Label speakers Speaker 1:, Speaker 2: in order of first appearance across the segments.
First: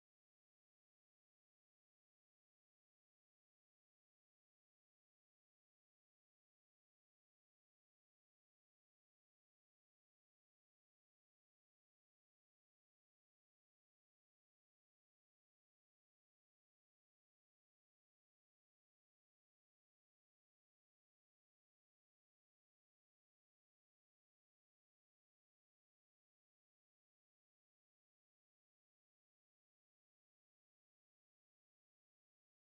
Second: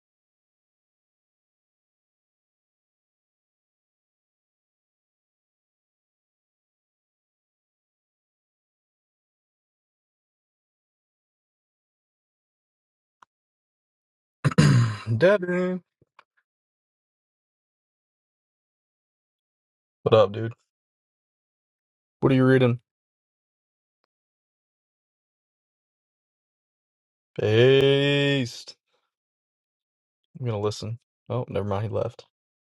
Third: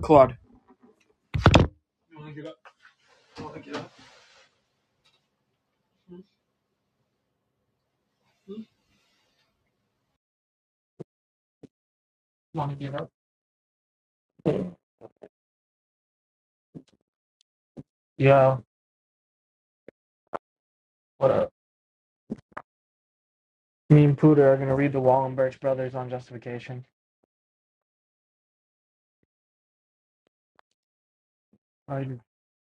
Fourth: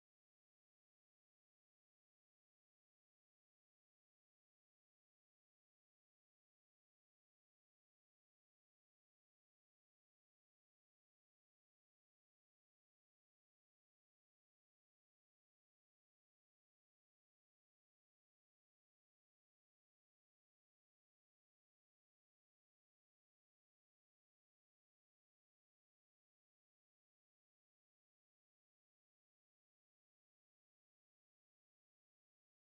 Speaker 1: Claude. Want to give up?
Speaker 2: Devin.
Speaker 1: Yeah.
Speaker 2: What up, dude?
Speaker 1: What up?
Speaker 2: What are you reading?
Speaker 1: Me and Pooter are gonna read the Wallenberg brothers on justification.
Speaker 2: Based. I'm gonna listen. Oh, never mind, he
Speaker 1: I,
Speaker 2: left.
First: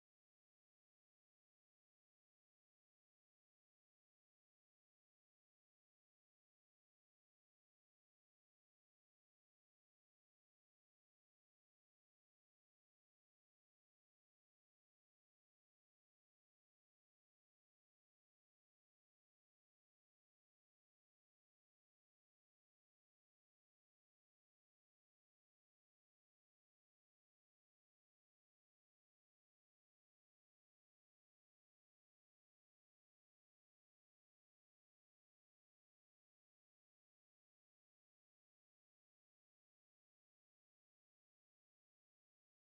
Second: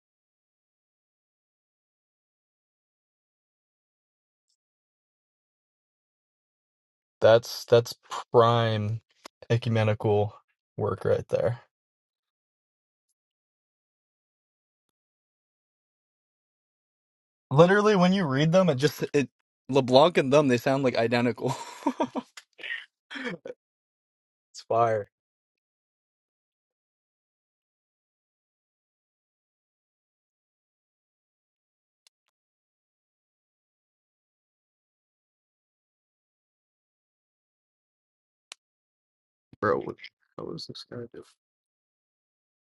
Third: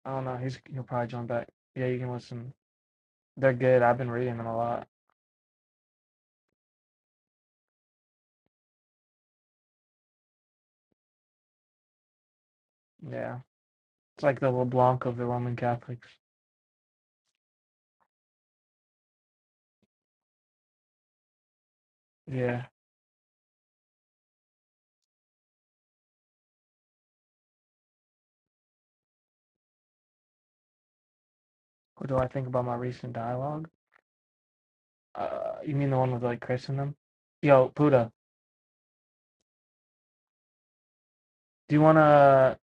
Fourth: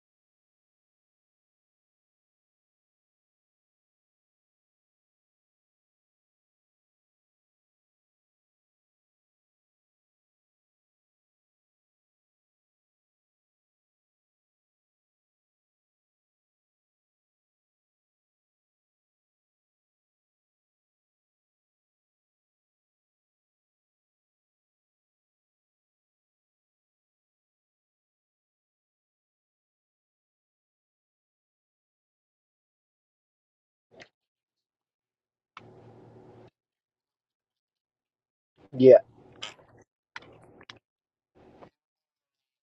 Speaker 1: I don't know. He's he'll probably join back. Yeah, you can listen. They're good. I've been reading them a lot.
Speaker 2: That's that's prime ecumenical work right there.
Speaker 1: Yeah. It's like the LeBlanc of the Roman Catholics.
Speaker 2: Literally when you read them, it just it LeBlanc and them, they sound like identical.
Speaker 1: Yeah.
Speaker 2: it's fire.
Speaker 1: What do I think about my recent dialogue? Uh, you mean the one with like Chris in them? Yo, Puda,
Speaker 3: Yeah.
Speaker 2: Bro, what the hell is this guy doing?
Speaker 1: do you wanna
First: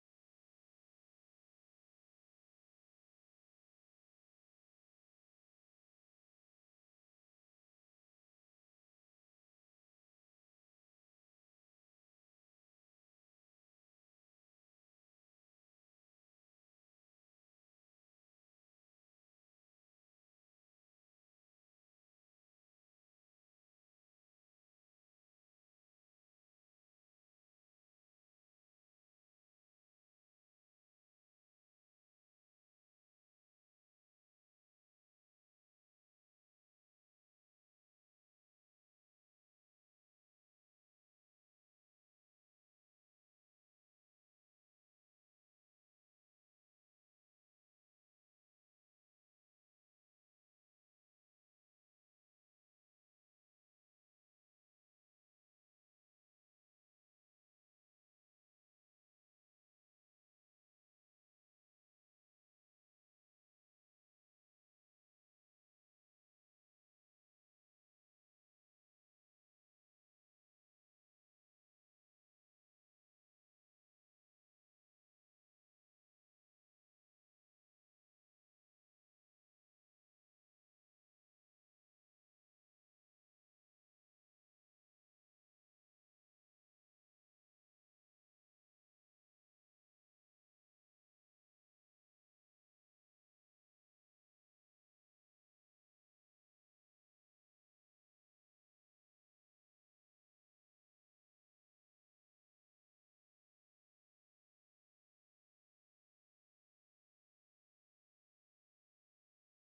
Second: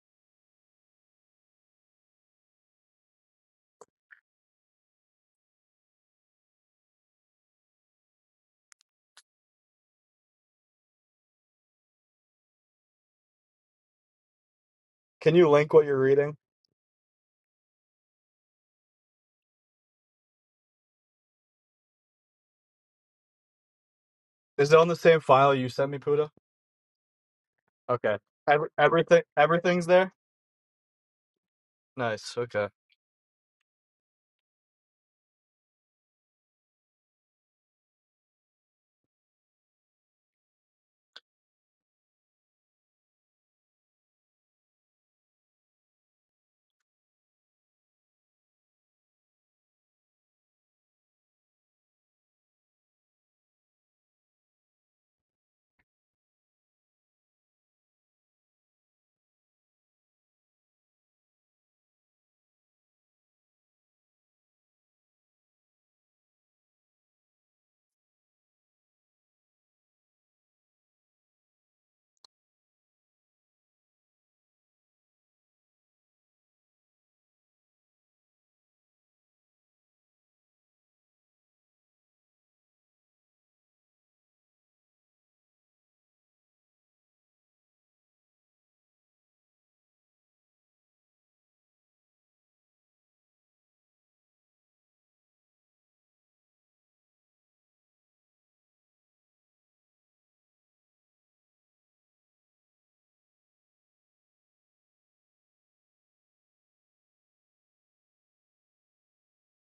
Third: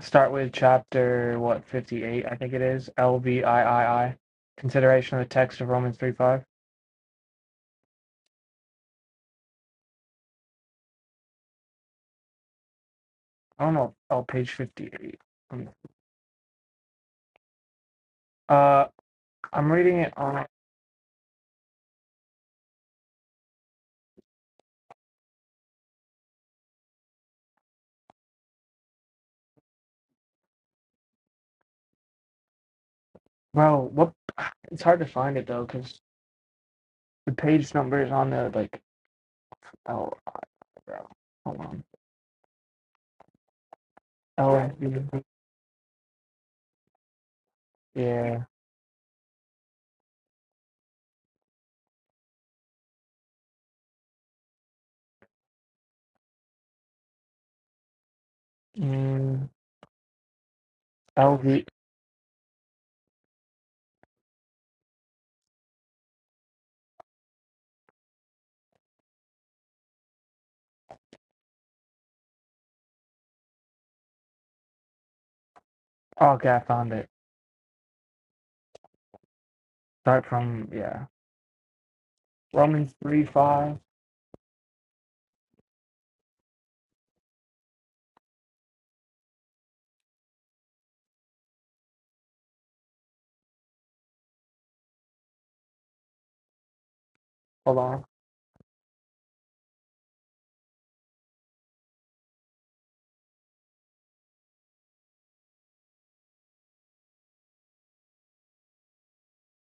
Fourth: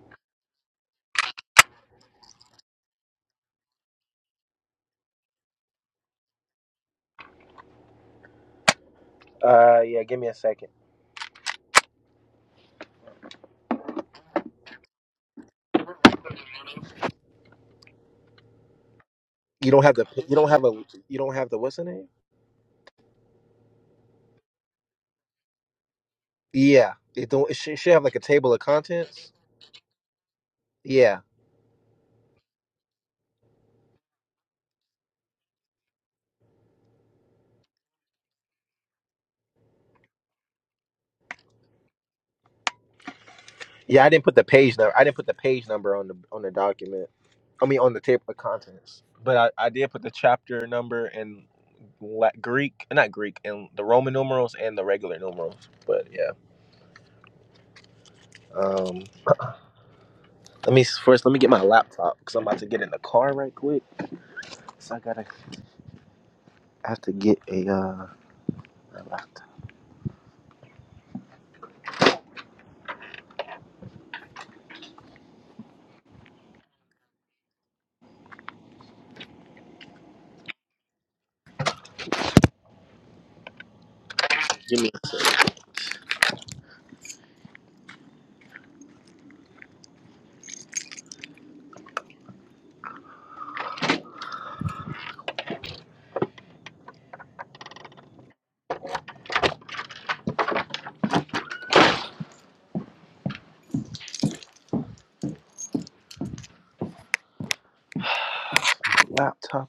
Speaker 1: start with chapter what fifty eight? I think it is L V I I I. Consideration of the text of Romans three five.
Speaker 3: Uh yeah, give me a second.
Speaker 1: I don't know. Oh, page fifty
Speaker 2: Can you
Speaker 1: eight.
Speaker 2: link what you're reading?
Speaker 1: Uh,
Speaker 3: You
Speaker 1: I'm
Speaker 3: don't have
Speaker 1: reading
Speaker 3: the
Speaker 1: it
Speaker 3: you
Speaker 1: on.
Speaker 3: don't have a you don't have the what's the name?
Speaker 2: Is it on the same file you sent me, Puda?
Speaker 3: Yeah. It don't it should, it should have
Speaker 2: Okay.
Speaker 3: like a table of
Speaker 2: Every, everything
Speaker 3: contents.
Speaker 2: everything's there?
Speaker 3: Yeah.
Speaker 2: Nice. Okay.
Speaker 1: Well, what? It's hard to find it though, cause the page number is on the like. Oh, bro, hold on.
Speaker 3: Yeah, I didn't put the page number I didn't
Speaker 1: LV.
Speaker 3: put the page number on the on the document. I mean on the table of
Speaker 1: Yeah.
Speaker 3: contents. But I, I did put the chapter number and La- Greek, not Greek, and the Roman numerals and the regular numerals. But yeah, um,
Speaker 1: Mm,
Speaker 3: let me first let me get my
Speaker 1: LV.
Speaker 3: laptop because I'm about to get in the car right quick. So I gotta I have to get a uh, a laptop.
Speaker 1: Oh, okay, I found it. Start from yeah. Romans three five.
Speaker 3: Give me a second.
Speaker 1: Hold on.
Speaker 3: laptop.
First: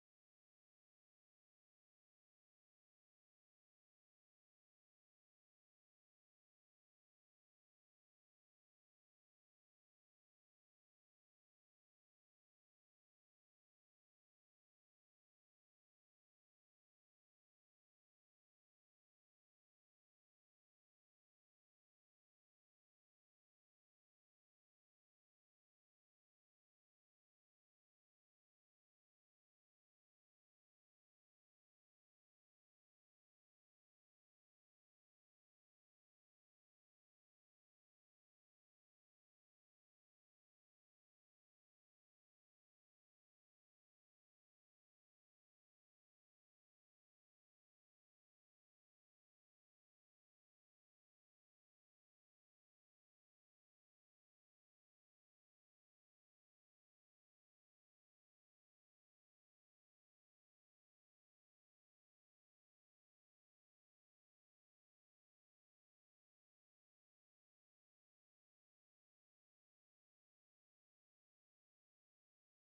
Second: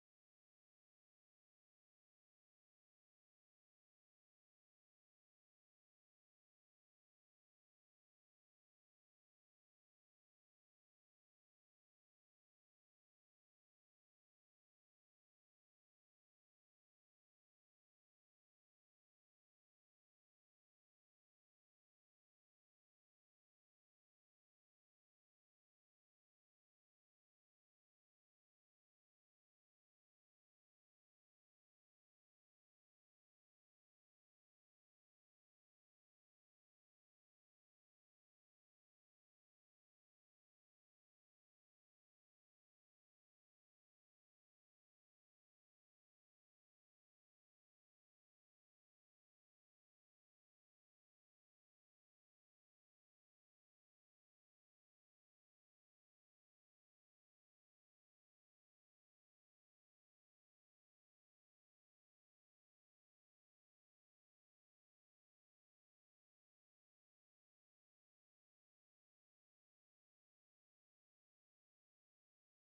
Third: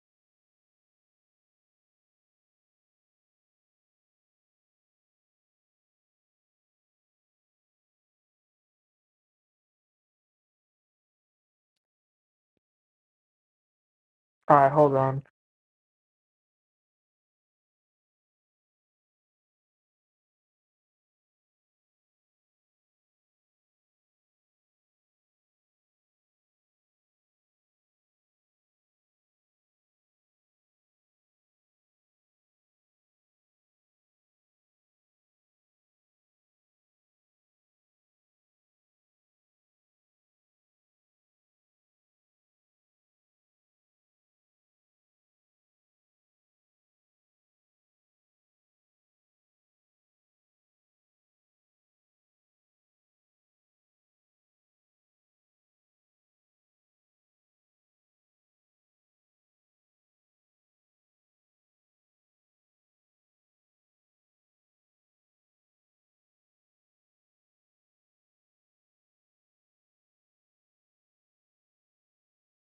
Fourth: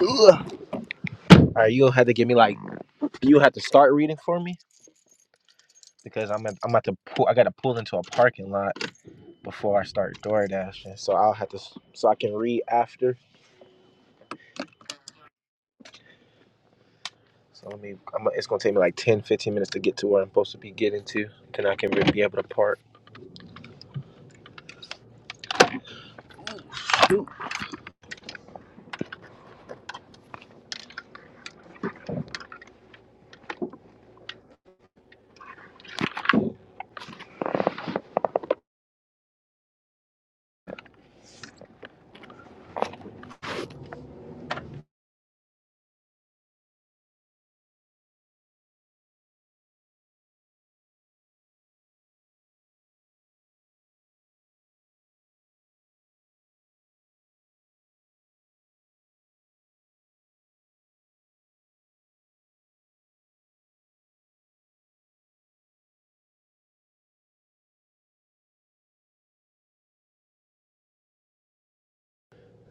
Speaker 3: Ugh. All right, you'll have to give me like you have to start reading for me because I'm at, I'm about to pull. I got to pull into a parking lot before I start door dashing, so I'll have to s- so I can read after.
Speaker 1: All right, hold on.
Speaker 3: So let me. I'm, it's gonna take me like 10 15 minutes to get to where I'm supposed to be getting to. Then I can be able to park. Ooh.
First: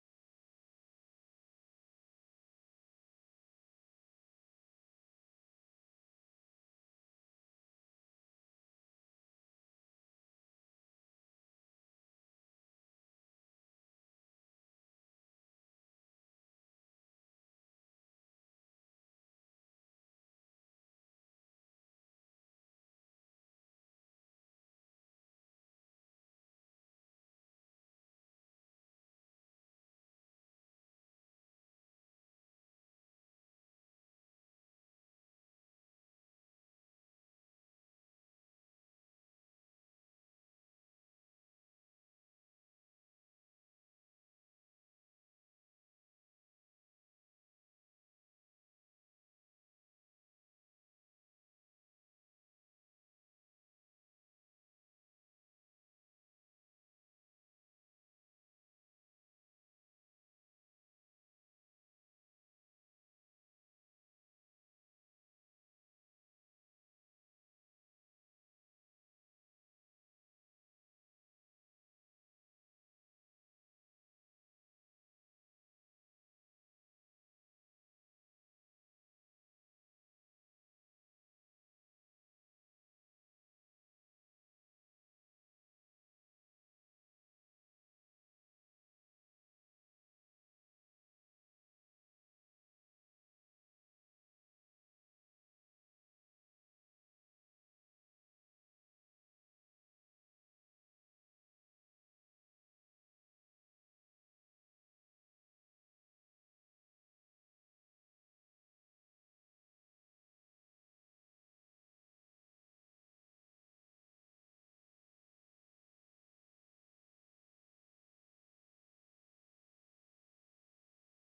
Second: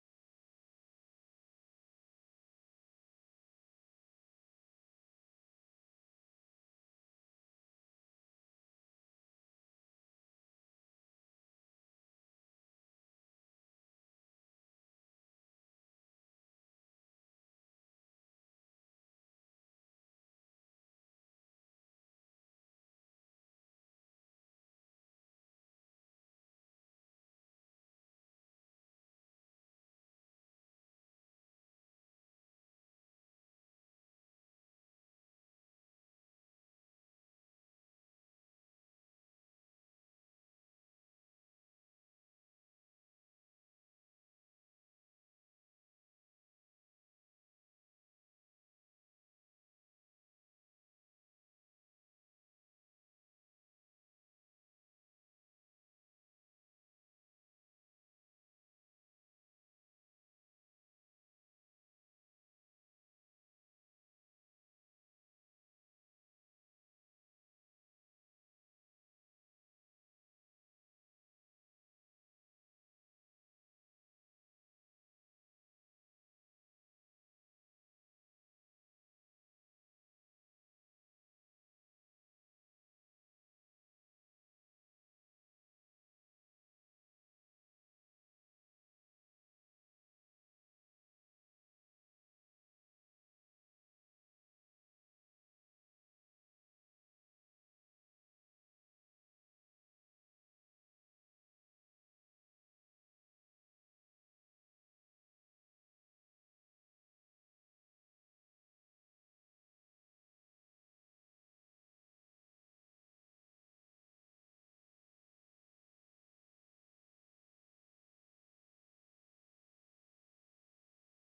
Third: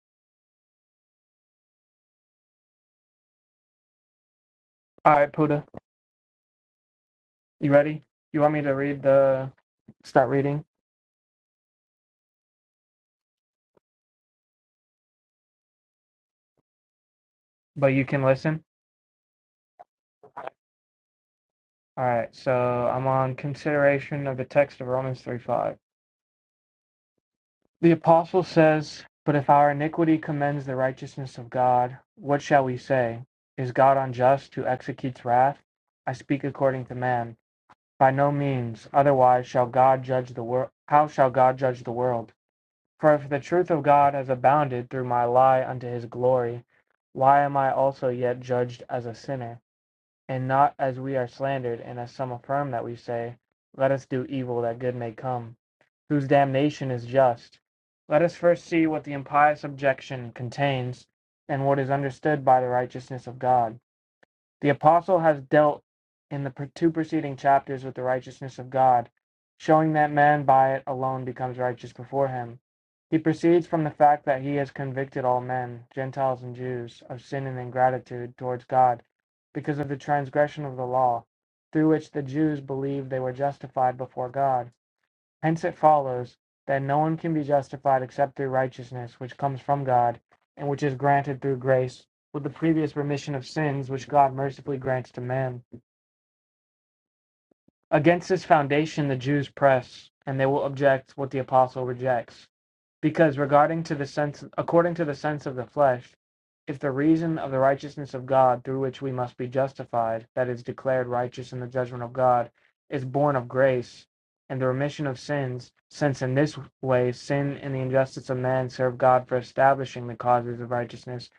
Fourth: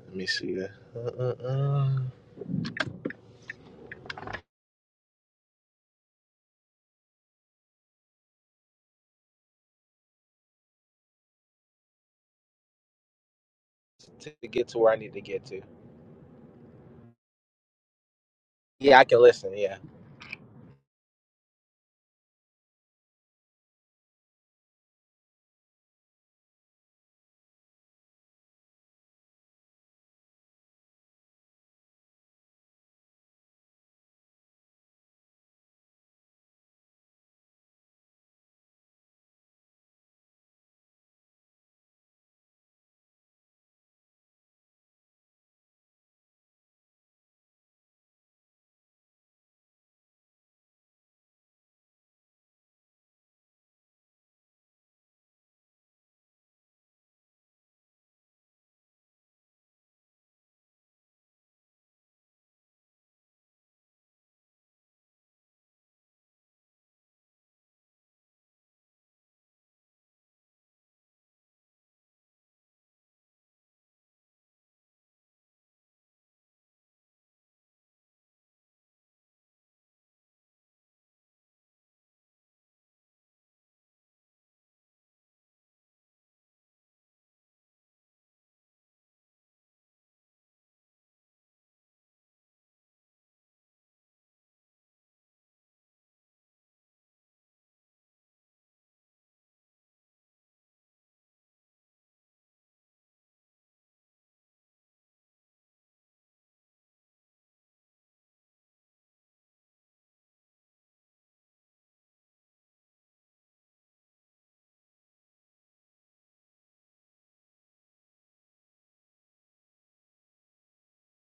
Speaker 3: Let me see. that. Uh, uh, uh.
Speaker 1: All right, Puda. You ready? You want me to read the start reading,
Speaker 3: To get to where I need to get to.
Speaker 1: but you can listen?
Speaker 3: Yeah, I can listen. Yeah.
Speaker 1: All right, so I'm on consideration of the text of Romans 3 5. The apostle says, But if our iniquity commends the righteousness of God, what shall we say? Is God unjust who executes wrath? I speak according to man. By no means, otherwise shall God judge the world. How shall God judge the world? For if the truth of God has abounded through my lie unto his glory, why am I also yet judged as a sinner? and not as we are slandered, and as some affirm that we say, Let us do evil that good may come, whose damnation is just. Let us first see what the impious objection contains, and what is understood by the righteousness of God. The apostle has dealt in the two preceding chapters with the righteousness of God, showing that man by it alone becomes righteous before him. He proceeds from the fact that he has convicted all men, Gentiles and Jews, of sin and ingratitude towards God because of the transgression of the law, through which the Jews believed they were justified before God Hence it follows that no one can be justified except through righteousness which comes from God and which is granted through grace with the previous remission of sins which God mercifully grants to man. Against this foundation the Jews press, and they will object what the apostle rejects. Because regarding to the sense according to the sense of the flesh, if the reason of the righteousness of God through which we must be justified, that is declared righteous in the judgment of God, is born of grace and the remission of sins, since in this way sin and the injustice of man serve God for establishing the causes of righteousness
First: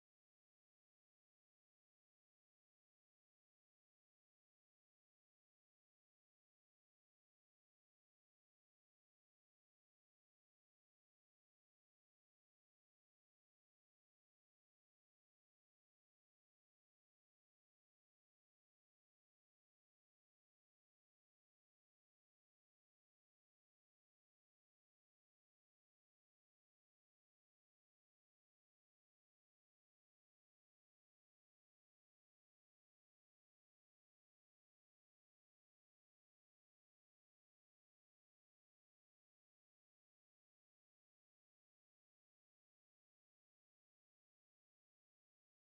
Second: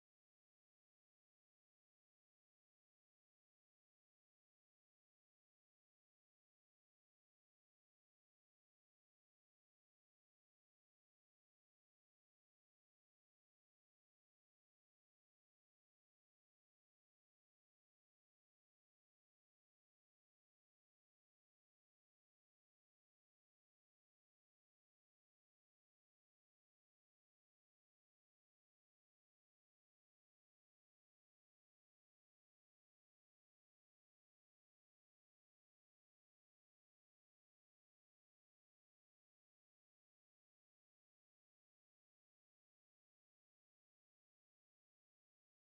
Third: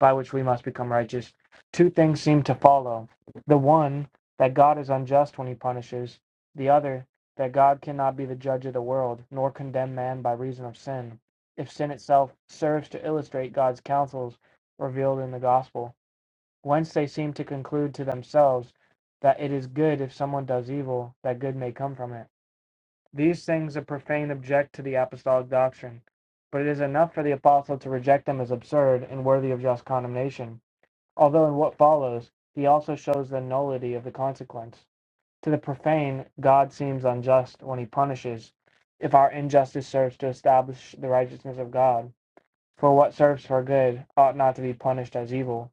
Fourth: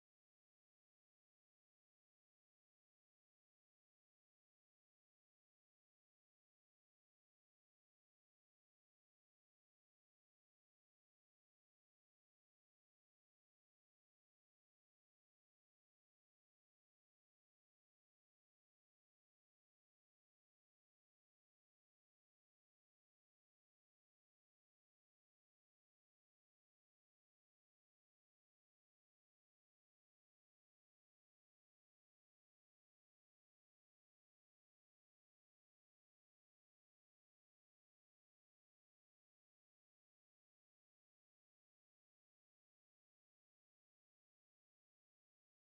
Speaker 1: by which we must become righteous, two things seem to follow. The one that God is unjust when he punishes, the other, that God cannot be the judge of the world, nor condemn man by reason of sin, if sin itself serves to illustrate God's counsels revealed in the gospel. Whence they seem to conclude to themselves that it is good if someone does evil, that good may come from it. These things the profane object to the apostolic doctrine, but it is enough for the apostle to reject them as absurd and worthy of just condemnation, although in what follows he also shows the nullity of the consequence. To the profane, God seems unjust when he punishes, if our injustice serves to establish the righteousness of God. For what serves for good ought not to be punished as evil.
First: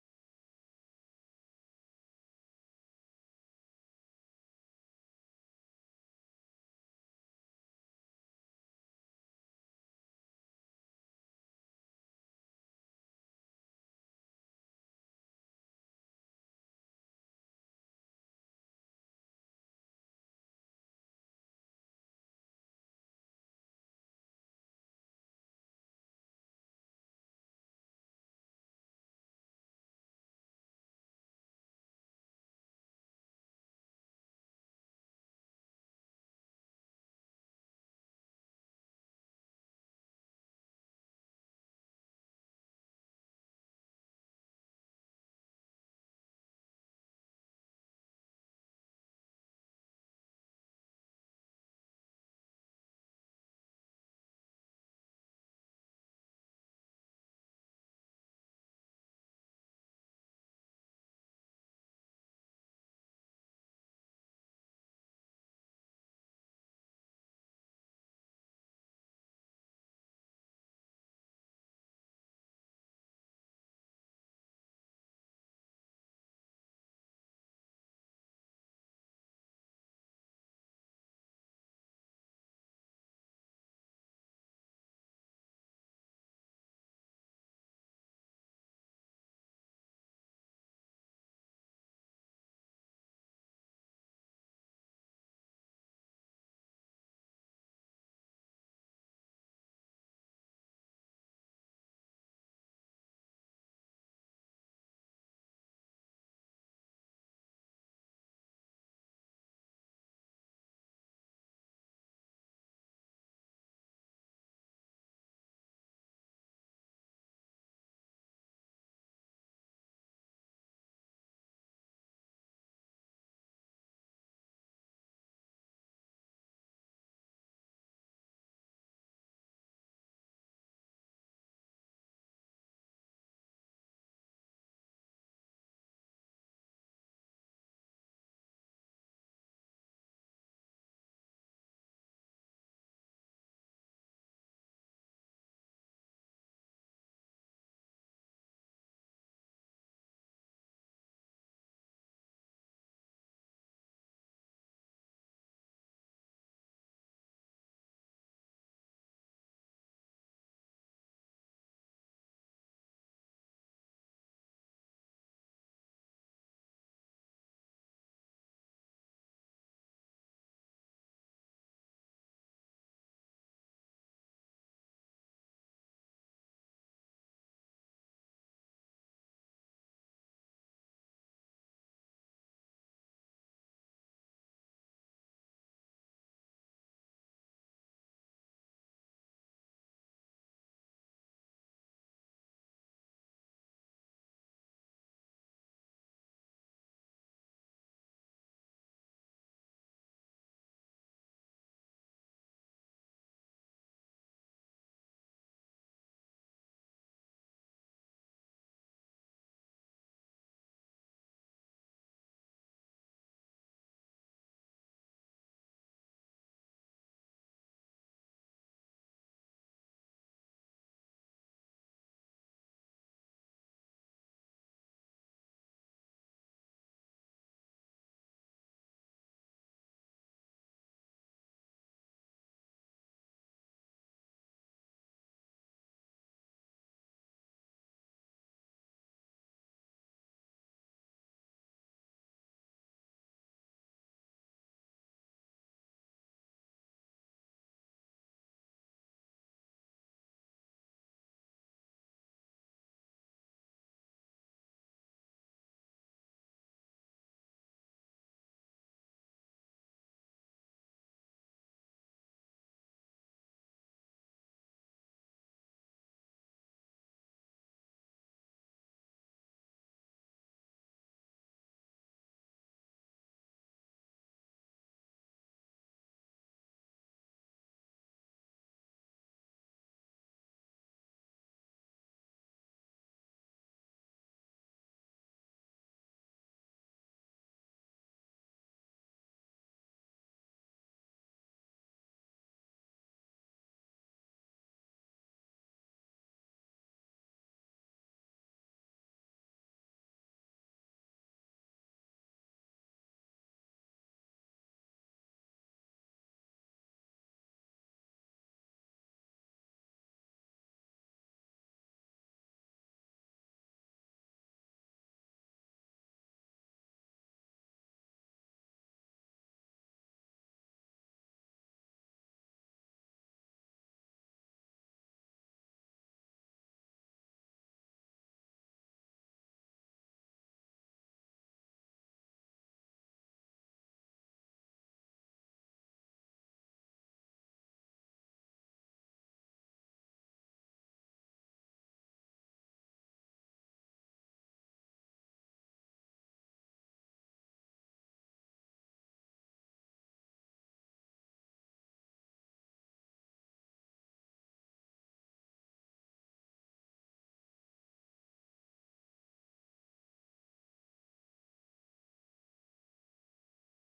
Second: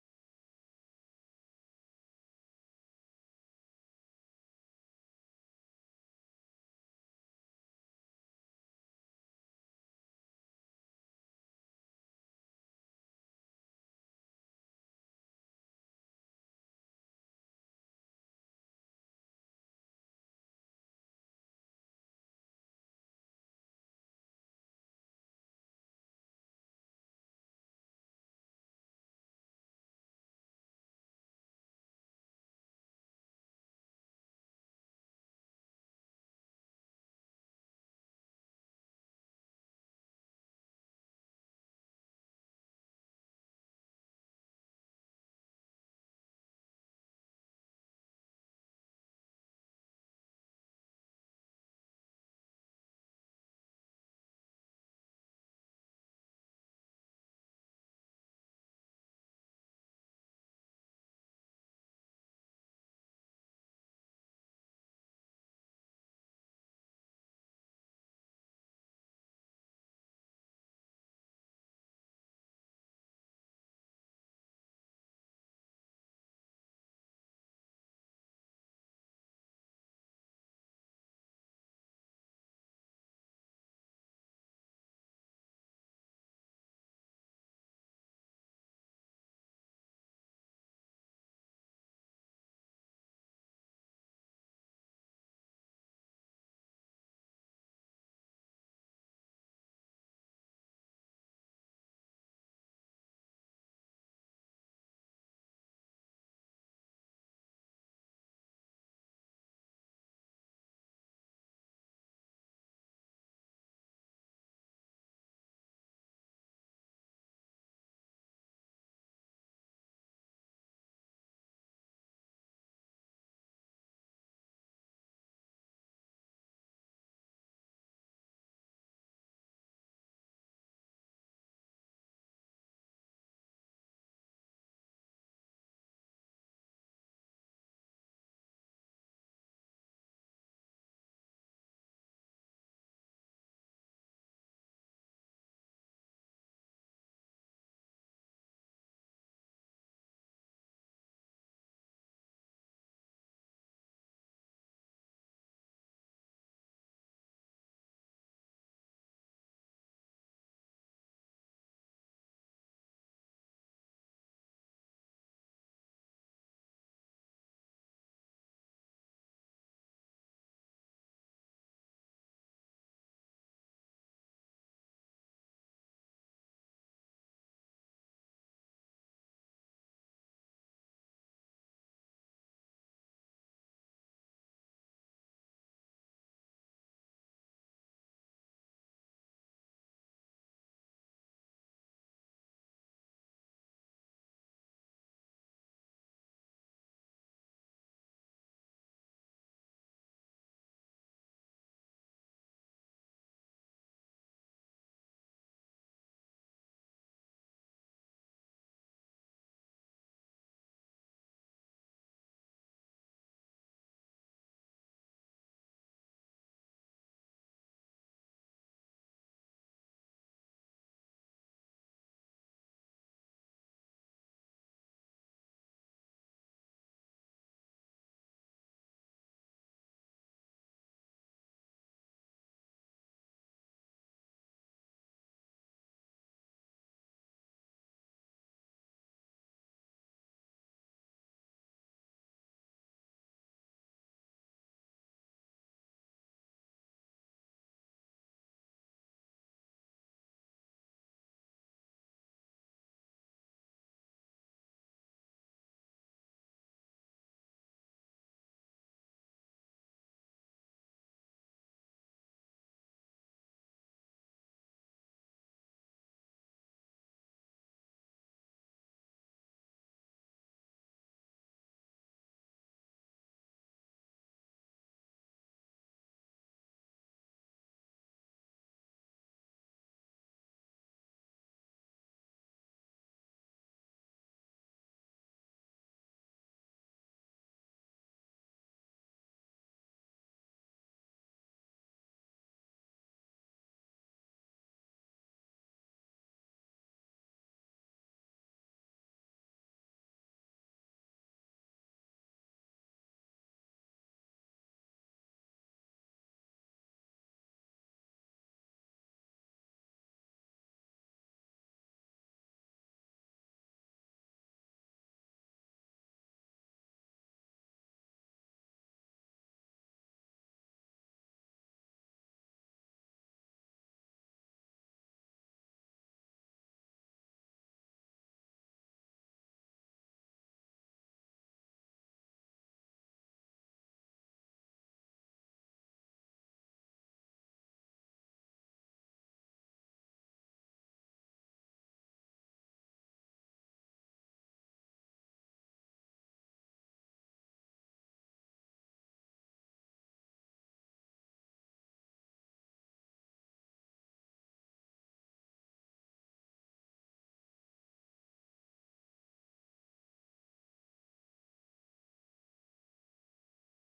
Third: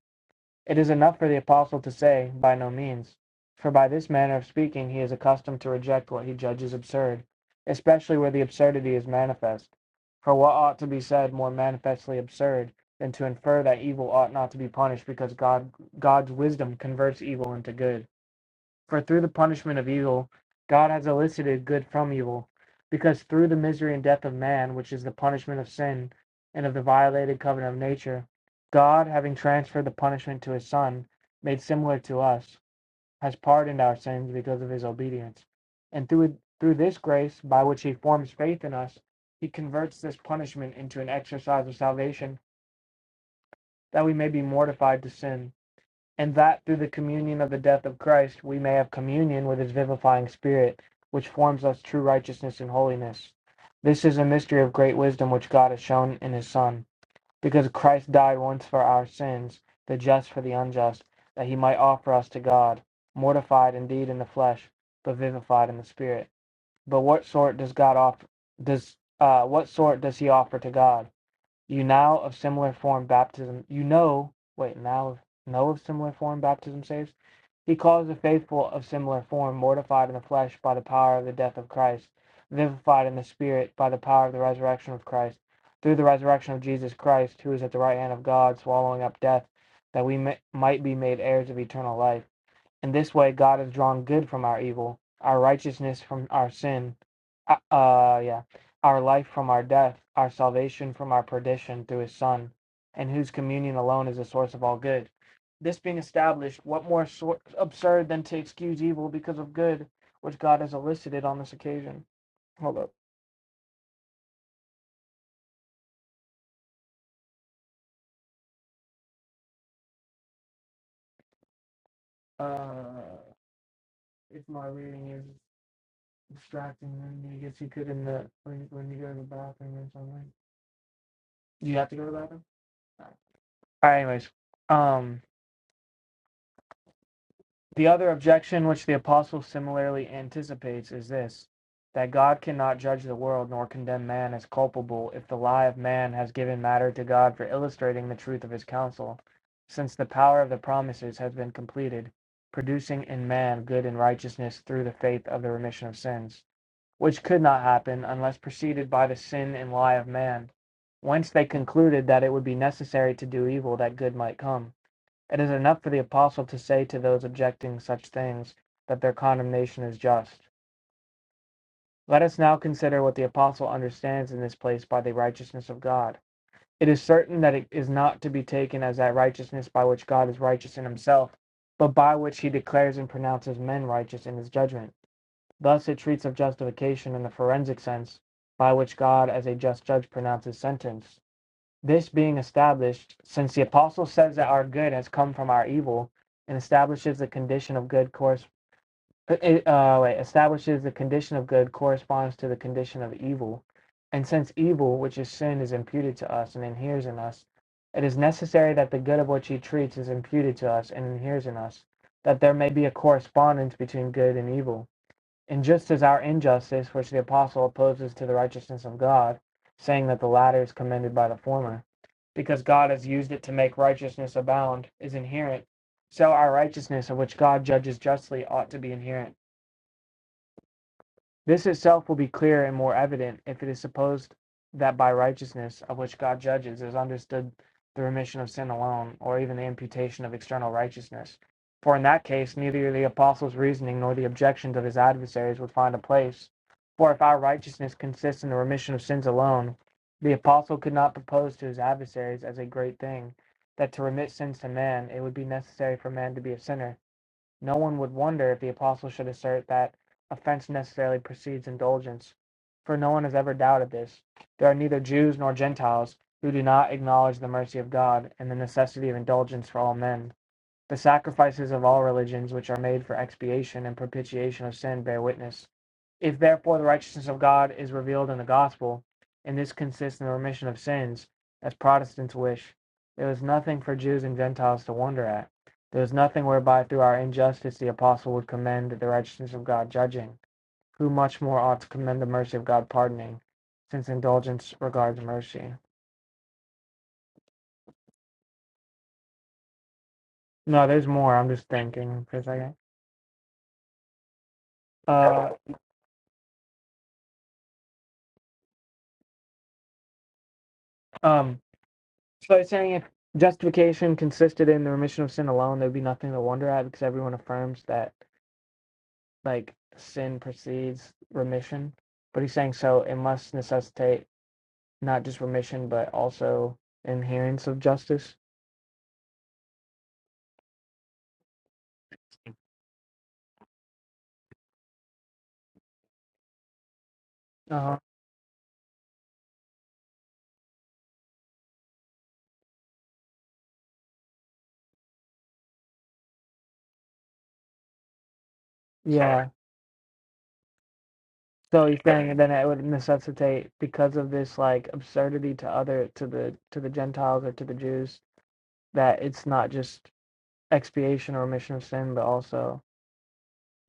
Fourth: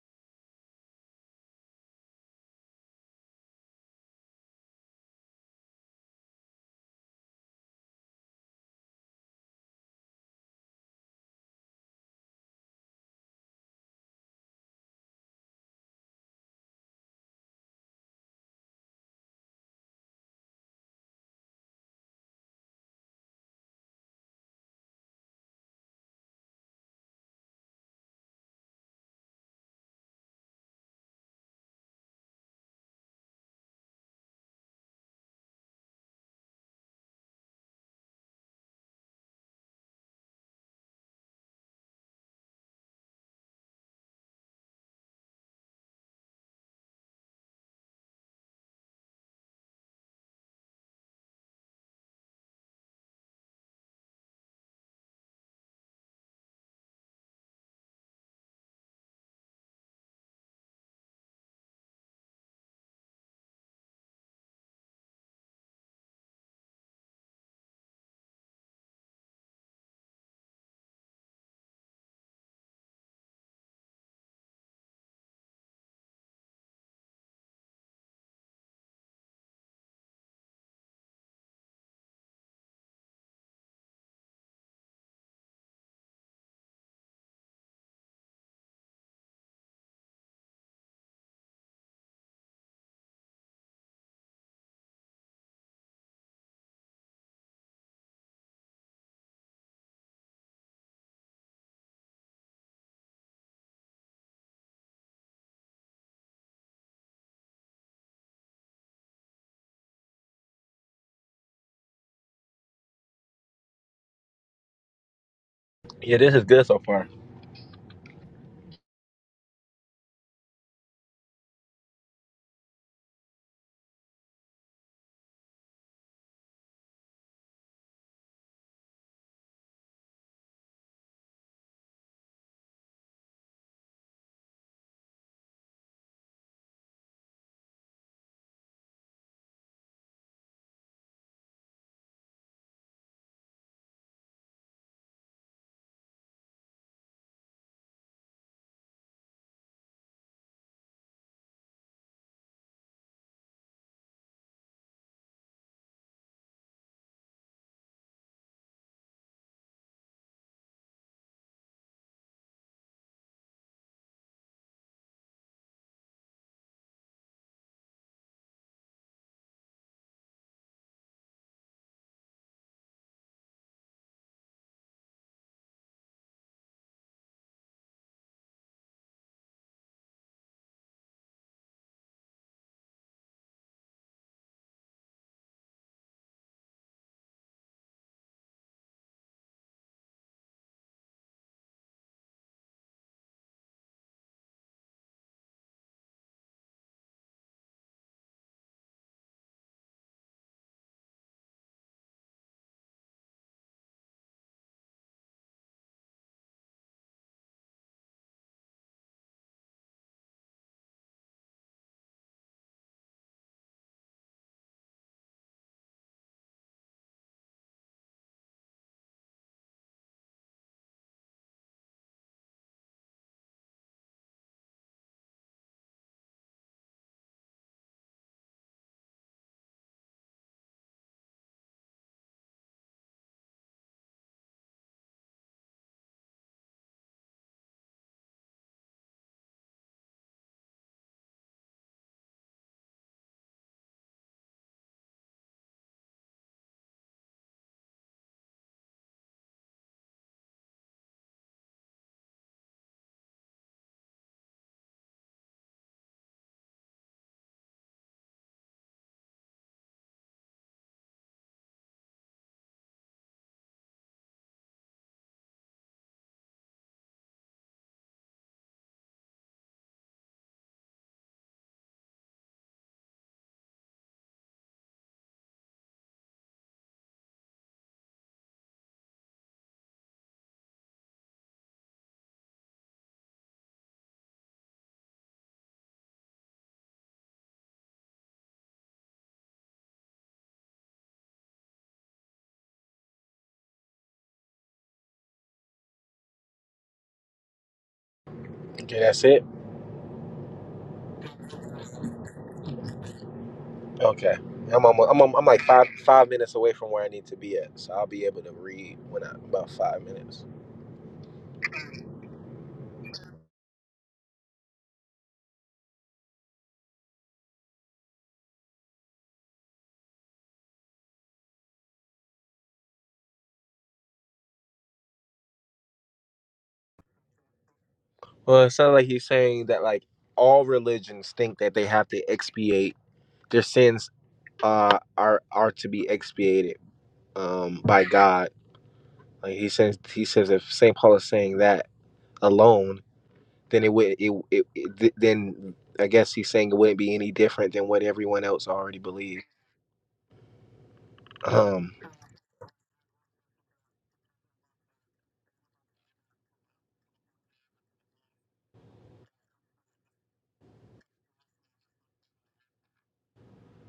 Speaker 1: It is enough for the apostle to say, By no means. For by this manner of speaking he is accustomed to reject what he judges absurd, especially where the absurdity is manifest. For what ought to be said more manifestly absurd than to infer that evil ought not to be punished because God, God's wisdom converts evil into good? For through the punishment of evil, God has elicited good from evil, because through the misery and death of man, which is the punishment of sin and of the violated covenant of nature, God, having transferred the punishment to his Son, made similar to us, has pardoned our sins because of his obedience. And through, it- through this grace, by which he forms faith in us, he converts this punishment into an exercise of salvation, that we may be mortified to sin and that through the communion of the death of Christ we may have communion with his vivifying spirit, which forms us true righteousness and holiness. This is a mystery of great wisdom which God has shown in his Son, because Christ died once for our sins, the just for the unjust, that he might offer us to God, mortified indeed in the flesh, but vivified in the spirit. But what sort does God offer does uh what sort does he offer to God? You now of similar form baptism, you know, wait, now know of similar form baptism saves. He calls the faithful of similar form, mortified in the flesh by the power of the death of Christ, vivified in the spirit by the power of the resurrection of Christ, through the resurrection of Jesus Christ, who is at the right hand of God, swallowing up death, that we may, might be made heirs of eternal life. In this way, God has drawn good from our evil, our righteousness from our sin, uh, uh, yeah, our life from our death, our salvation from our perdition through His Son, and whose communion alone is the source of all good. This being established, what more sor- absurd than to excuse evil because of good, which God has elicited on this occasion? Hold up.
Speaker 3: Yeah, this is good so far.
Speaker 1: Uh, if my reading is distracting, then I guess you could in the when when you go to the bathroom or something. Do you have to go to the bathroom? All right. Anyways, um. The other objection which the apostle similarly anticipates is this that God cannot judge the world nor condemn man as culpable if the lie of man has given matter to God for illustrating the truth of his counsel, since the power of the promises has been completed, producing in man good and righteousness through the faith of the remission of sins, which could not happen unless preceded by the sin and lie of man, whence they concluded that it would be necessary to do evil that good might come. It is enough for the Apostle to say to those objecting such things that their condemnation is just. Let us now consider what the Apostle understands in this place by the righteousness of God. It is certain that it is not to be taken as that righteousness by which God is righteous in himself, but by which he declares and pronounces men righteous in his judgment. Thus it treats of justification in the forensic sense, by which God as a just judge pronounces sentence, this being established, since the apostle says that our good has come from our evil, and establishes the condition of good course, uh, uh, wait, establishes the condition of good corresponds to the condition of evil, and since evil, which is sin, is imputed to us and inheres in us, it is necessary that the good of which he treats is imputed to us and inheres in us, that there may be a correspondence between good and evil. And just as our injustice, which the apostle opposes to the righteousness of God, saying that the latter is commended by the former, because God has used it to make righteousness abound, is inherent, so our righteousness, of which God judges justly, ought to be inherent. This itself will be clear and more evident if it is supposed that by righteousness, of which God judges, is understood the remission of sin alone, or even the imputation of external righteousness. For in that case, neither the apostle's reasoning nor the objections of his adversaries would find a place. For if our righteousness consists in the remission of sins alone, the apostle could not propose to his adversaries as a great thing that to remit sins to man it would be necessary for man to be a sinner no one would wonder if the apostle should assert that offense necessarily precedes indulgence, for no one has ever doubted this. There are neither Jews nor Gentiles who do not acknowledge the mercy of God and the necessity of indulgence for all men. The sacrifices of all religions which are made for expiation and propitiation of sin bear witness. If therefore the righteousness of God is revealed in the gospel, and this consists in the remission of sins, as Protestants wish, there is nothing for Jews and Gentiles to wonder at. There is nothing whereby through our injustice the apostle would commend the righteousness of God judging, who much more ought to commend the mercy of God pardoning, since indulgence regards mercy.
Speaker 3: Okay, that's it.
Speaker 1: No, there's more. I'm just thinking for a second.
Speaker 3: Okay. I'm almo I'm, I'm
Speaker 1: Uh,
Speaker 3: like five five minutes away from where I need to be at, so I'll be able to read when I about five minutes.
Speaker 1: um, So it's saying if justification consisted in the remission of sin alone, there'd be nothing to wonder at because everyone affirms that like sin precedes remission. But he's saying so it must necessitate not just remission but also adherence of justice.
Speaker 3: Well, it sounds like he's saying that like all religions think that they have to expiate their sins uh, are are to be expiated um,
Speaker 1: Uh-huh.
Speaker 3: by God. Like he says, he says if Saint Paul is saying that alone, then it would it, it, it th- then I guess he's saying it wouldn't be any different than what everyone else already believed.
Speaker 1: Yeah. So
Speaker 3: Um,
Speaker 1: he's saying then it would necessitate because of this like absurdity to other to the to the Gentiles or to the Jews that it's not just expiation or remission of sin but also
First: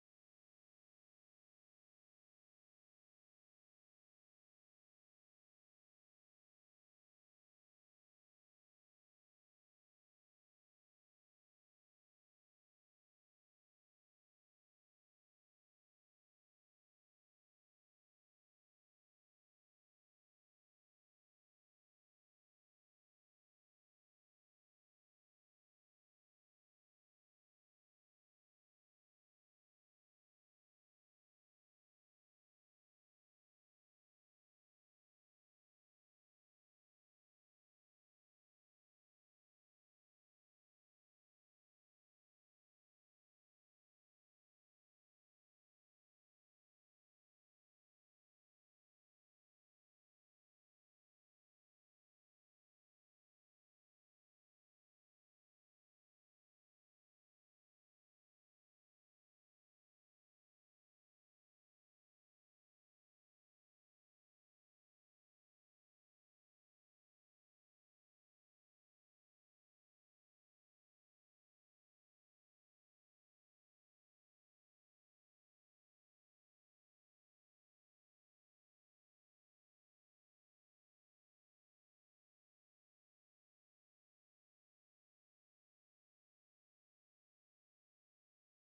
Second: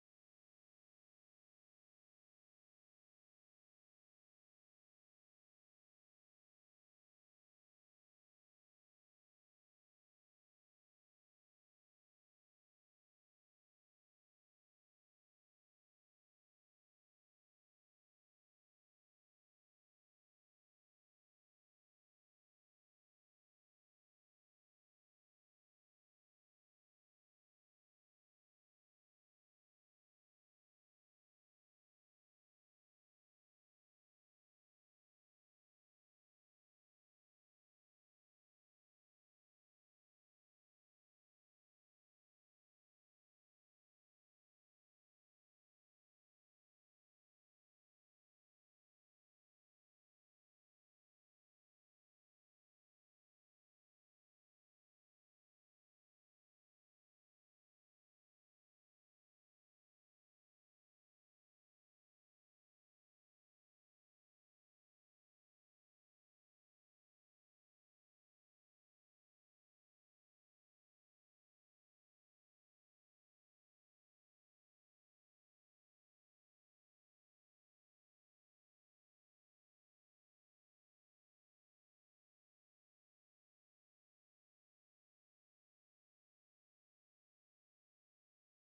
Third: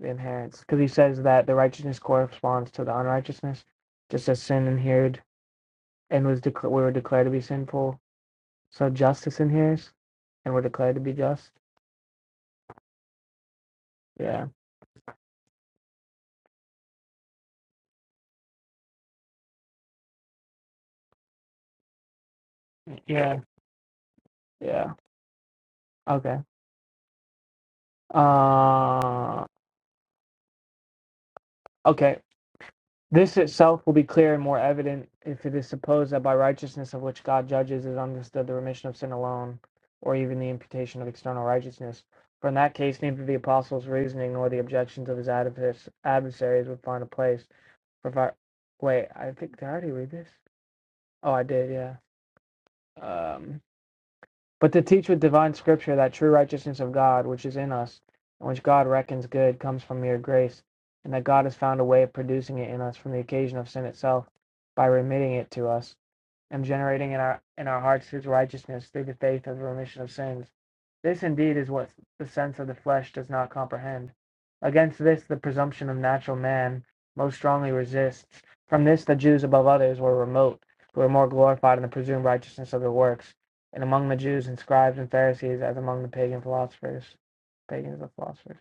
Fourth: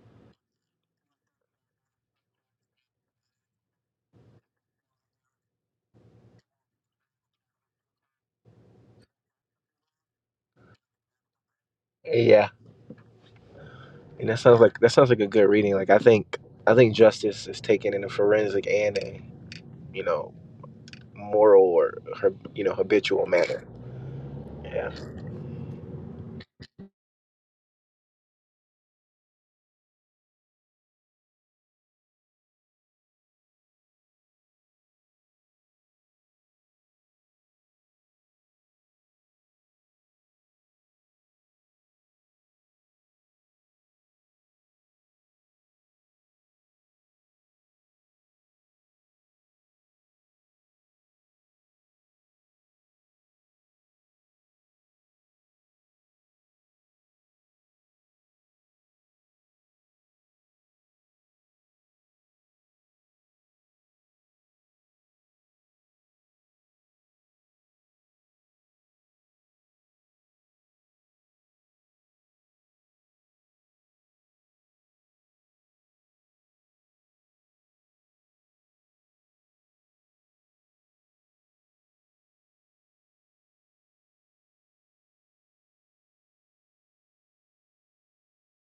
Speaker 1: inherits because he says that the righteousness corresponds to the unrighteousness, just as sin inhered and was declared we were declared to be sinful. So justice inheres and we're declared to be just.
Speaker 3: Yeah. And that
Speaker 1: Yeah.
Speaker 3: sounds like that sounds like a good reading. Like I think I think justice is taken in a forensic and a you know moral or her you know habitual
Speaker 1: Yeah.
Speaker 3: manner. Yeah,
Speaker 1: Yeah. Okay. Uh. Okay. This itself will be clear and more evident if it is supposed that by righteousness of which God judges is understood the remission of sin alone, or even the imputation of external righteousness. For in that case, neither the apostle's reasoning nor the objections of his adversaries would find a place. For if I, wait, I think did I already read this? Oh, I did. Yeah. Um, but to teach with divine scripture that true righteousness of God, which is in us, and which God reckons good, comes from mere grace, and that God has found a way of producing it in us from the occasion of sin itself by remitting it to us, and generating in our in our hearts his righteousness through the faith of the remission of sins. This indeed is what the sense of the flesh does not comprehend. Against this the presumption of natural man most strongly resists. From this the Jews above others were remote, who were more glorified in the presumed righteousness of their works and among the Jews and scribes and Pharisees as among the pagan philosophers. Pagans and philosophers.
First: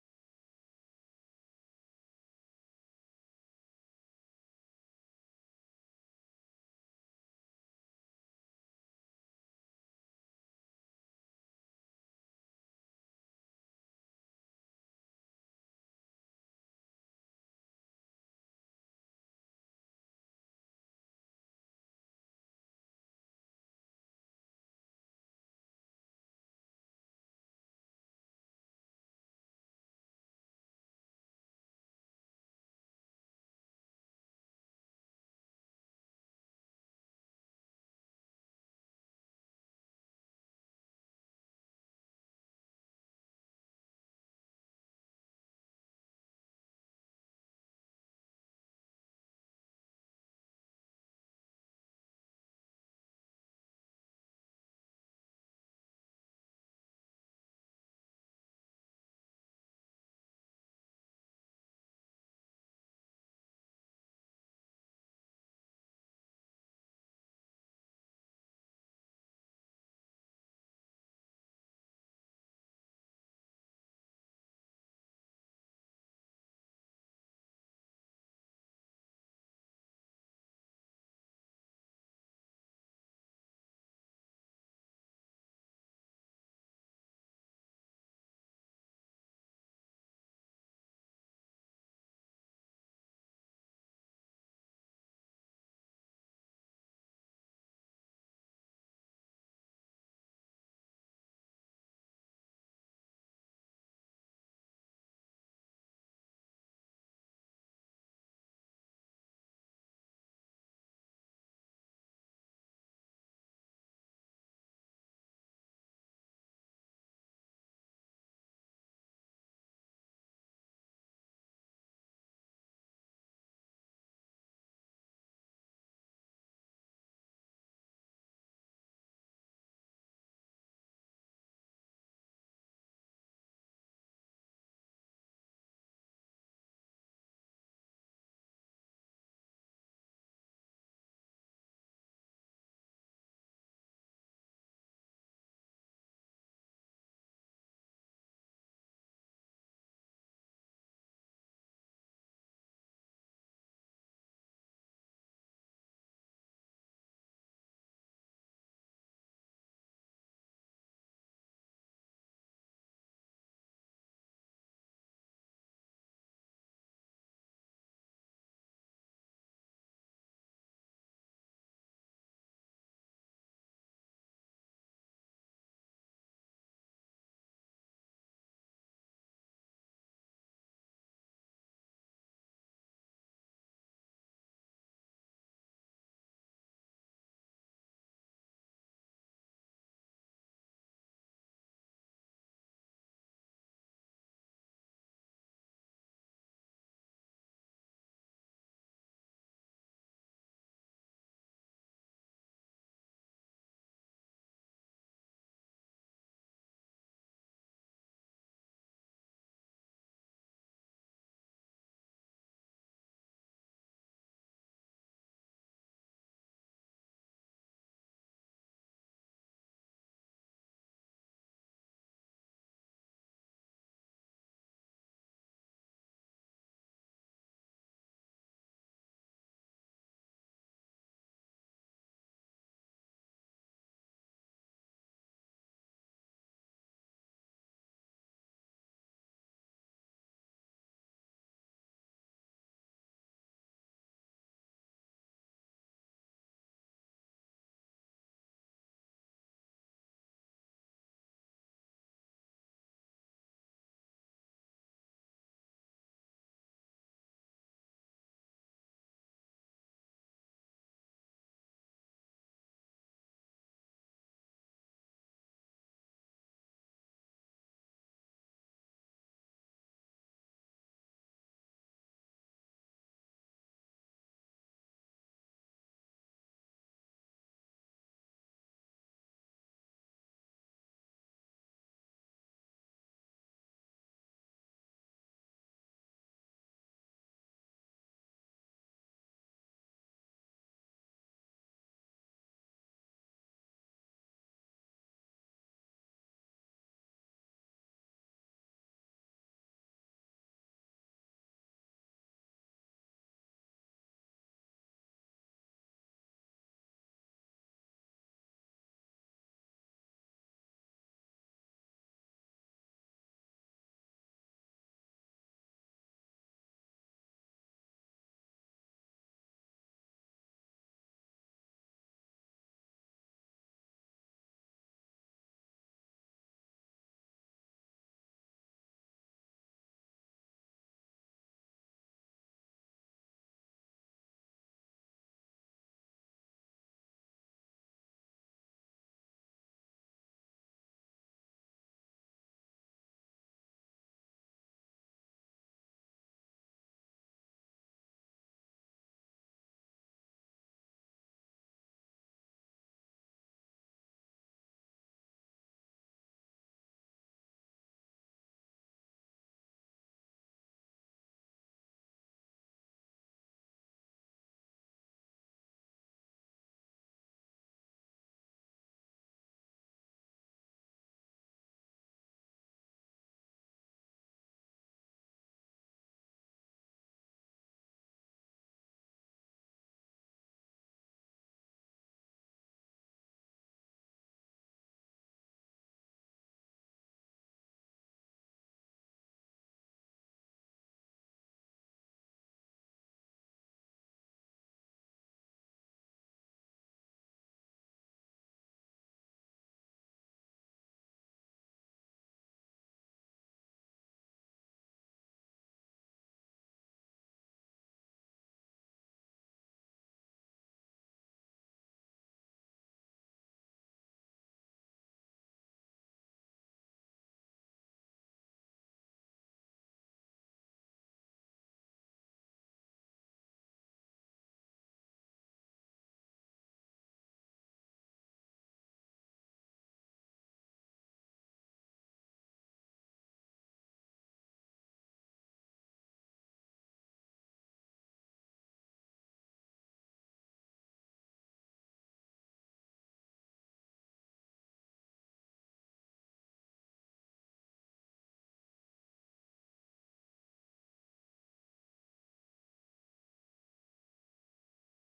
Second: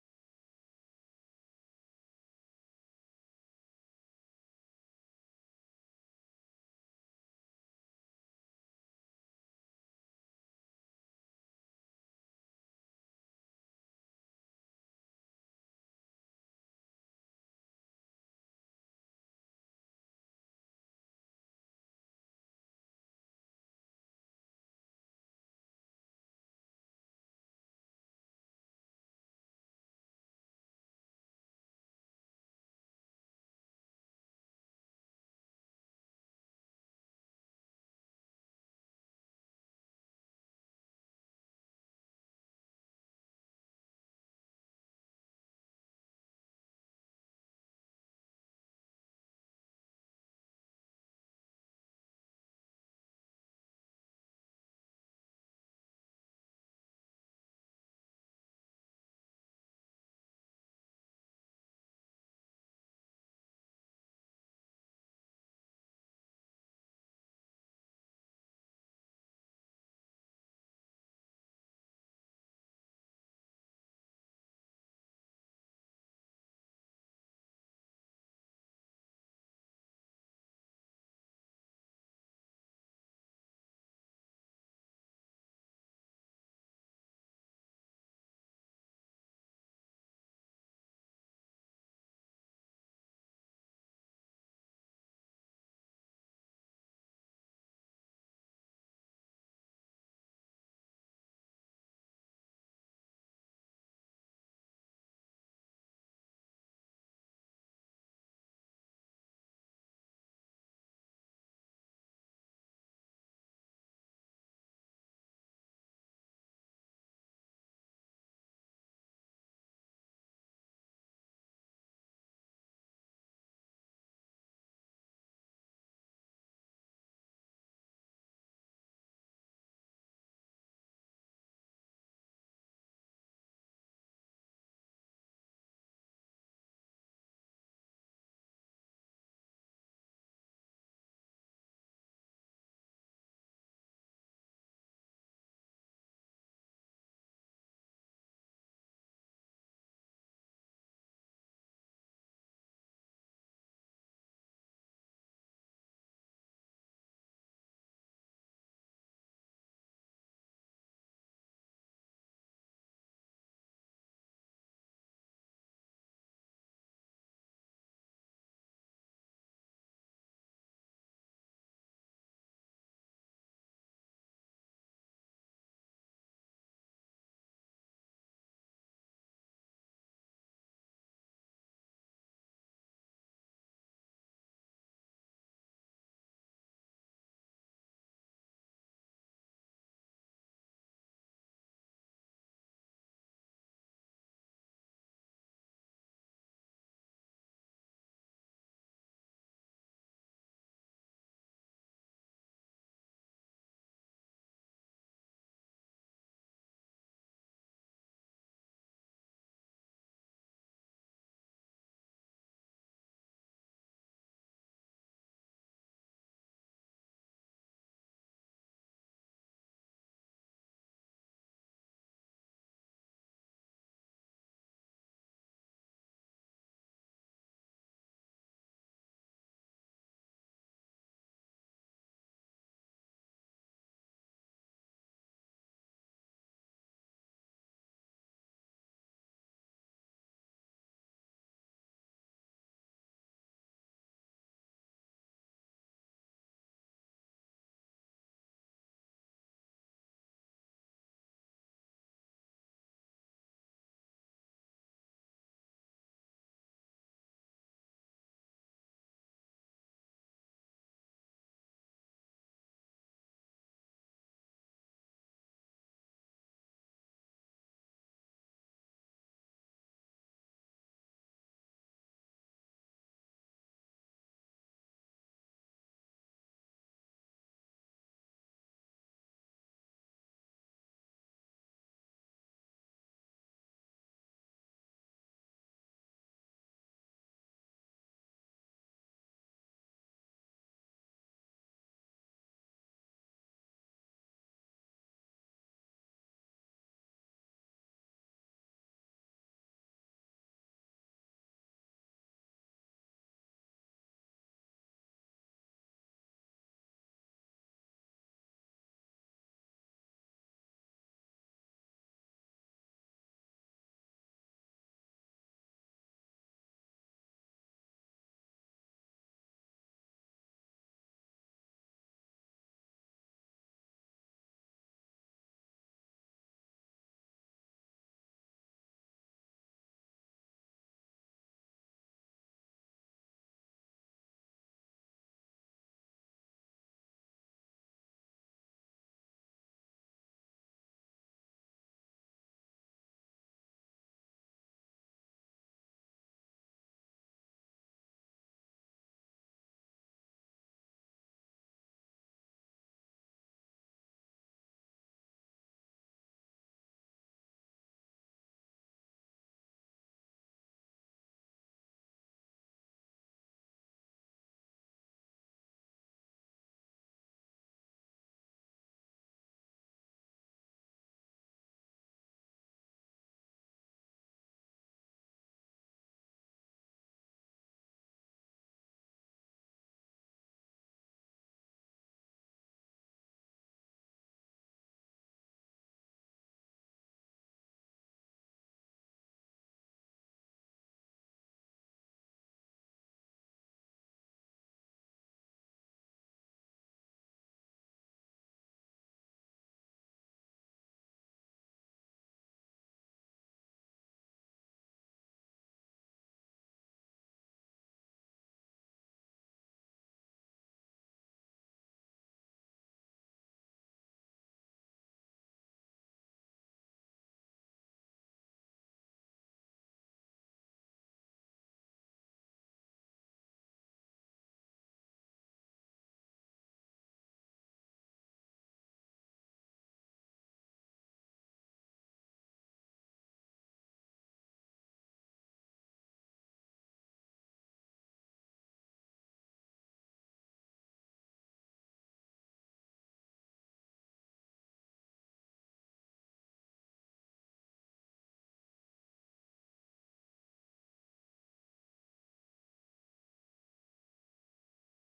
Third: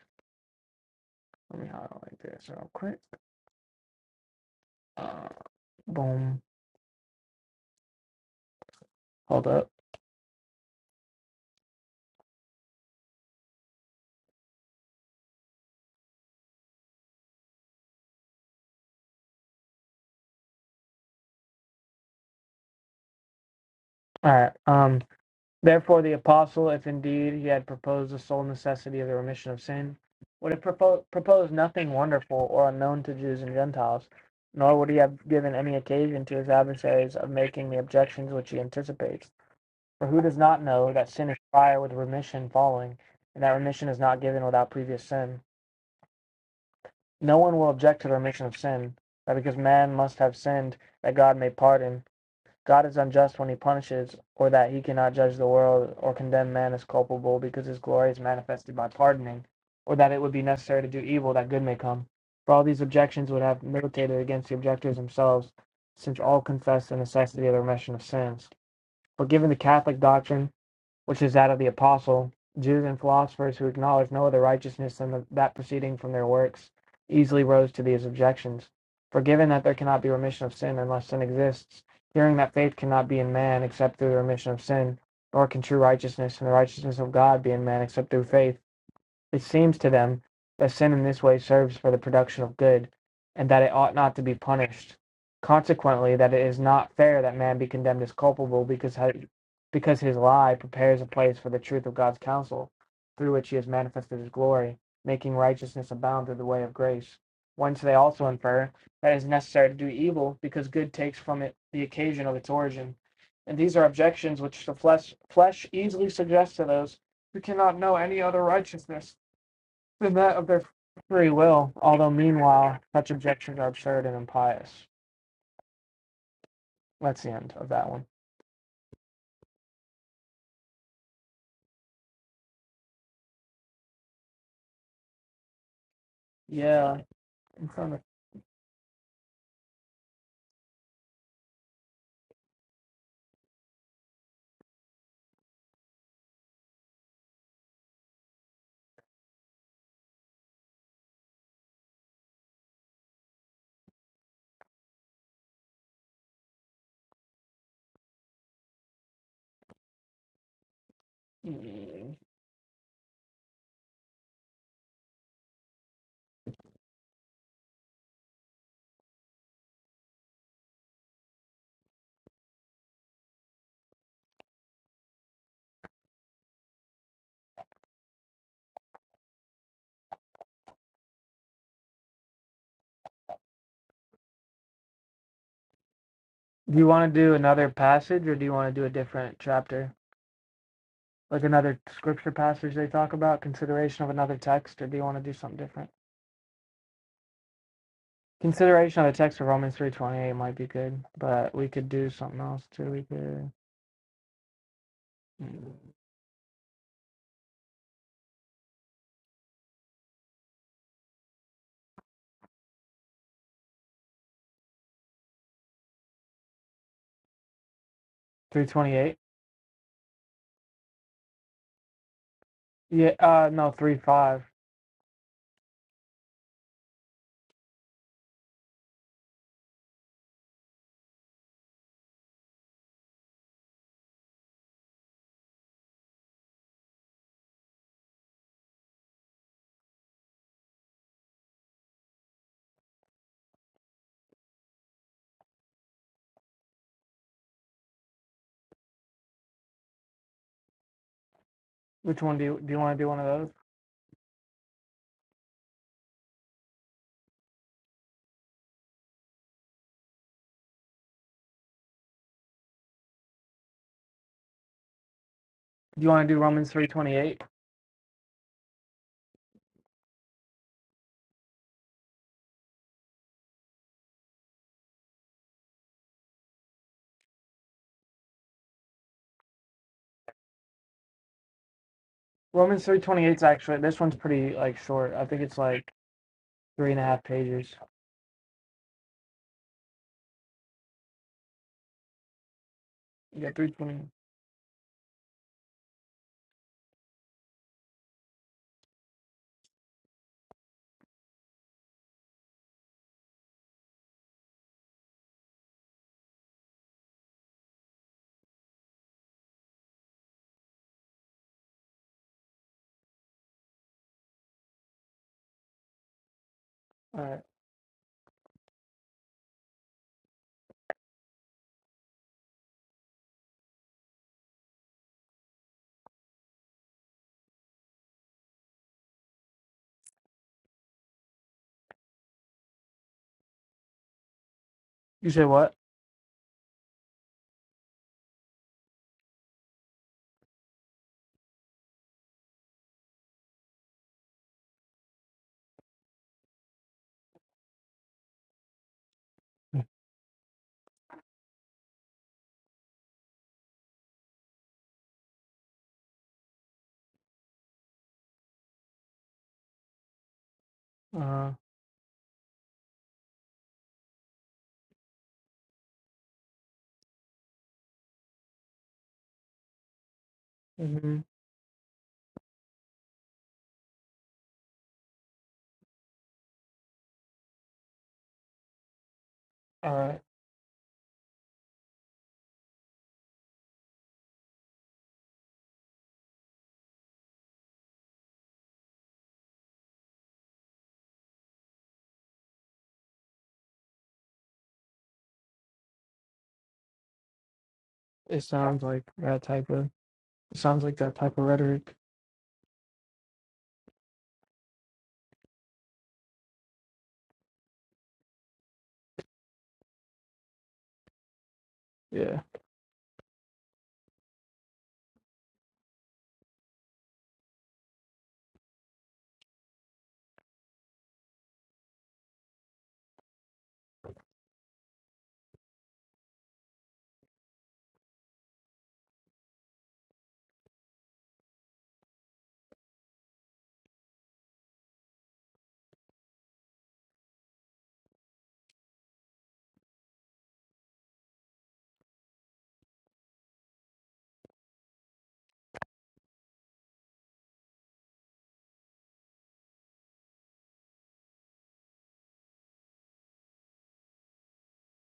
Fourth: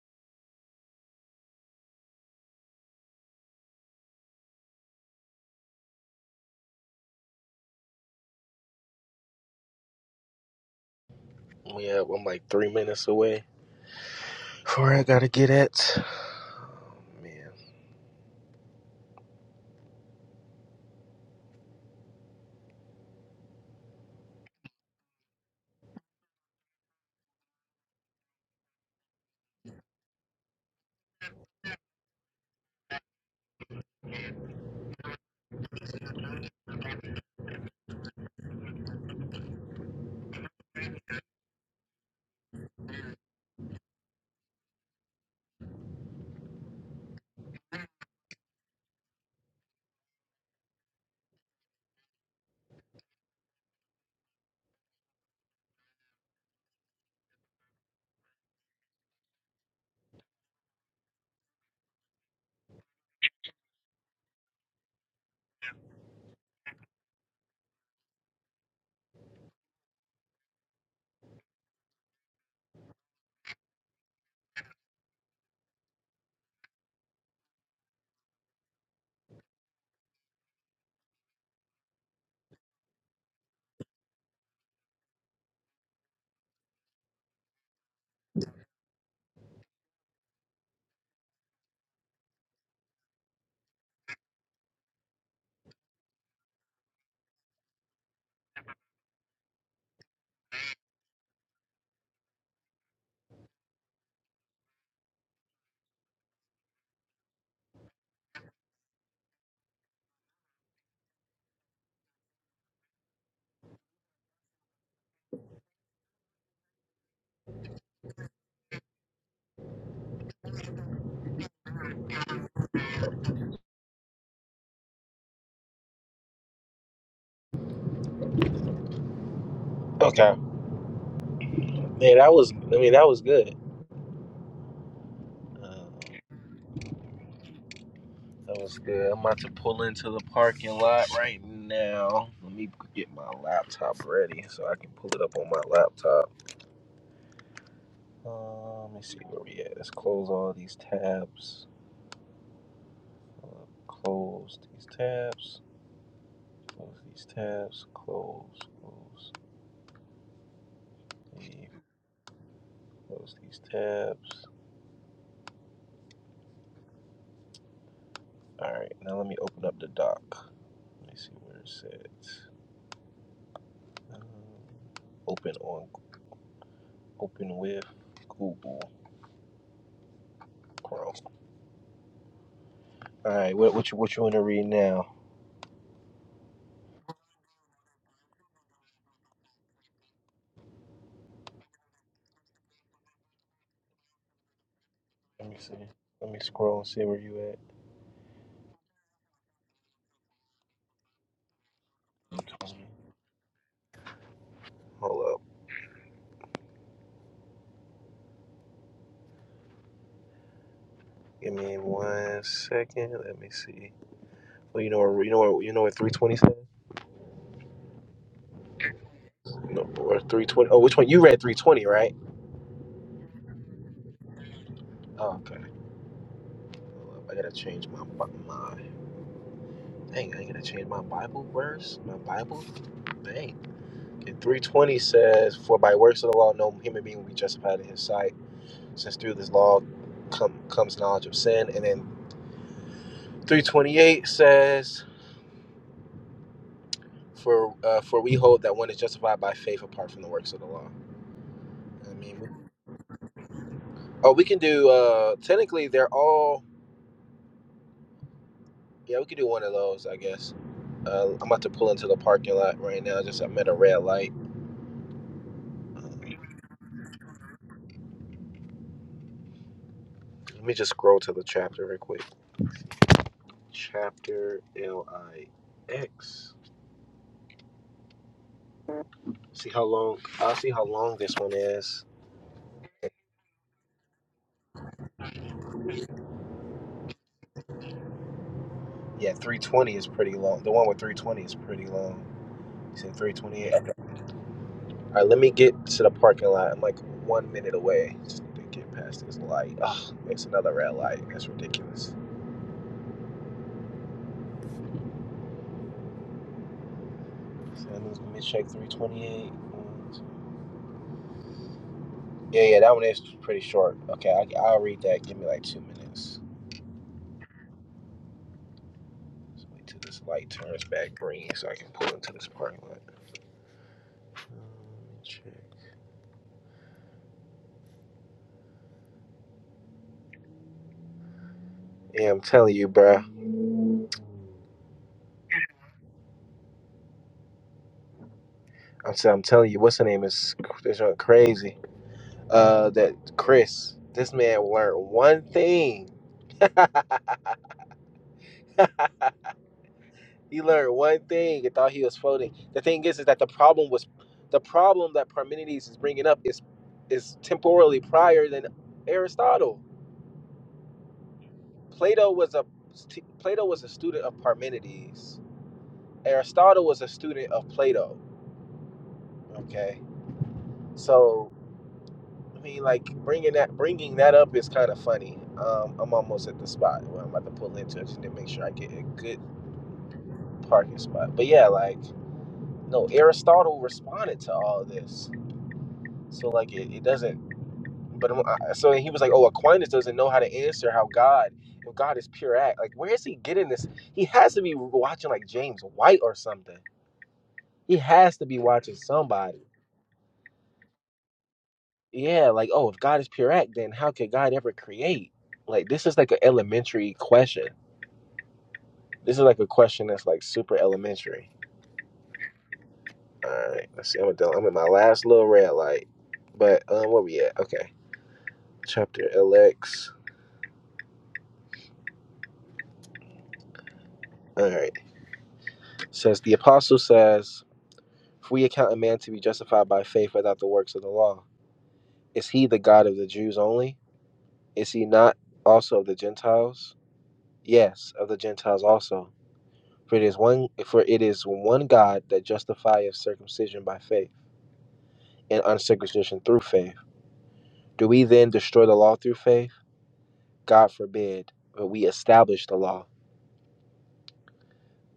Speaker 1: Let me highlight like this real quick. Uh, boom. Hold up.
Speaker 3: yeah. I'm like three minutes away. from Where I gotta get at? Man,
Speaker 1: All right. Um, therefore, the apostle, if indeed he had proposed the sole necessity of the remission of sin, would have propo- proposed nothing wonderful or unknown to Jews and Gentiles, nor would he have given any occasion to his adversaries of making the objections which he anticipates. For who does not know that sin is prior with remission following, and that remission is not given without previous sin? No one will object to the remission of sin, that because man must have sinned, that God may pardon. God is unjust when he punishes, or that he cannot judge the world or condemn man as culpable, because his glory is manifested by pardoning, or that it would be necessary to do evil that good may come. For all these objections would have militated against the objectors themselves, since all confess the necessity of the remission of sins. But given the Catholic doctrine, which is that of the apostle. Jews and philosophers who acknowledge no other righteousness than the, that proceeding from their works easily rose to these objections. For given that there cannot be remission of sin unless sin exists, hearing that faith cannot be in man except through the remission of sin, nor can true righteousness and the righteousness of God be in man except through faith, it seems to them that sin in this way serves for the production of good, and that it ought not to be punished. Consequently, that it is not fair that man be condemned as culpable because because his lie prepares a place for the truth of God's counsel, through which he has manifested his glory, making righteousness abound through the way of grace. Whence they also infer that it is necessary to do evil because good takes from it the occasion of its origin. And these are objections which the flesh, flesh easily suggests to those who cannot know any other righteousness than that of their free will, although meanwhile such objections are absurd and impious. That's the end of that one.
Speaker 3: okay, man. That was I mean that was good. Um,
Speaker 1: Yeah. I'm trying to-
Speaker 3: That was good. I'm about to pull into the parking lot right now. Let me get my laptop ready so I can pull it up on my laptop. Uh, let me see where we at. Let's close all these tabs. Uh, close these tabs. Close these tabs. Close. Close. Leave.
Speaker 1: Do
Speaker 3: Close these tabs. All right. Now let me open up the doc. Let me see where it says. Um, open on. Open with Google Chrome. All right. What what you what you want to read now?
Speaker 1: you want to do another passage or do you want to do a different chapter? Like another scripture passage they talk about, consideration of another text, or do you want to do
Speaker 3: Let me
Speaker 1: something
Speaker 3: see.
Speaker 1: different?
Speaker 3: Let me scroll and see where you at.
Speaker 1: Consideration of the text of Romans three twenty eight might be good, but we could do something else too. We could
Speaker 3: Hold up.
Speaker 1: hmm,
Speaker 3: Give me one second. Let me see. Well, you know, you know, you know what three twenty says.
Speaker 1: three twenty eight.
Speaker 3: No, or 320. Oh, which one? You read 320, right?
Speaker 1: Yeah, uh, no, three five.
Speaker 3: Oh, okay. I gotta change my, Bi- my, dang, I gotta change my Bible verse? My Bible? Dang. Okay, 320 says, For by works of the law, no human being will be justified in his sight, since through this law come, comes knowledge of sin. And then 328 says, For uh, for we hold that one is justified by faith apart from the works of the law. I
Speaker 1: Which one
Speaker 3: mean,
Speaker 1: do
Speaker 3: we-
Speaker 1: you do? You want to do one of those?
Speaker 3: oh, we can do, uh, technically, they're all. Yeah, we could do one of those, I guess. Uh, I'm about to pull into the parking lot right now. Just I'm at a red light.
Speaker 1: Do you want to do Romans three twenty eight?
Speaker 3: Let me just scroll to the chapter real quick. Chapter L I X. See how long. I'll see how long this one is.
Speaker 1: Romans three twenty eight is actually this one's pretty like short. I think it's like three and a half pages.
Speaker 3: Yeah, 320 is pretty long. The one with 320 is pretty long. It's in
Speaker 1: You got three
Speaker 3: 328. Okay.
Speaker 1: twenty.
Speaker 3: All right, let me get to the parking lot. I'm like one minute away. Just need to get past this light. Oh, it's another red light. That's ridiculous. So let me let me check 328. Yeah, yeah, that one is pretty short. Okay, I, I'll read that. Give me like two minutes.
Speaker 1: All right.
Speaker 3: Just wait till this light turns back green so I can pull into this parking lot. Yeah, I'm telling you, bruh.
Speaker 1: You say what?
Speaker 3: I'm, t- I'm telling you, what's her name is this one crazy. Uh, that Chris. This man learned one thing. he learned one thing and thought he was floating. The thing is, is that the problem was, the problem that Parmenides is bringing up is, is temporally prior than Aristotle.
Speaker 1: Uh.
Speaker 3: Plato was a Plato was a student of Parmenides. Aristotle was a student of Plato. Okay,
Speaker 1: mhm.
Speaker 3: so I mean, like bringing that bringing that up is kind of funny. Um, I'm almost at the spot where I'm about to pull into it just to make sure I get a good
Speaker 1: All right.
Speaker 3: parking spot. But yeah, like no, Aristotle responded to all of this, so like it, it doesn't. But I'm- I, so he was like, oh, Aquinas doesn't know how to answer how God. If God is pure act, like where is he getting this? He has to be watching like James White or something He has
Speaker 1: It
Speaker 3: to be
Speaker 1: sounds
Speaker 3: watching
Speaker 1: like that
Speaker 3: somebody.
Speaker 1: type of. It sounds like that type of rhetoric.
Speaker 3: Yeah, like, oh, if God is pure act, then how could God ever create? Like, this is like an elementary question. This is like a question that's like super elementary.
Speaker 1: Yeah.
Speaker 3: All right, let's see. I'm, done. I'm in my last little red light. But um, where we at? Okay, chapter LX. All right. Says the apostle says, "If we account a man to be justified by faith without the works of the law, is he the God of the Jews only? Is he not also of the Gentiles? Yes, of the Gentiles also." For it is one for it is one God that justifieth circumcision by faith and uncircumcision through faith. Do we then destroy the law through faith? God forbid, but we establish the law.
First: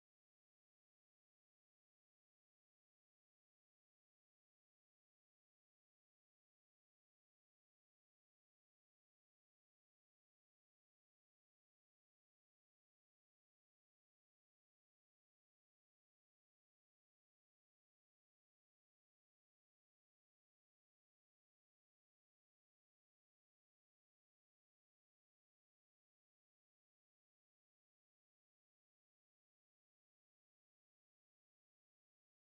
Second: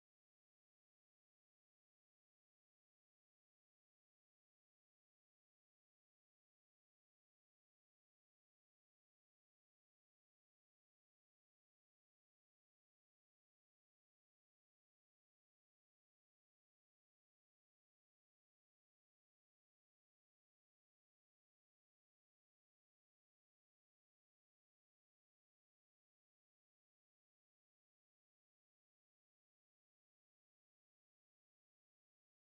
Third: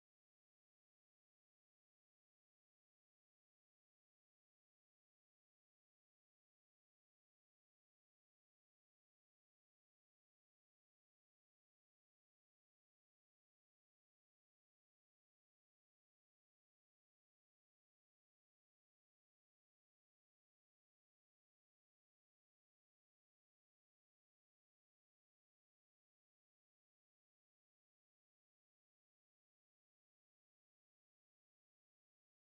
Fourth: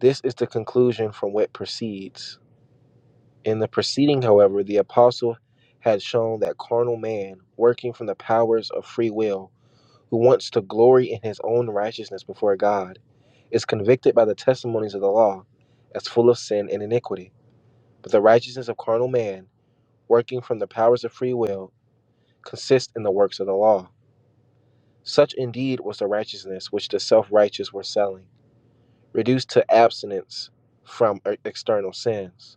Speaker 3: This is the conclusion from what proceeds. In the proceeding, however, the apostle had shown that carnal man, working from the powers of free will, who wants to glory in his own righteousness before God, is convicted by the testimonies of the law as full of sin and iniquity. But the righteousness of carnal man working from the powers of free will, consist in the works of the law. Such indeed was the righteousness which the self righteous were selling, reduced to abstinence from e- external sins,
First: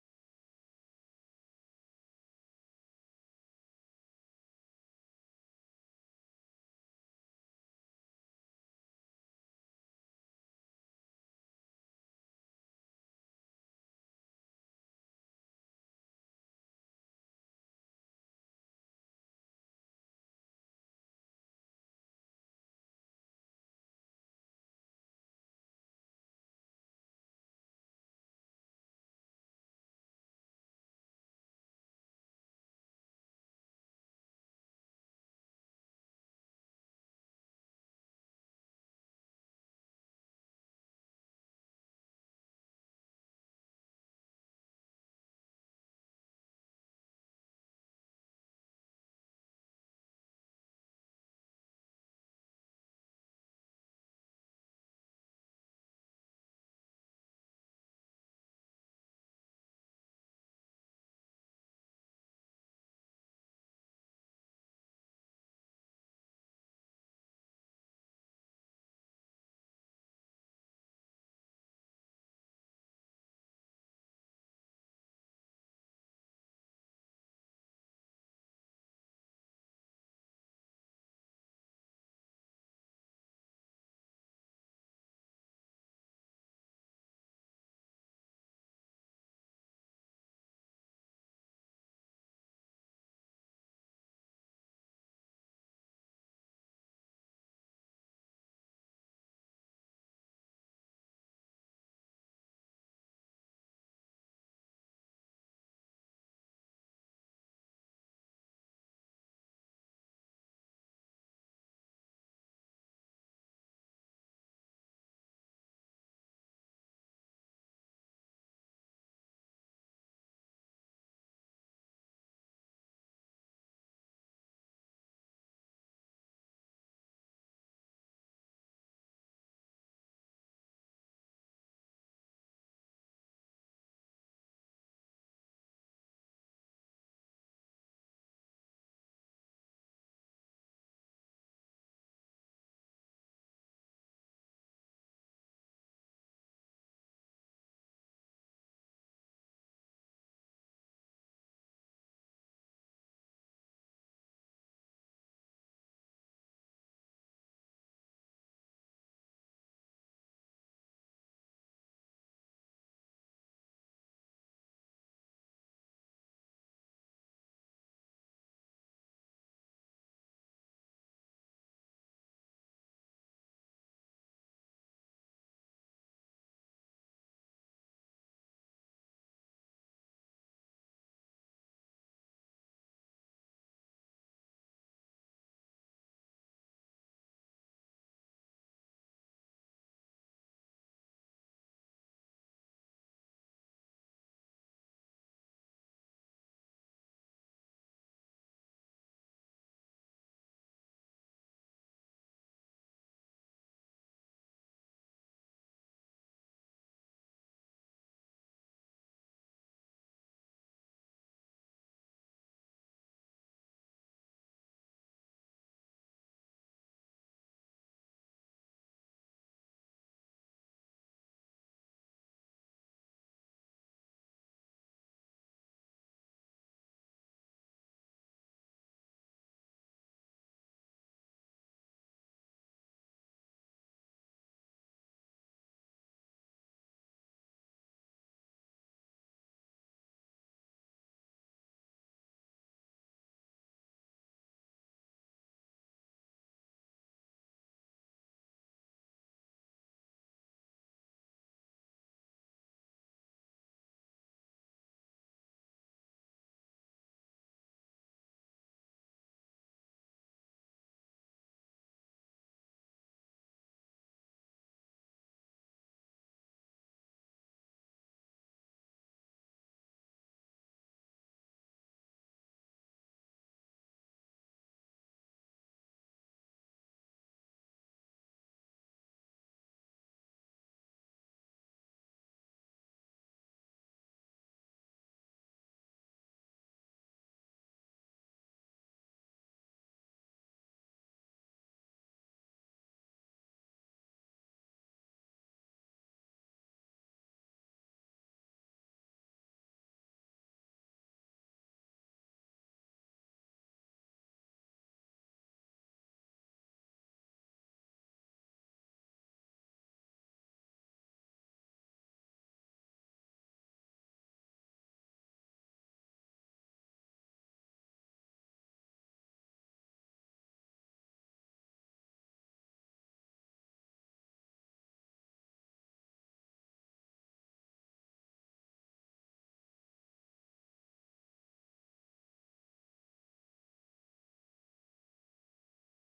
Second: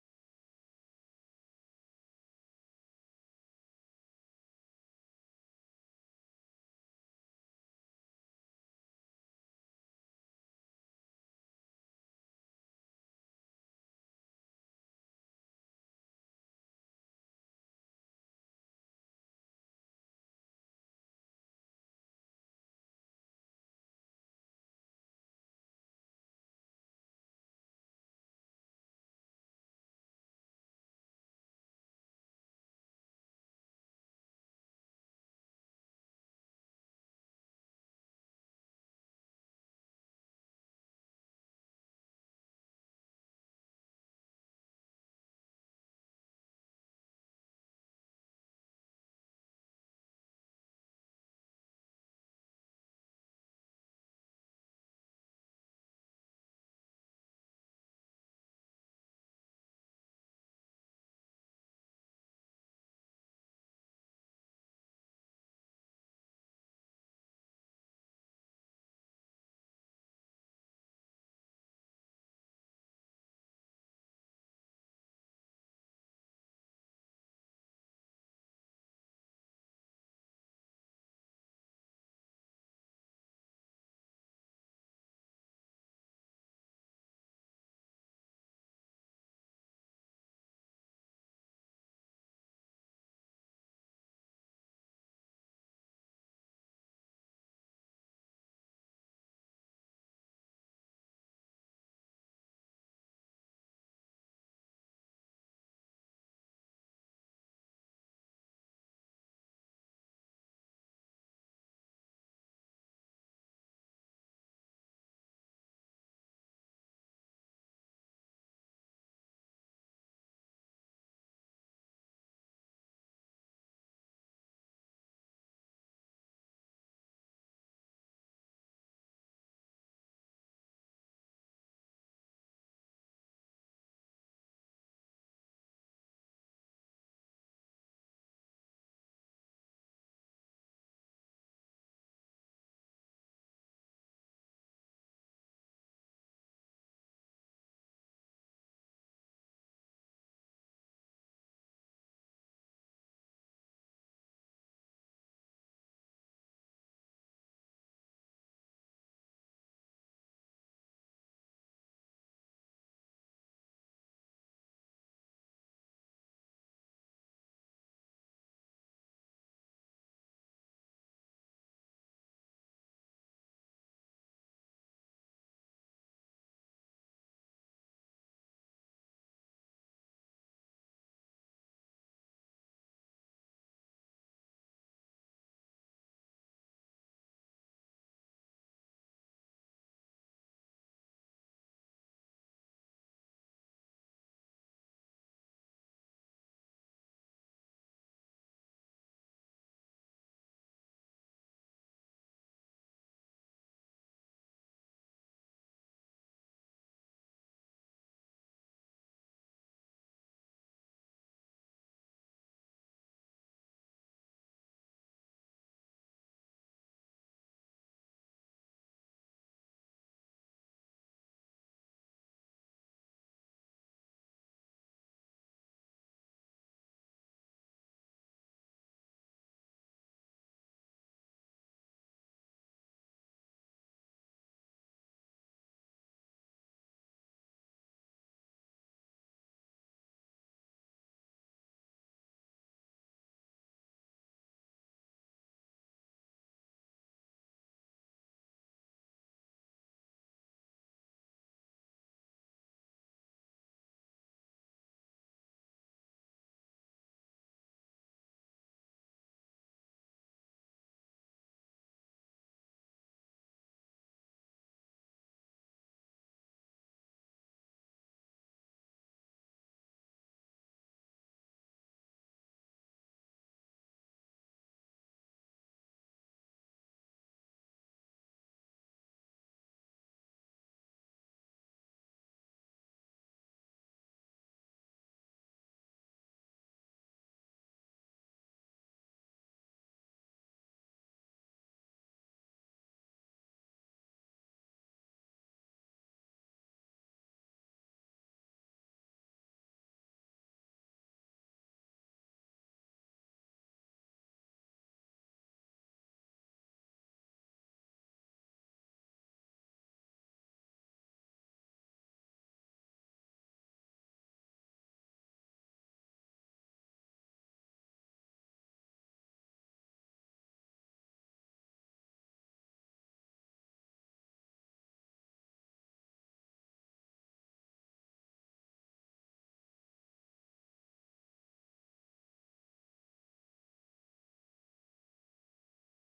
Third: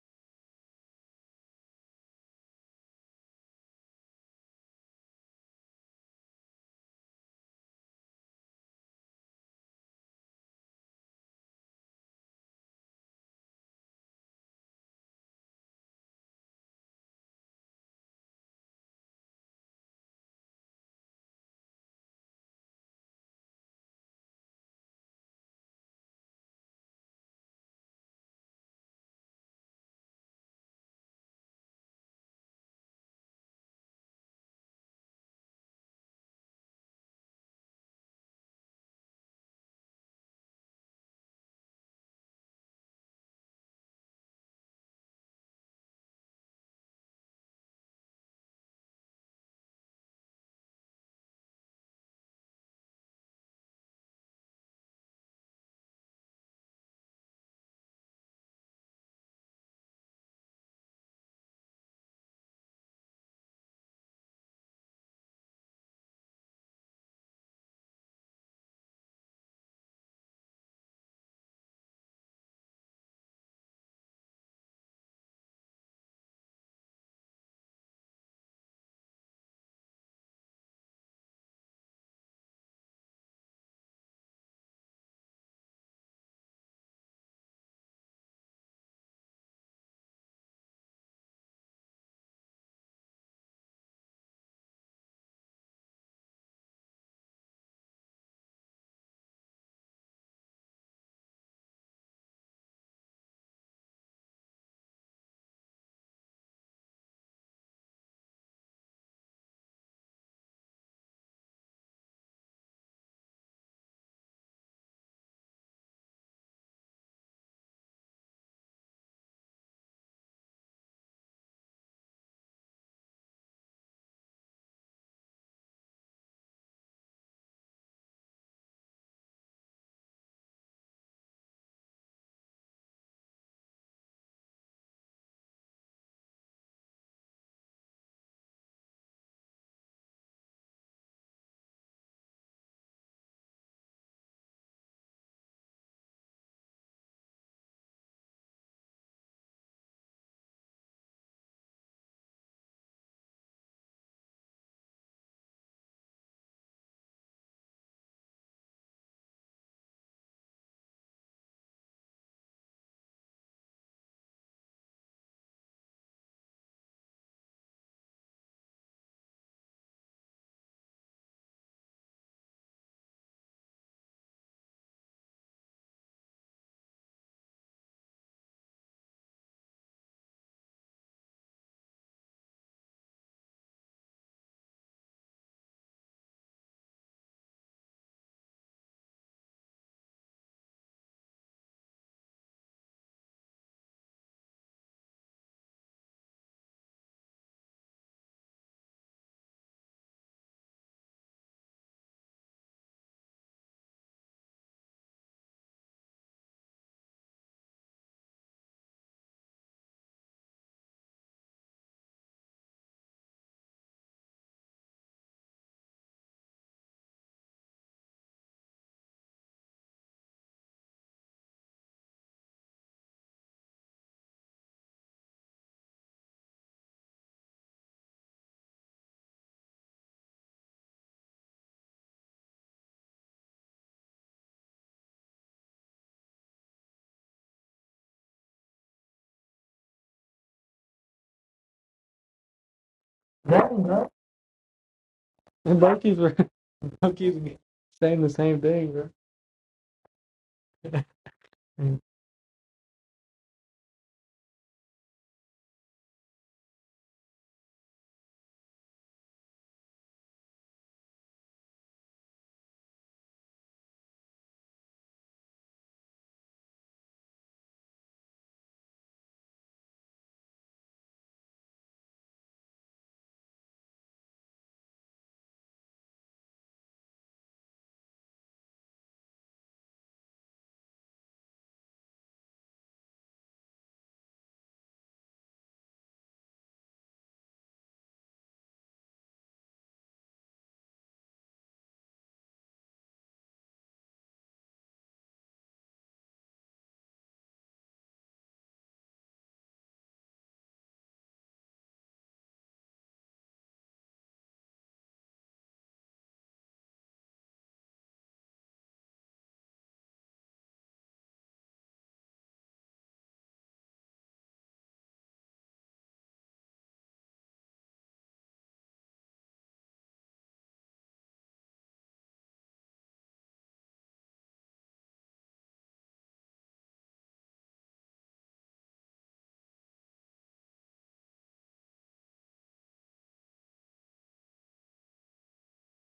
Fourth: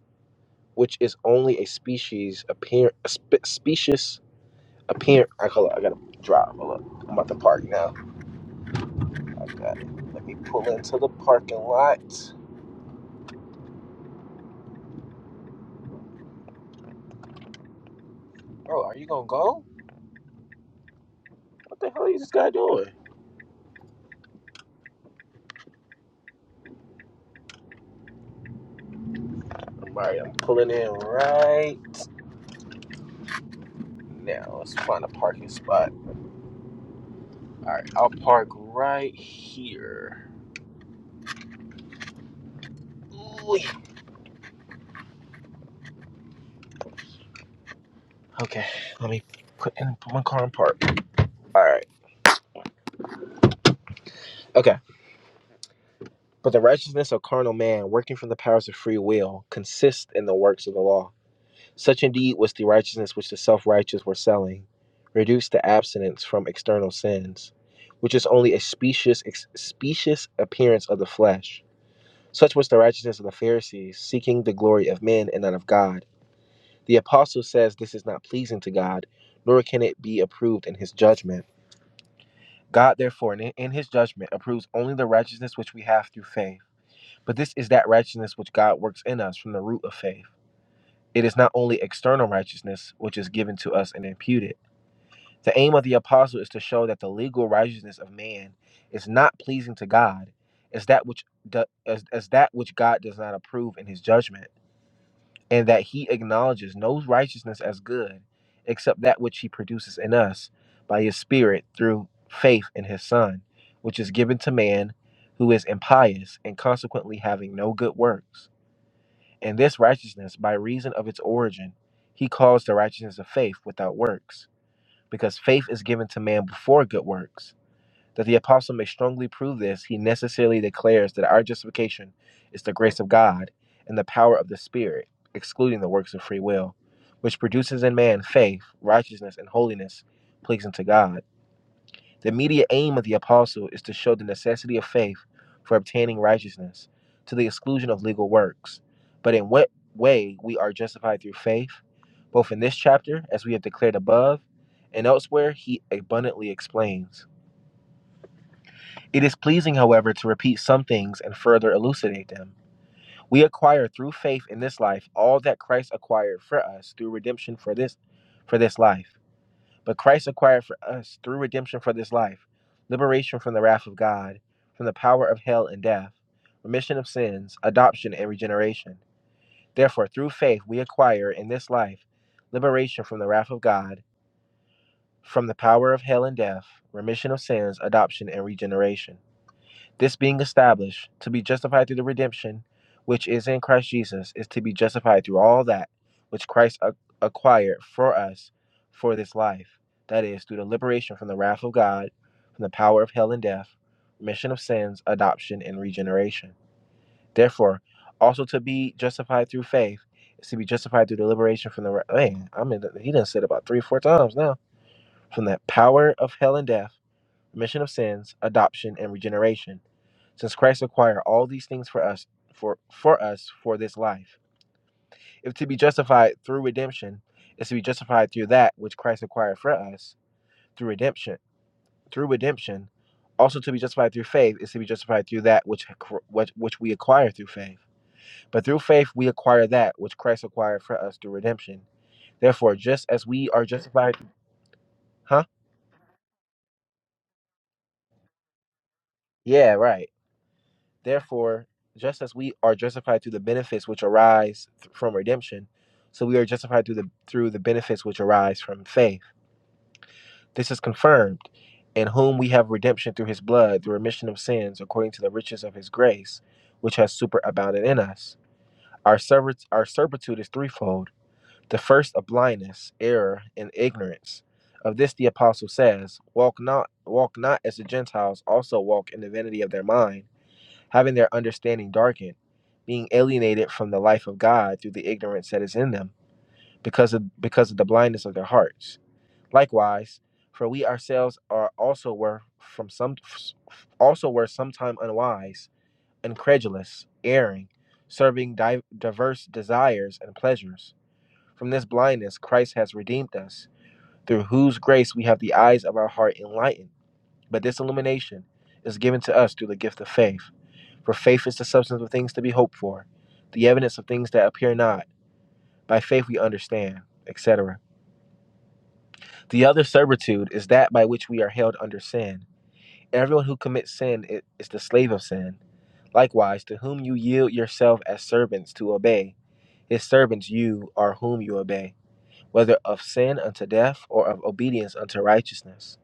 Speaker 3: which is only a species appear a spe- specious appear. I call it. I gotta drive. Hold up. I'm about to park now. I got it. Let me pull into the parking lot. Bro, are you gonna go? What the hell is this guy doing? All right, I'm pulling in right now. Let's find a parking spot. All right, I'll park right here. Okay, let me put in put my car in park. All right. Okay. But the righteousness of carnal man, working from the powers of free will, consists in the works of the law. Such indeed was the righteousness which the self righteous were selling, reduced to abstinence from external sins, which is only a specious, specious appearance of the flesh. Such was the righteousness of the Pharisees, seeking the glory of men and not of God The apostle says this is not pleasing to God, nor can it be approved in his judgment. God, therefore, in his judgment, approves only the righteousness which we have through faith. But this is that righteousness which God works in us from the root of faith. It is not only external righteousness which is given to us and imputed. The aim of the apostle is to show that the legal righteousness of man is not pleasing to God, is that which do, as, as that which God does not approve in his judgment. and that he acknowledges no righteousness as good except that which he produces in us by his spirit through faith in his son which is given to man who is impious and consequently having no good works and this righteousness by reason of its origin he calls the righteousness of faith without works because faith is given to man before good works that the apostle may strongly prove this, he necessarily declares that our justification is the grace of God and the power of the Spirit, excluding the works of free will, which produces in man faith, righteousness, and holiness pleasing to God. The immediate aim of the apostle is to show the necessity of faith for obtaining righteousness to the exclusion of legal works. But in what way we are justified through faith, both in this chapter, as we have declared above, and elsewhere, he abundantly explains. It is pleasing, however, to repeat some things and further elucidate them. We acquire through faith in this life all that Christ acquired for us through redemption for this for this life. But Christ acquired for us through redemption for this life, liberation from the wrath of God, from the power of hell and death, remission of sins, adoption and regeneration. Therefore, through faith we acquire in this life liberation from the wrath of God, from the power of hell and death, remission of sins, adoption and regeneration. This being established, to be justified through the redemption which is in Christ Jesus, is to be justified through all that which Christ acquired for us for this life. That is, through the liberation from the wrath of God, from the power of hell and death, remission of sins, adoption, and regeneration. Therefore, also to be justified through faith is to be justified through the liberation from the Man, I mean, he done said about three, or four times now. From the power of hell and death, remission of sins, adoption, and regeneration since Christ acquired all these things for us for for us for this life. If to be justified through redemption is to be justified through that which Christ acquired for us through redemption through redemption, also to be justified through faith is to be justified through that which which, which we acquire through faith. But through faith we acquire that which Christ acquired for us through redemption. Therefore, just as we
Speaker 1: No,
Speaker 3: are
Speaker 1: no.
Speaker 3: justified, huh?
Speaker 1: And Bucky's Bucky's saying the same thing, bro.
Speaker 3: Yeah, right. Therefore, just as we are justified through the benefits which arise th- from redemption, so we are justified through the through the benefits which arise from faith. This is confirmed in whom we have redemption through his blood, the remission of sins according to the riches of his grace, which has superabounded in us. Our servit- our servitude is threefold. The first of blindness, error, and ignorance. Of this the apostle says, walk not walk not as the Gentiles also walk in the vanity of their mind having their understanding darkened, being alienated from the life of God through the ignorance that is in them because of because of the blindness of their hearts. Likewise, for we ourselves are also were from some also were sometime unwise, incredulous, erring, serving di- diverse desires and pleasures. From this blindness Christ has redeemed us, through whose grace we have the eyes of our heart enlightened. But this illumination is given to us through the gift of faith for faith is the substance of things to be hoped for, the evidence of things that appear not. By faith we understand, etc. The other servitude is that by which we are held under sin. Everyone who commits sin is the slave of sin. Likewise, to whom you yield yourself as servants to obey, his servants you are whom you obey, whether of sin unto death or of obedience unto righteousness.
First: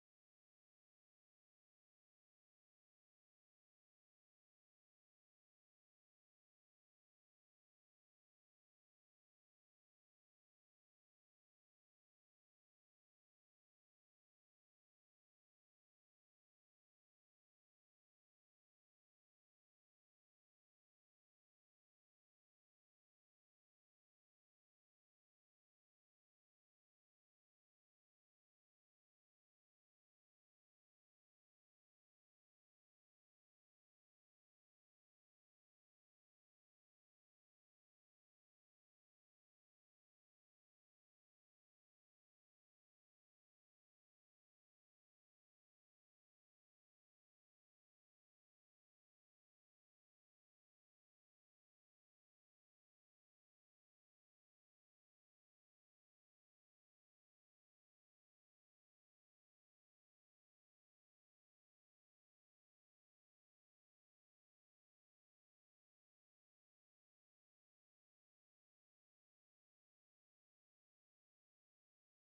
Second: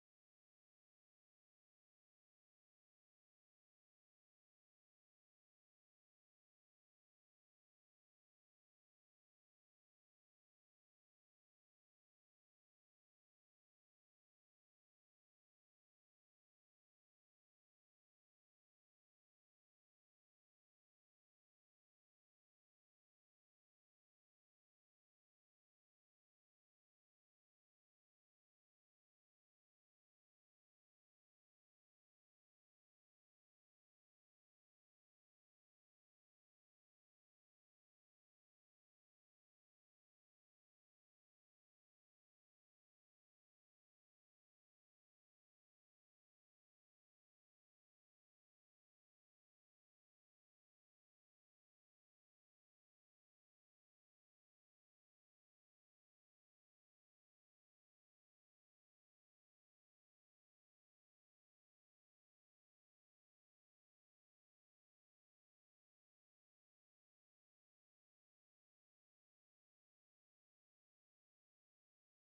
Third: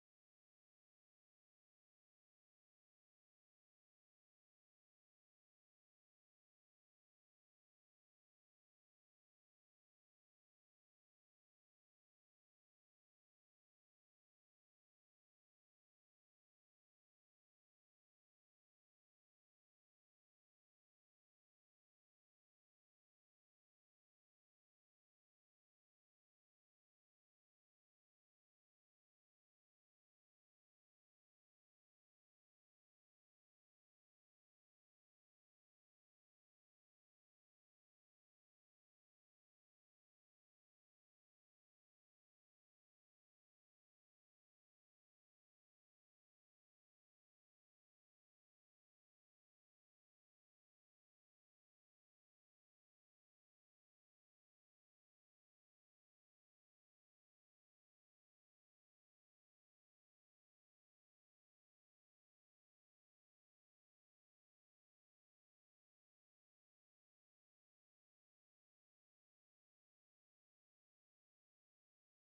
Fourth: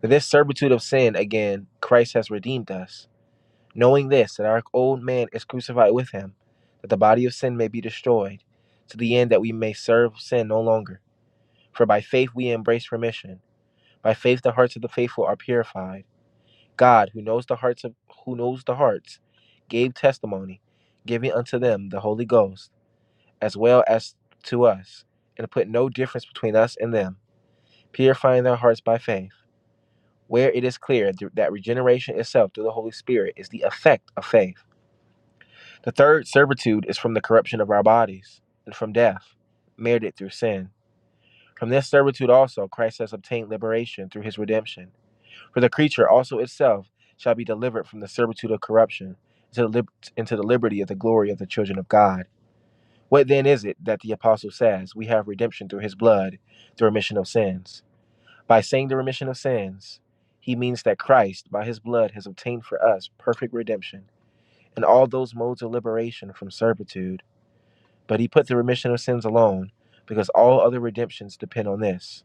Speaker 3: For this servitude of sin, again, Christ has redeemed us knowing this, that our old man is crucified with him, that the body of sin may be destroyed, to the end that we may serve sin no longer. For by faith we embrace remission. By faith the hearts of the faithful are purified. God, who knows the hearts of who knows the hearts, gave testimony, giving unto them the Holy Ghost, as well as to us, and put no difference between us and them, purifying their hearts by faith. Where it is clear that regeneration itself through the Holy Spirit is the effect of faith The third servitude is from the corruption of our bodies and from death, merited through sin. From this servitude also Christ has obtained liberation through his redemption. For the creature also itself shall be delivered from the servitude of corruption into the, into the liberty of the glory of the children of God. What then is it that the apostle says, We have redemption through his blood, the remission of sins? By saying the remission of sins, he means that Christ, by his blood, has obtained for us perfect redemption and all those modes of liberation from servitude but he put the remission of sins alone, because all other redemptions depend on this.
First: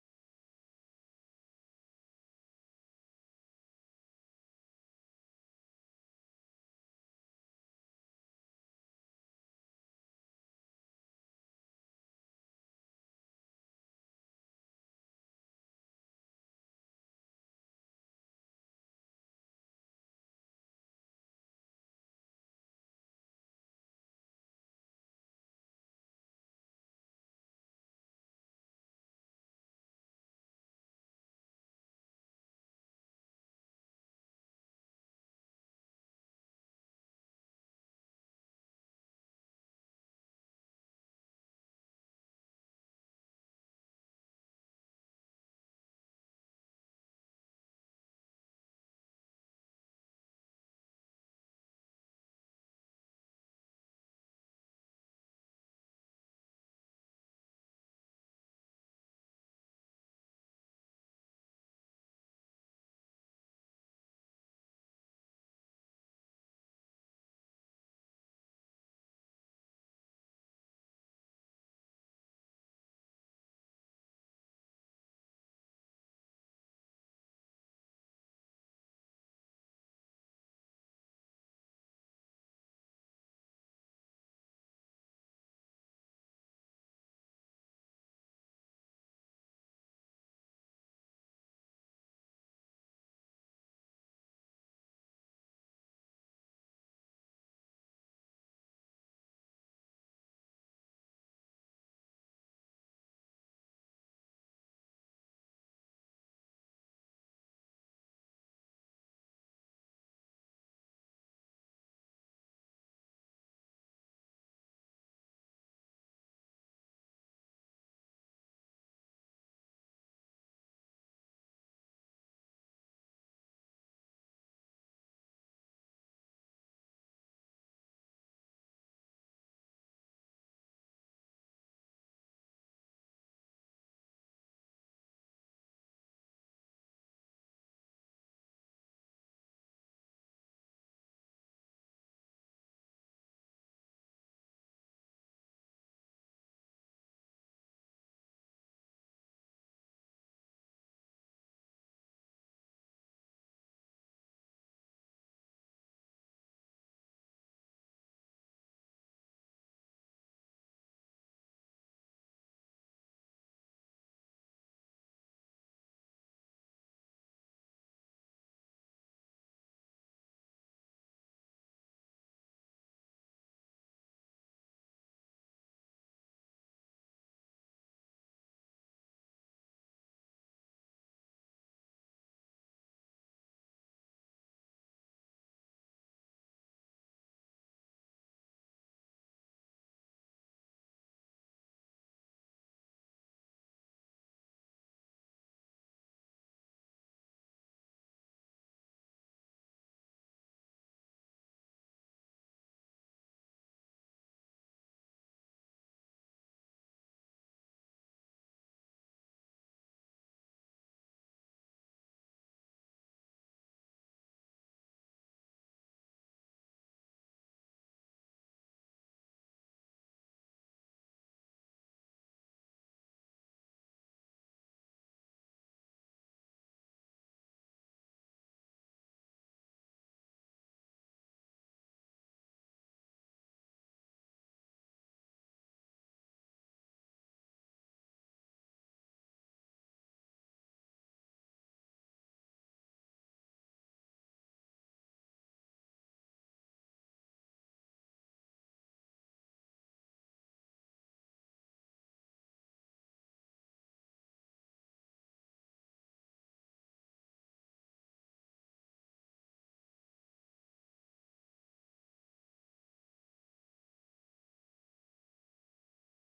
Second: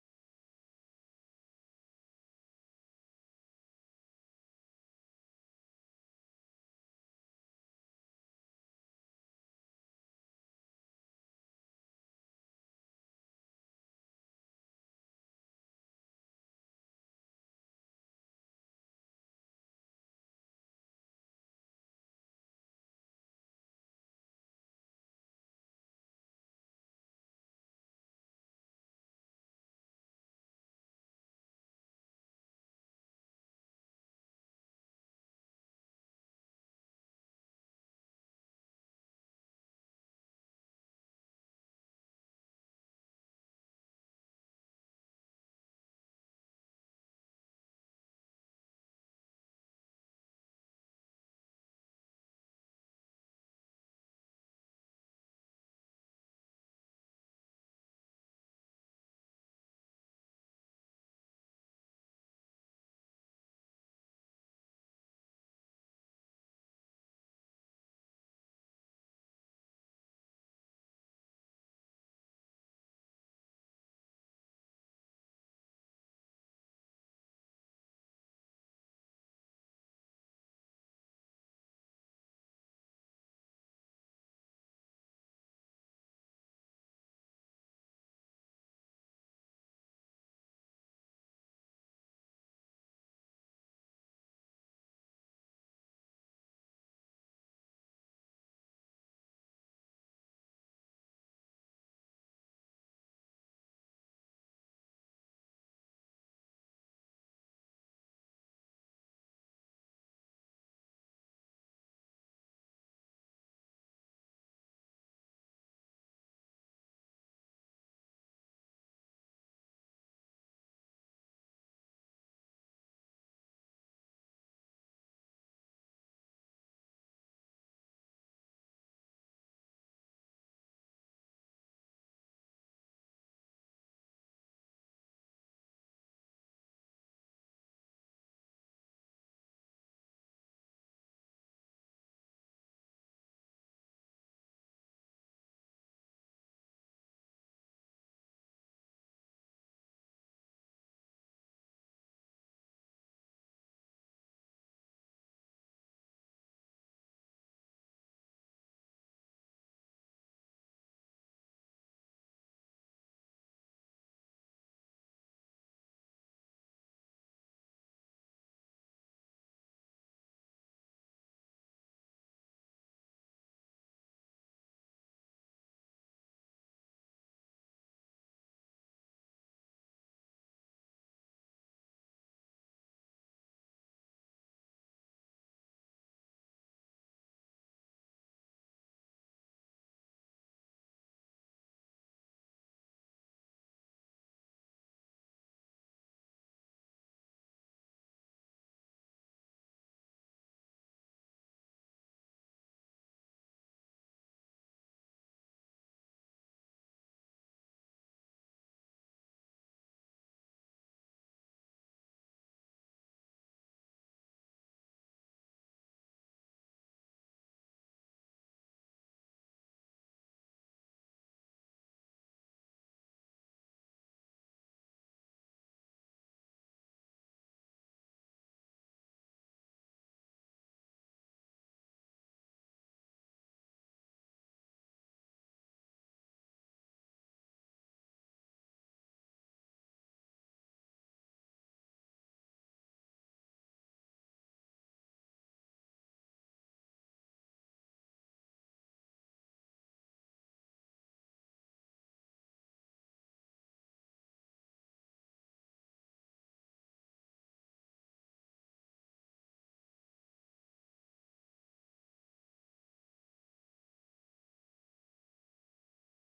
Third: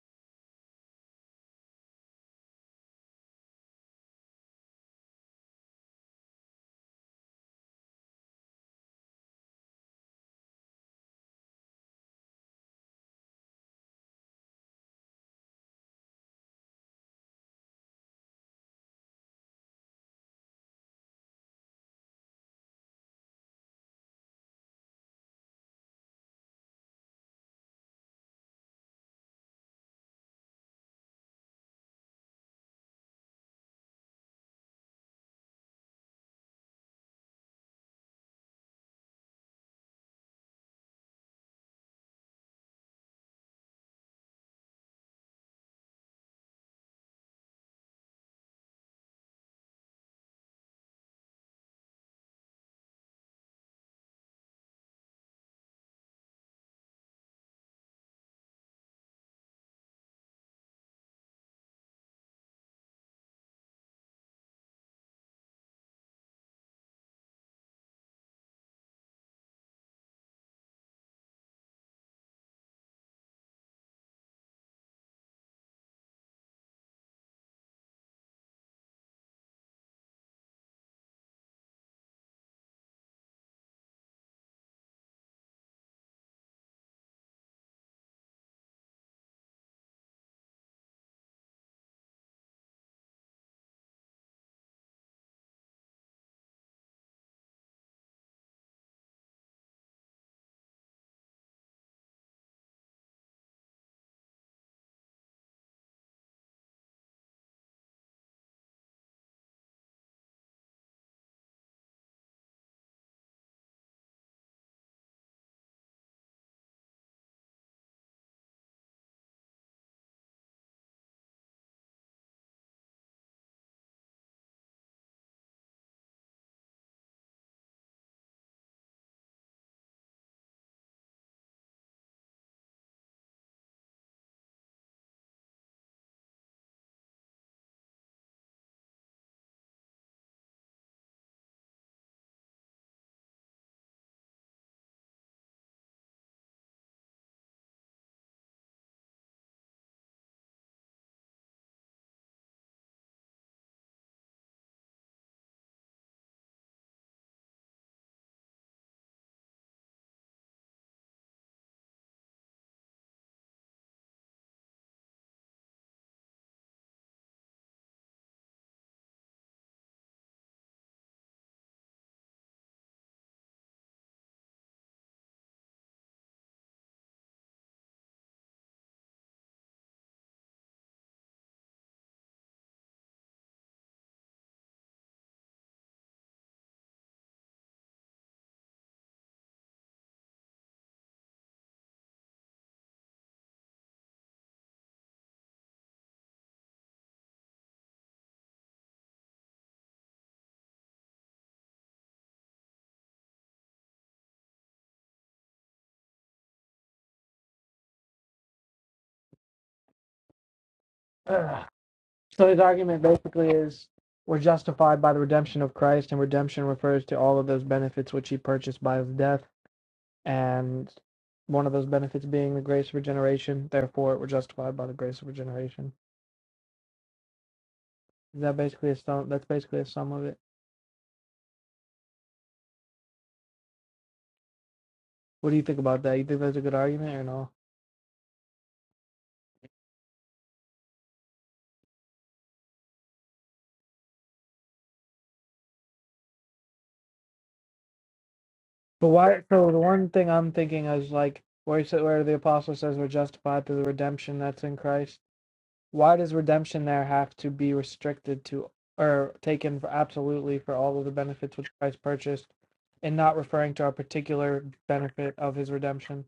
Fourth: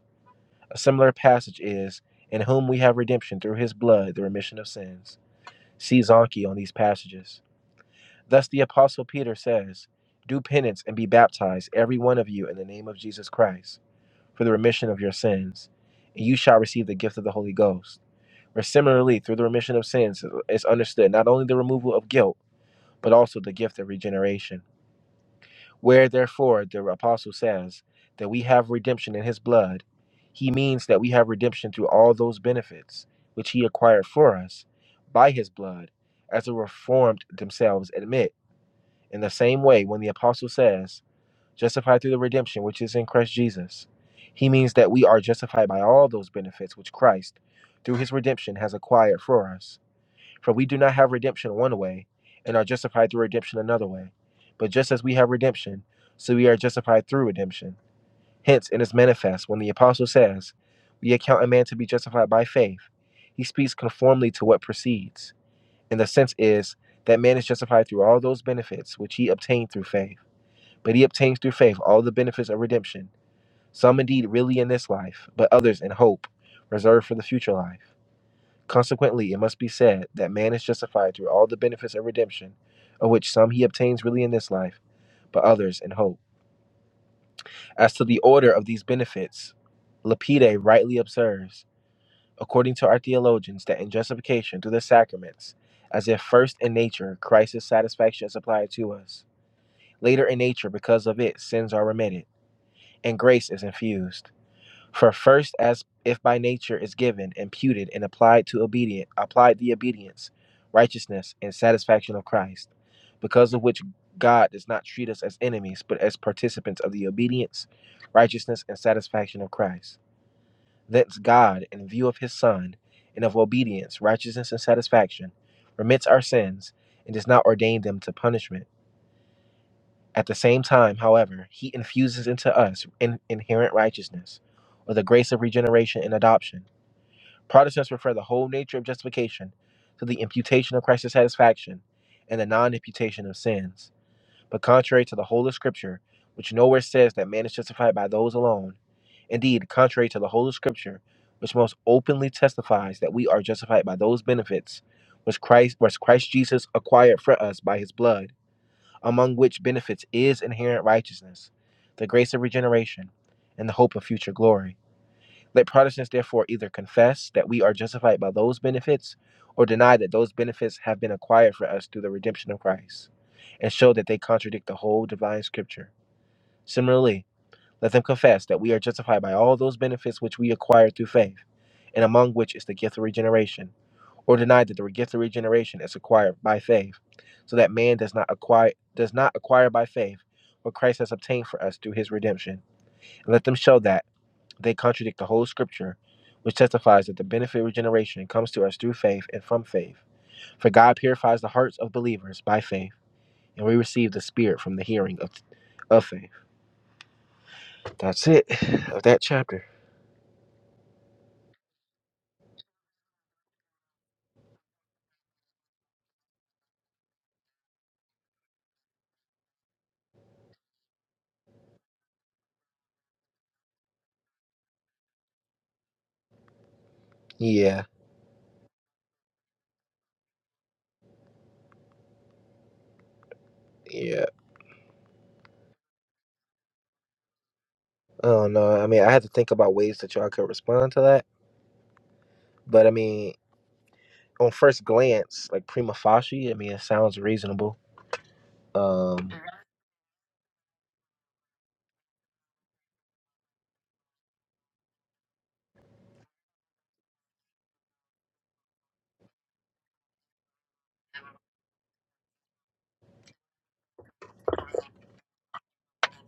Speaker 3: A similar passage is, In whom we have redemption through his blood, the remission of sins. See Zonke on these passages. Thus the Apostle Peter says, Do penance and be baptized, every one of you, in the name of Jesus Christ, for the remission of your sins, and you shall receive the gift of the Holy Ghost. Where similarly, through the remission of sins is understood not only the removal of guilt, but also the gift of regeneration. Where therefore the apostle says that we have redemption in his blood, he means that we have redemption through all those benefits which he acquired for us by his blood, as the reformed themselves admit. In the same way, when the apostle says, justified through the redemption which is in Christ Jesus, he means that we are justified by all those benefits which Christ, through his redemption, has acquired for us. For we do not have redemption one way, and are justified through redemption another way. But just as we have redemption, so we are justified through redemption. Hence, it is manifest when the apostle says, We account a man to be justified by faith. He speaks conformly to what precedes. And the sense is that man is justified through all those benefits which he obtained through faith. But he obtains through faith all the benefits of redemption, some indeed really in this life, but others in hope, reserved for the future life. Consequently, it must be said that man is justified through all the benefits of redemption, of which some he obtains really in this life, but others in hope. As to the order of these benefits, Lapide rightly observes, according to our theologians, that in justification through the sacraments, as if first in nature Christ's satisfaction is applied to us, later in nature because of it sins are remitted, and grace is infused. For first, as if by nature is given, imputed, and applied to obedient, applied the obedience, righteousness, and satisfaction of Christ, because of which God does not treat us as enemies, but as participants of the obedience, righteousness, and satisfaction of Christ. Thence God, in view of his Son, and of obedience, righteousness, and satisfaction, remits our sins, and does not ordain them to punishment. At the same time, however, he infuses into us in- inherent righteousness, or the grace of regeneration and adoption Protestants refer the whole nature of justification to the imputation of Christ's satisfaction and the non imputation of sins. But contrary to the whole of Scripture, which nowhere says that man is justified by those alone, indeed, contrary to the whole of Scripture, which most openly testifies that we are justified by those benefits which Christ, which Christ Jesus acquired for us by his blood, among which benefits is inherent righteousness, the grace of regeneration, and the hope of future glory. Let Protestants therefore either confess that we are justified by those benefits or deny that those benefits have been acquired for us through the redemption of Christ and show that they contradict the whole divine scripture. Similarly, let them confess that we are justified by all those benefits which we acquire through faith, and among which is the gift of regeneration, or deny that the gift of regeneration is acquired by faith, so that man does not acquire does not acquire by faith what Christ has obtained for us through his redemption. And let them show that they contradict the whole scripture, which testifies that the benefit of regeneration comes to us through faith and from faith. For God purifies the hearts of believers by faith, and we receive the Spirit from the hearing of, of faith. That's it of that chapter.
Speaker 1: So his argument basically is we're justified by the redemption of Christ, and redemption refers to all of those benefits which he purchased by his death. and one of those benefits being the grace of regeneration. Therefore, we're justified by the grace of regeneration.
Speaker 3: Yeah,
Speaker 1: Is that basically a sum? That's basically a sum of it.
Speaker 3: yeah.
Speaker 1: What do you think about that? You think that's a good argument or no?
Speaker 3: I don't know. I mean, I had to think about ways that y'all could respond to that, but I mean, on first glance, like prima facie, I mean, it sounds reasonable.
Speaker 1: But
Speaker 3: Um,
Speaker 1: why? So the one thing I'm thinking is like where he said, where the apostle says we're justified through the redemption that's in Christ. Why does redemption there have to be restricted to or taken for absolutely for all of the benefits which Christ purchased, and not referring to our particular benefit of His redemption?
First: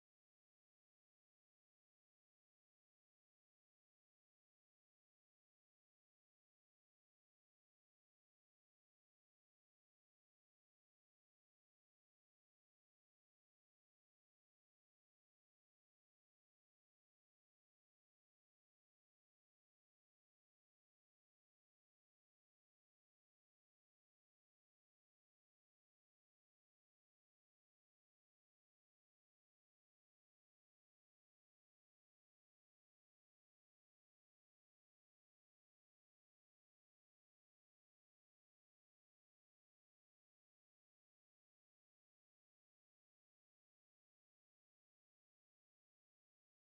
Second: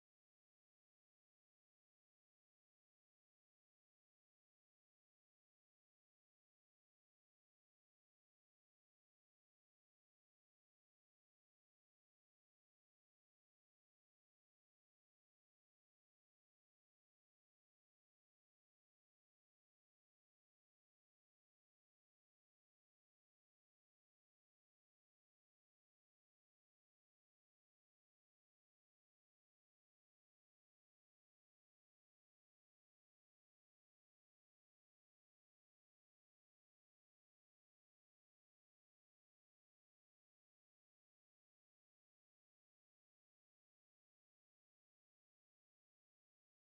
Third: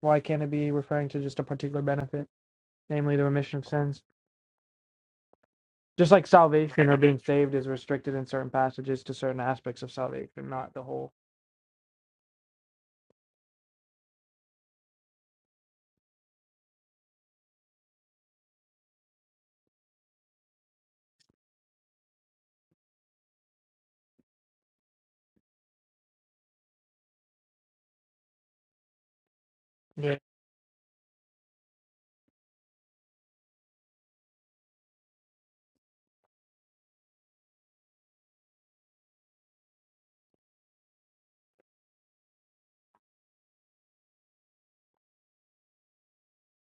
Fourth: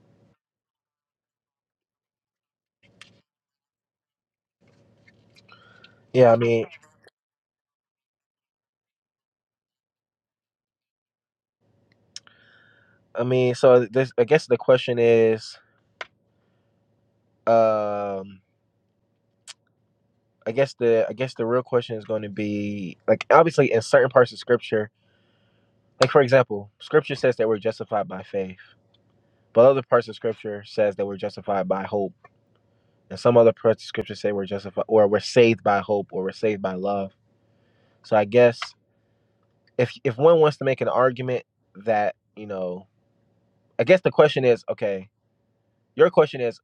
Speaker 1: why can't it be referring to just a particular benefit, namely the remission of sins? Just like
Speaker 3: yeah, I mean,
Speaker 1: salvation or being saved is restricted in certain passages to certain aspects of salvation, not the whole.
Speaker 3: I mean, so this, I guess the question is. Um, I guess the I guess the real question is going to be like obviously in certain parts of scripture, like for example, scripture says that we're justified by faith, but other parts of
Speaker 1: Yeah.
Speaker 3: scripture says that we're justified by hope, and some other parts of scripture say we're justified or we're saved by hope or we're saved by love. So I guess if if one wants to make an argument that you know, I guess the question is okay. Your question is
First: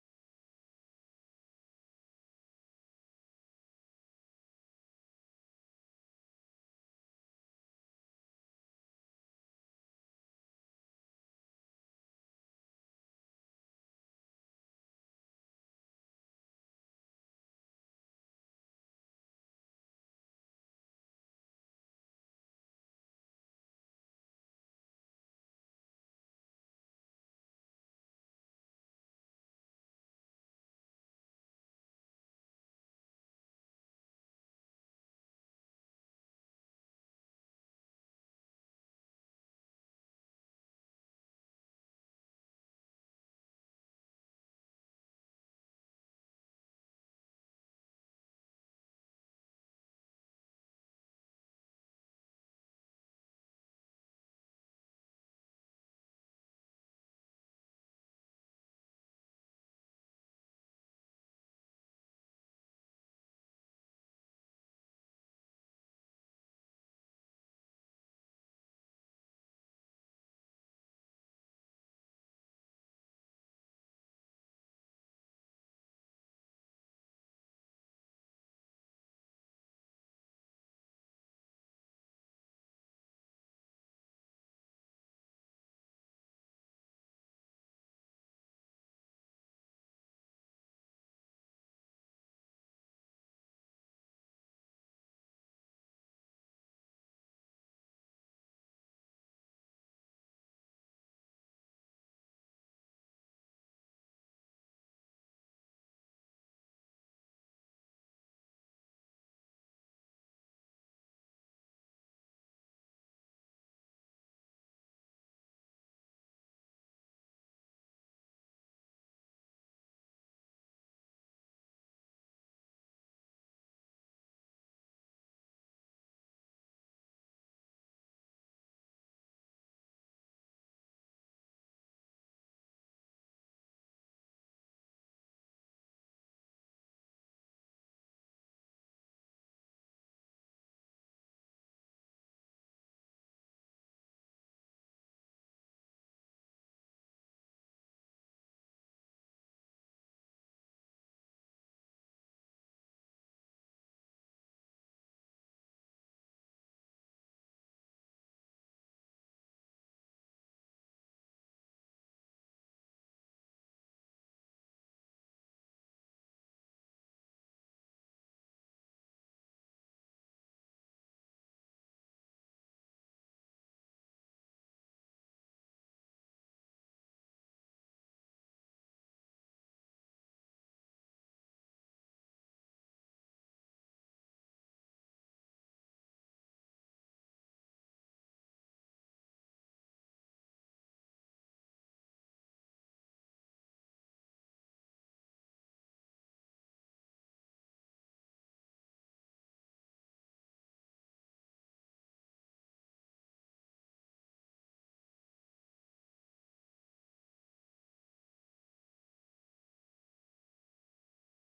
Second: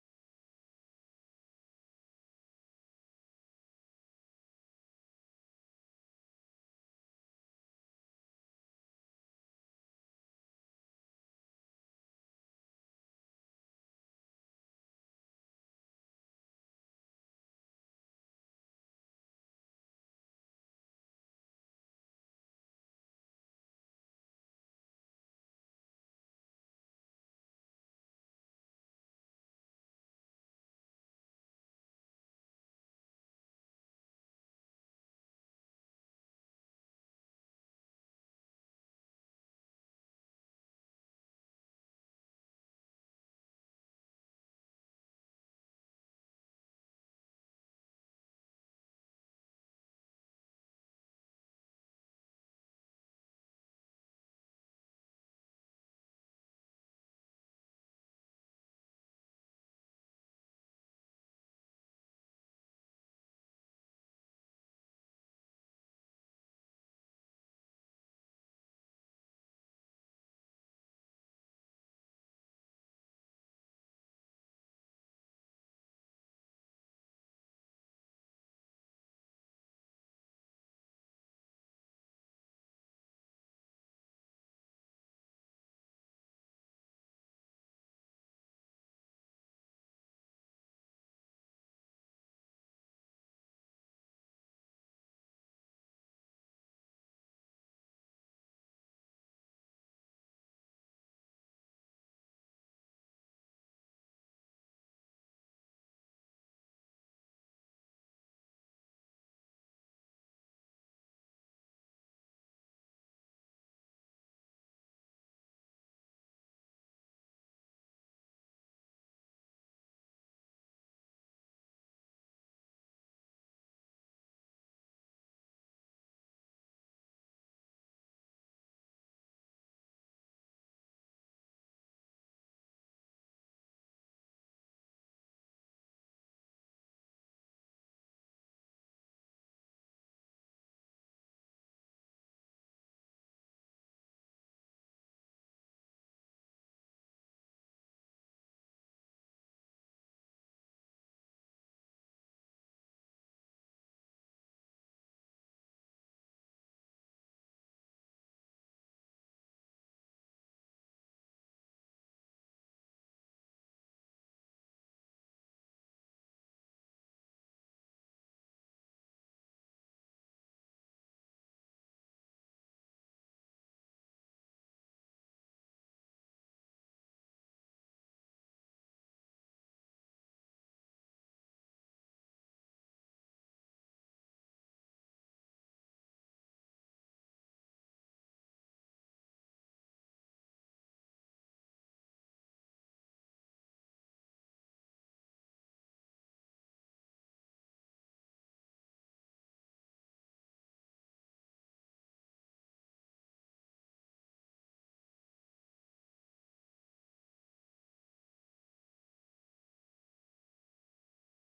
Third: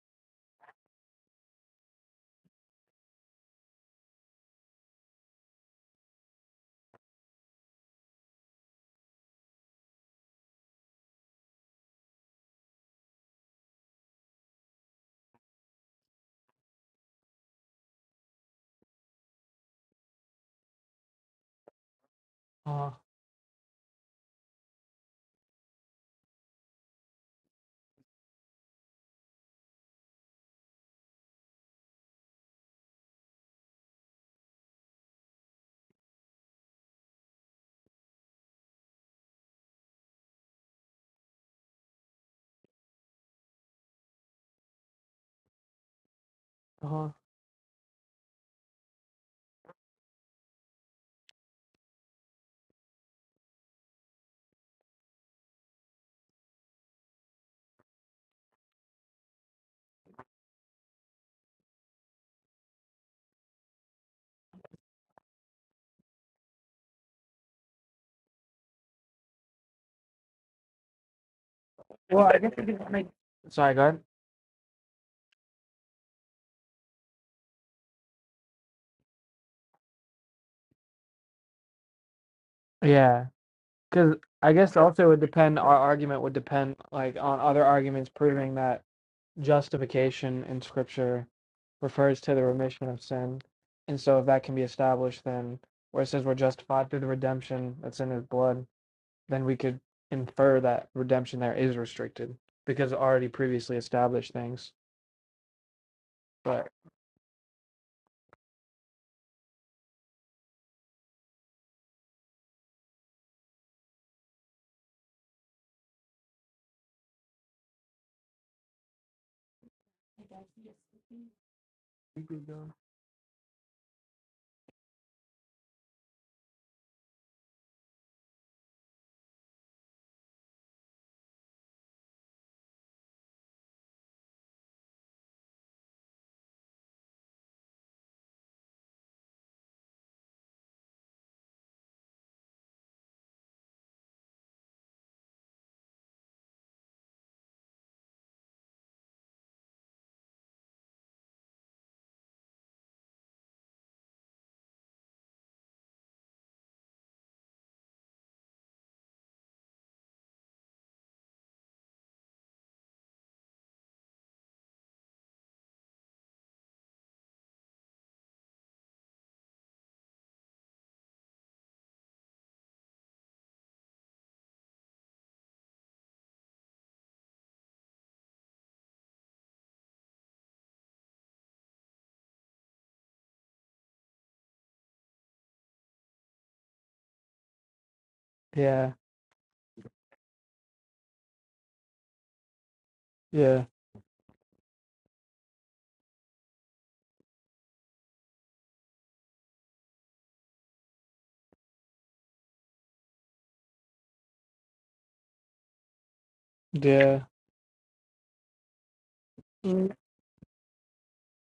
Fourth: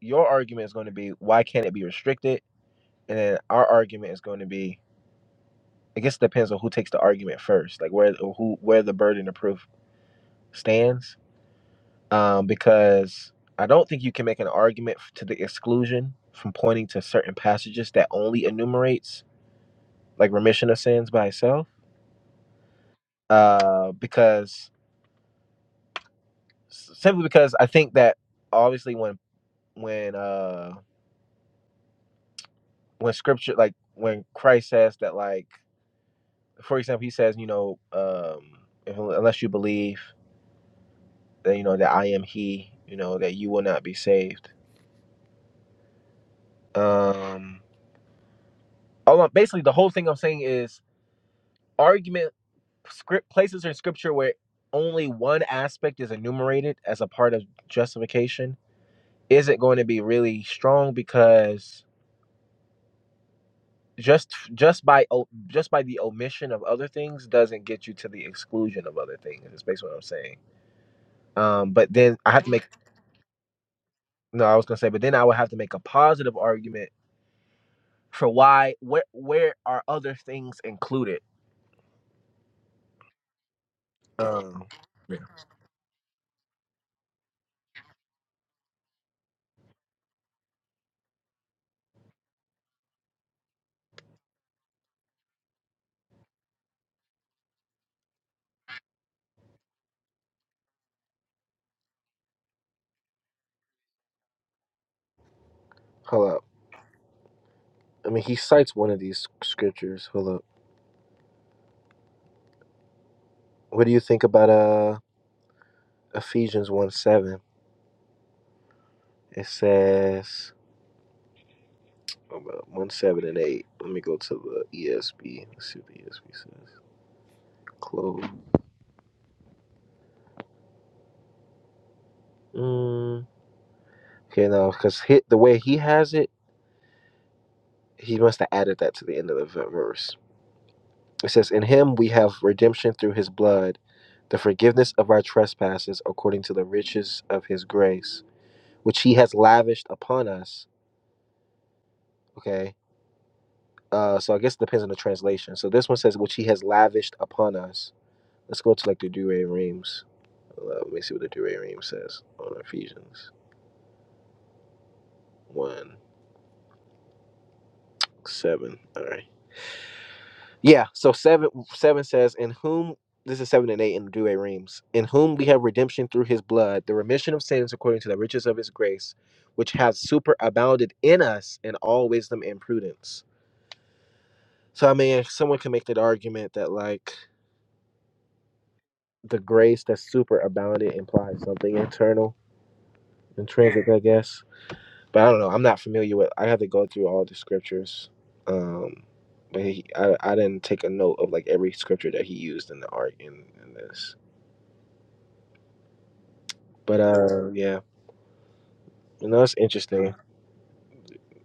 Speaker 3: your argument is going to be why can't it be restricted, and then our argument is going to be I guess it depends on who takes the argument first, like where or who where the burden of proof stands. Um, because I don't think you can make an argument f- to the exclusion from pointing to certain passages that only enumerates like remission of sins by itself.
Speaker 1: Uh,
Speaker 3: Uh, because simply because I think that obviously when when uh when scripture like when Christ says that like for example he says you know um if, unless you believe that you know that I am He you know that you will not be saved
Speaker 1: uh
Speaker 3: um all I'm, basically the whole thing i'm saying is argument script places in scripture where only one aspect is enumerated as a part of justification isn't going to be really strong because just just by o- just by the omission of other things doesn't get you to the exclusion of other things is basically what i'm saying um but then
Speaker 1: Well,
Speaker 3: i
Speaker 1: I
Speaker 3: have to
Speaker 1: guess we
Speaker 3: make
Speaker 1: can make. Sorry, go ahead.
Speaker 3: no i was gonna say but then i would have to make a positive argument for why where where are other things included
Speaker 1: Yeah, because I
Speaker 3: um
Speaker 1: guess also it
Speaker 3: yeah.
Speaker 1: would depend. Our argument would depend like on other arguments proving that justification in Scripture refers to the remission of sin, and so if that can be established, then where it says we're justified through the redemption that's in His blood then we could infer that redemption there is restricted because of already previously established things.
Speaker 3: hold up
Speaker 1: But
Speaker 3: I mean, he cites one of these scriptures. Hold up. What do you think about uh Ephesians one seven? It says about one seven and eight. Let me go to the ESV. Let's see what the ESB says. Close. Mm. Okay, no, because the way he has it, he must have added that to the end of the verse. It says, "In Him we have redemption through His blood, the forgiveness of our trespasses, according to the riches of His grace, which He has lavished upon us." Okay Uh, so I guess it depends on the translation. So this one says, which he has lavished upon us. Let's go to like the Douay Reams. Uh, Let me see what the Douay Reams says on Ephesians 1 7. All right. Yeah. So 7 7 says, in whom, this is 7 and 8 in the Douay Reams, in whom we have redemption through his blood, the remission of sins according to the riches of his grace, which has superabounded in us in all wisdom and prudence. So I mean, someone can make that argument that like
Speaker 1: yeah,
Speaker 3: the grace that super abounded implies something internal,
Speaker 1: yeah,
Speaker 3: intrinsic, I guess. But I don't know. I'm not familiar with. I had to go through all the scriptures, um, but he, I, I didn't take a note of like every scripture that he used in the art in, in this. But
Speaker 1: yeah,
Speaker 3: uh, yeah, you know, it's
Speaker 1: Mm,
Speaker 3: interesting.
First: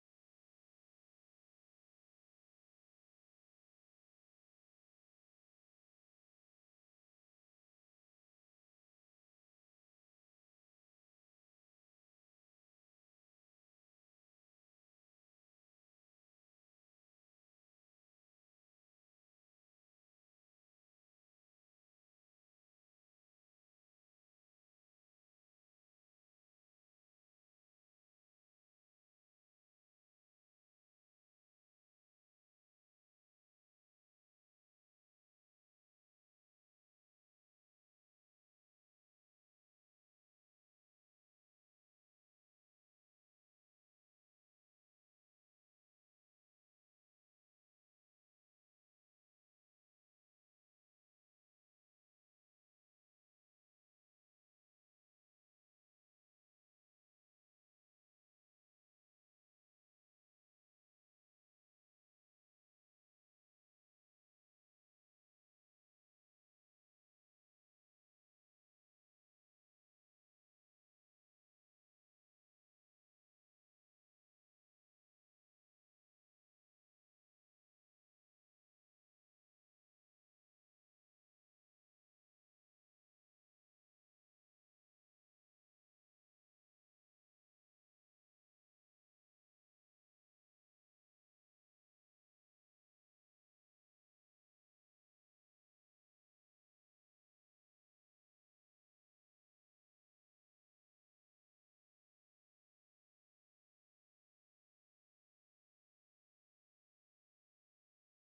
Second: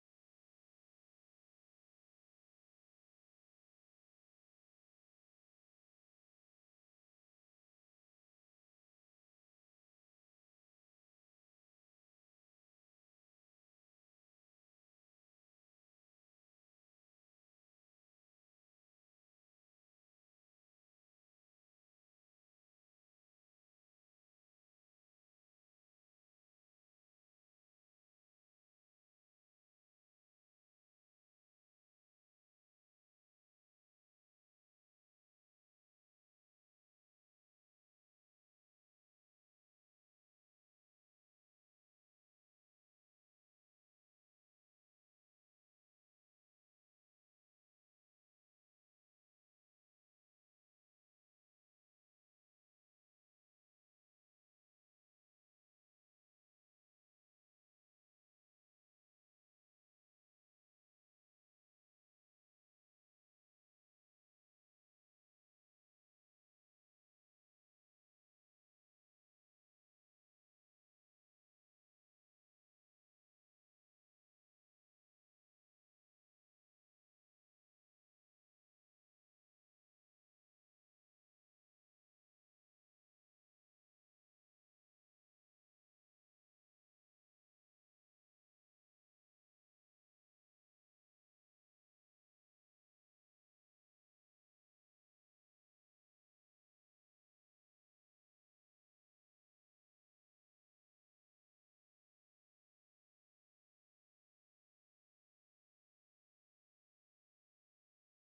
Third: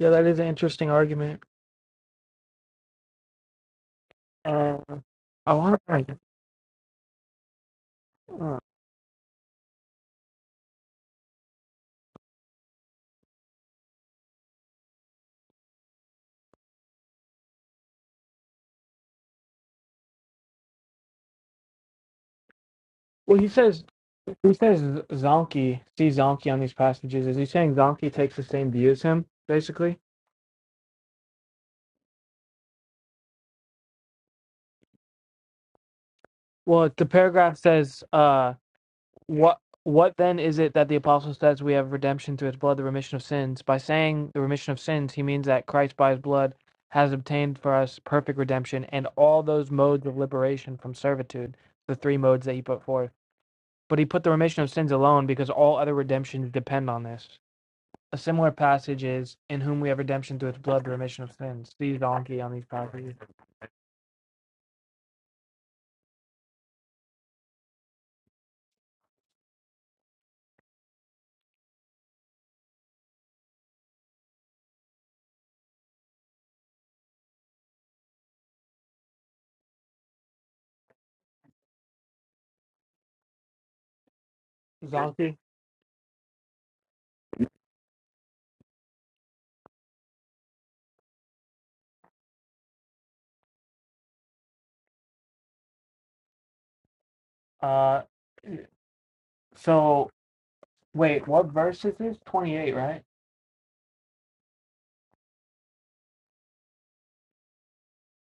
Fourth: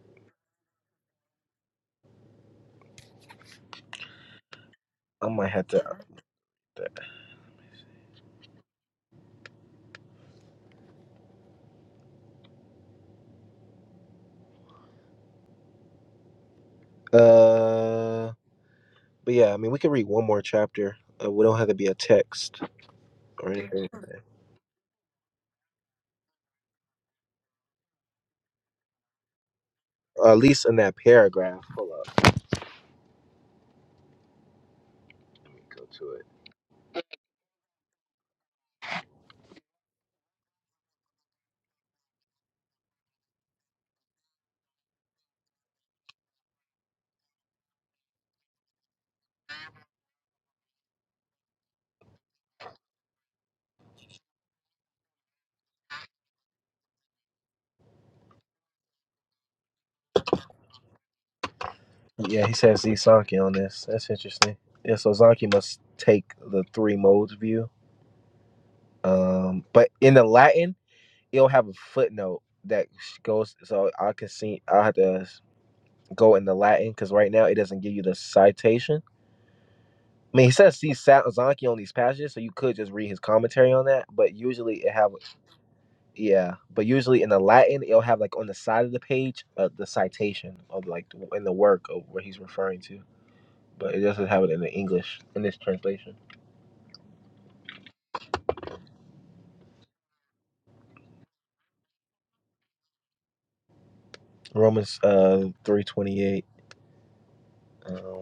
Speaker 1: yeah. That is an interesting argument. Uh,
Speaker 3: I might
Speaker 1: I
Speaker 3: have
Speaker 1: want.
Speaker 3: to.
Speaker 1: to. Uh,
Speaker 3: Uh, but yeah, I mean, we could read one more chapter. Uh, we don't have to be a text
Speaker 1: well, he
Speaker 3: or
Speaker 1: says
Speaker 3: anything,
Speaker 1: he says Z- Zonky see Zonky on these passages. Is he saying Zonky takes the same view as him, basically?
Speaker 3: or at least in that paragraph. Hold on. Let me go to it.
Speaker 1: Well, the paragraph says. uh What what then is it that the apostle says we have redemption through his blood, the remission of sins? By saying the remission of sins, he means that Christ by his blood has obtained for us perfect redemption and all those modes of liberation from servitude, the three modes that he put forth. But he put the remission of sins alone because all other redemptions depend on this. A similar passage is in whom we have redemption through his blood, the remission of sins. See donkey
Speaker 3: Yeah,
Speaker 1: on
Speaker 3: he
Speaker 1: these
Speaker 3: says
Speaker 1: passages.
Speaker 3: Izaki on this. That's interesting. Yeah, so Zaki must take the three modes view. Um, but in the Latin, it'll have a footnote that goes. So I can see. I have to go in the Latin because right now it doesn't give you the citation. I mean, he says see Sa- on these passages, so you could just read his commentary on that. But usually it have
Speaker 1: Donkey.
Speaker 3: yeah. But usually in the Latin, it'll have like on the side of the page uh, the citation of like in the work of what he's referring to. but it doesn't have it in the English in this translation.
Speaker 1: Uh so wait, what verse is this? Twenty eight, right?
Speaker 3: Romans uh three twenty eight. Um,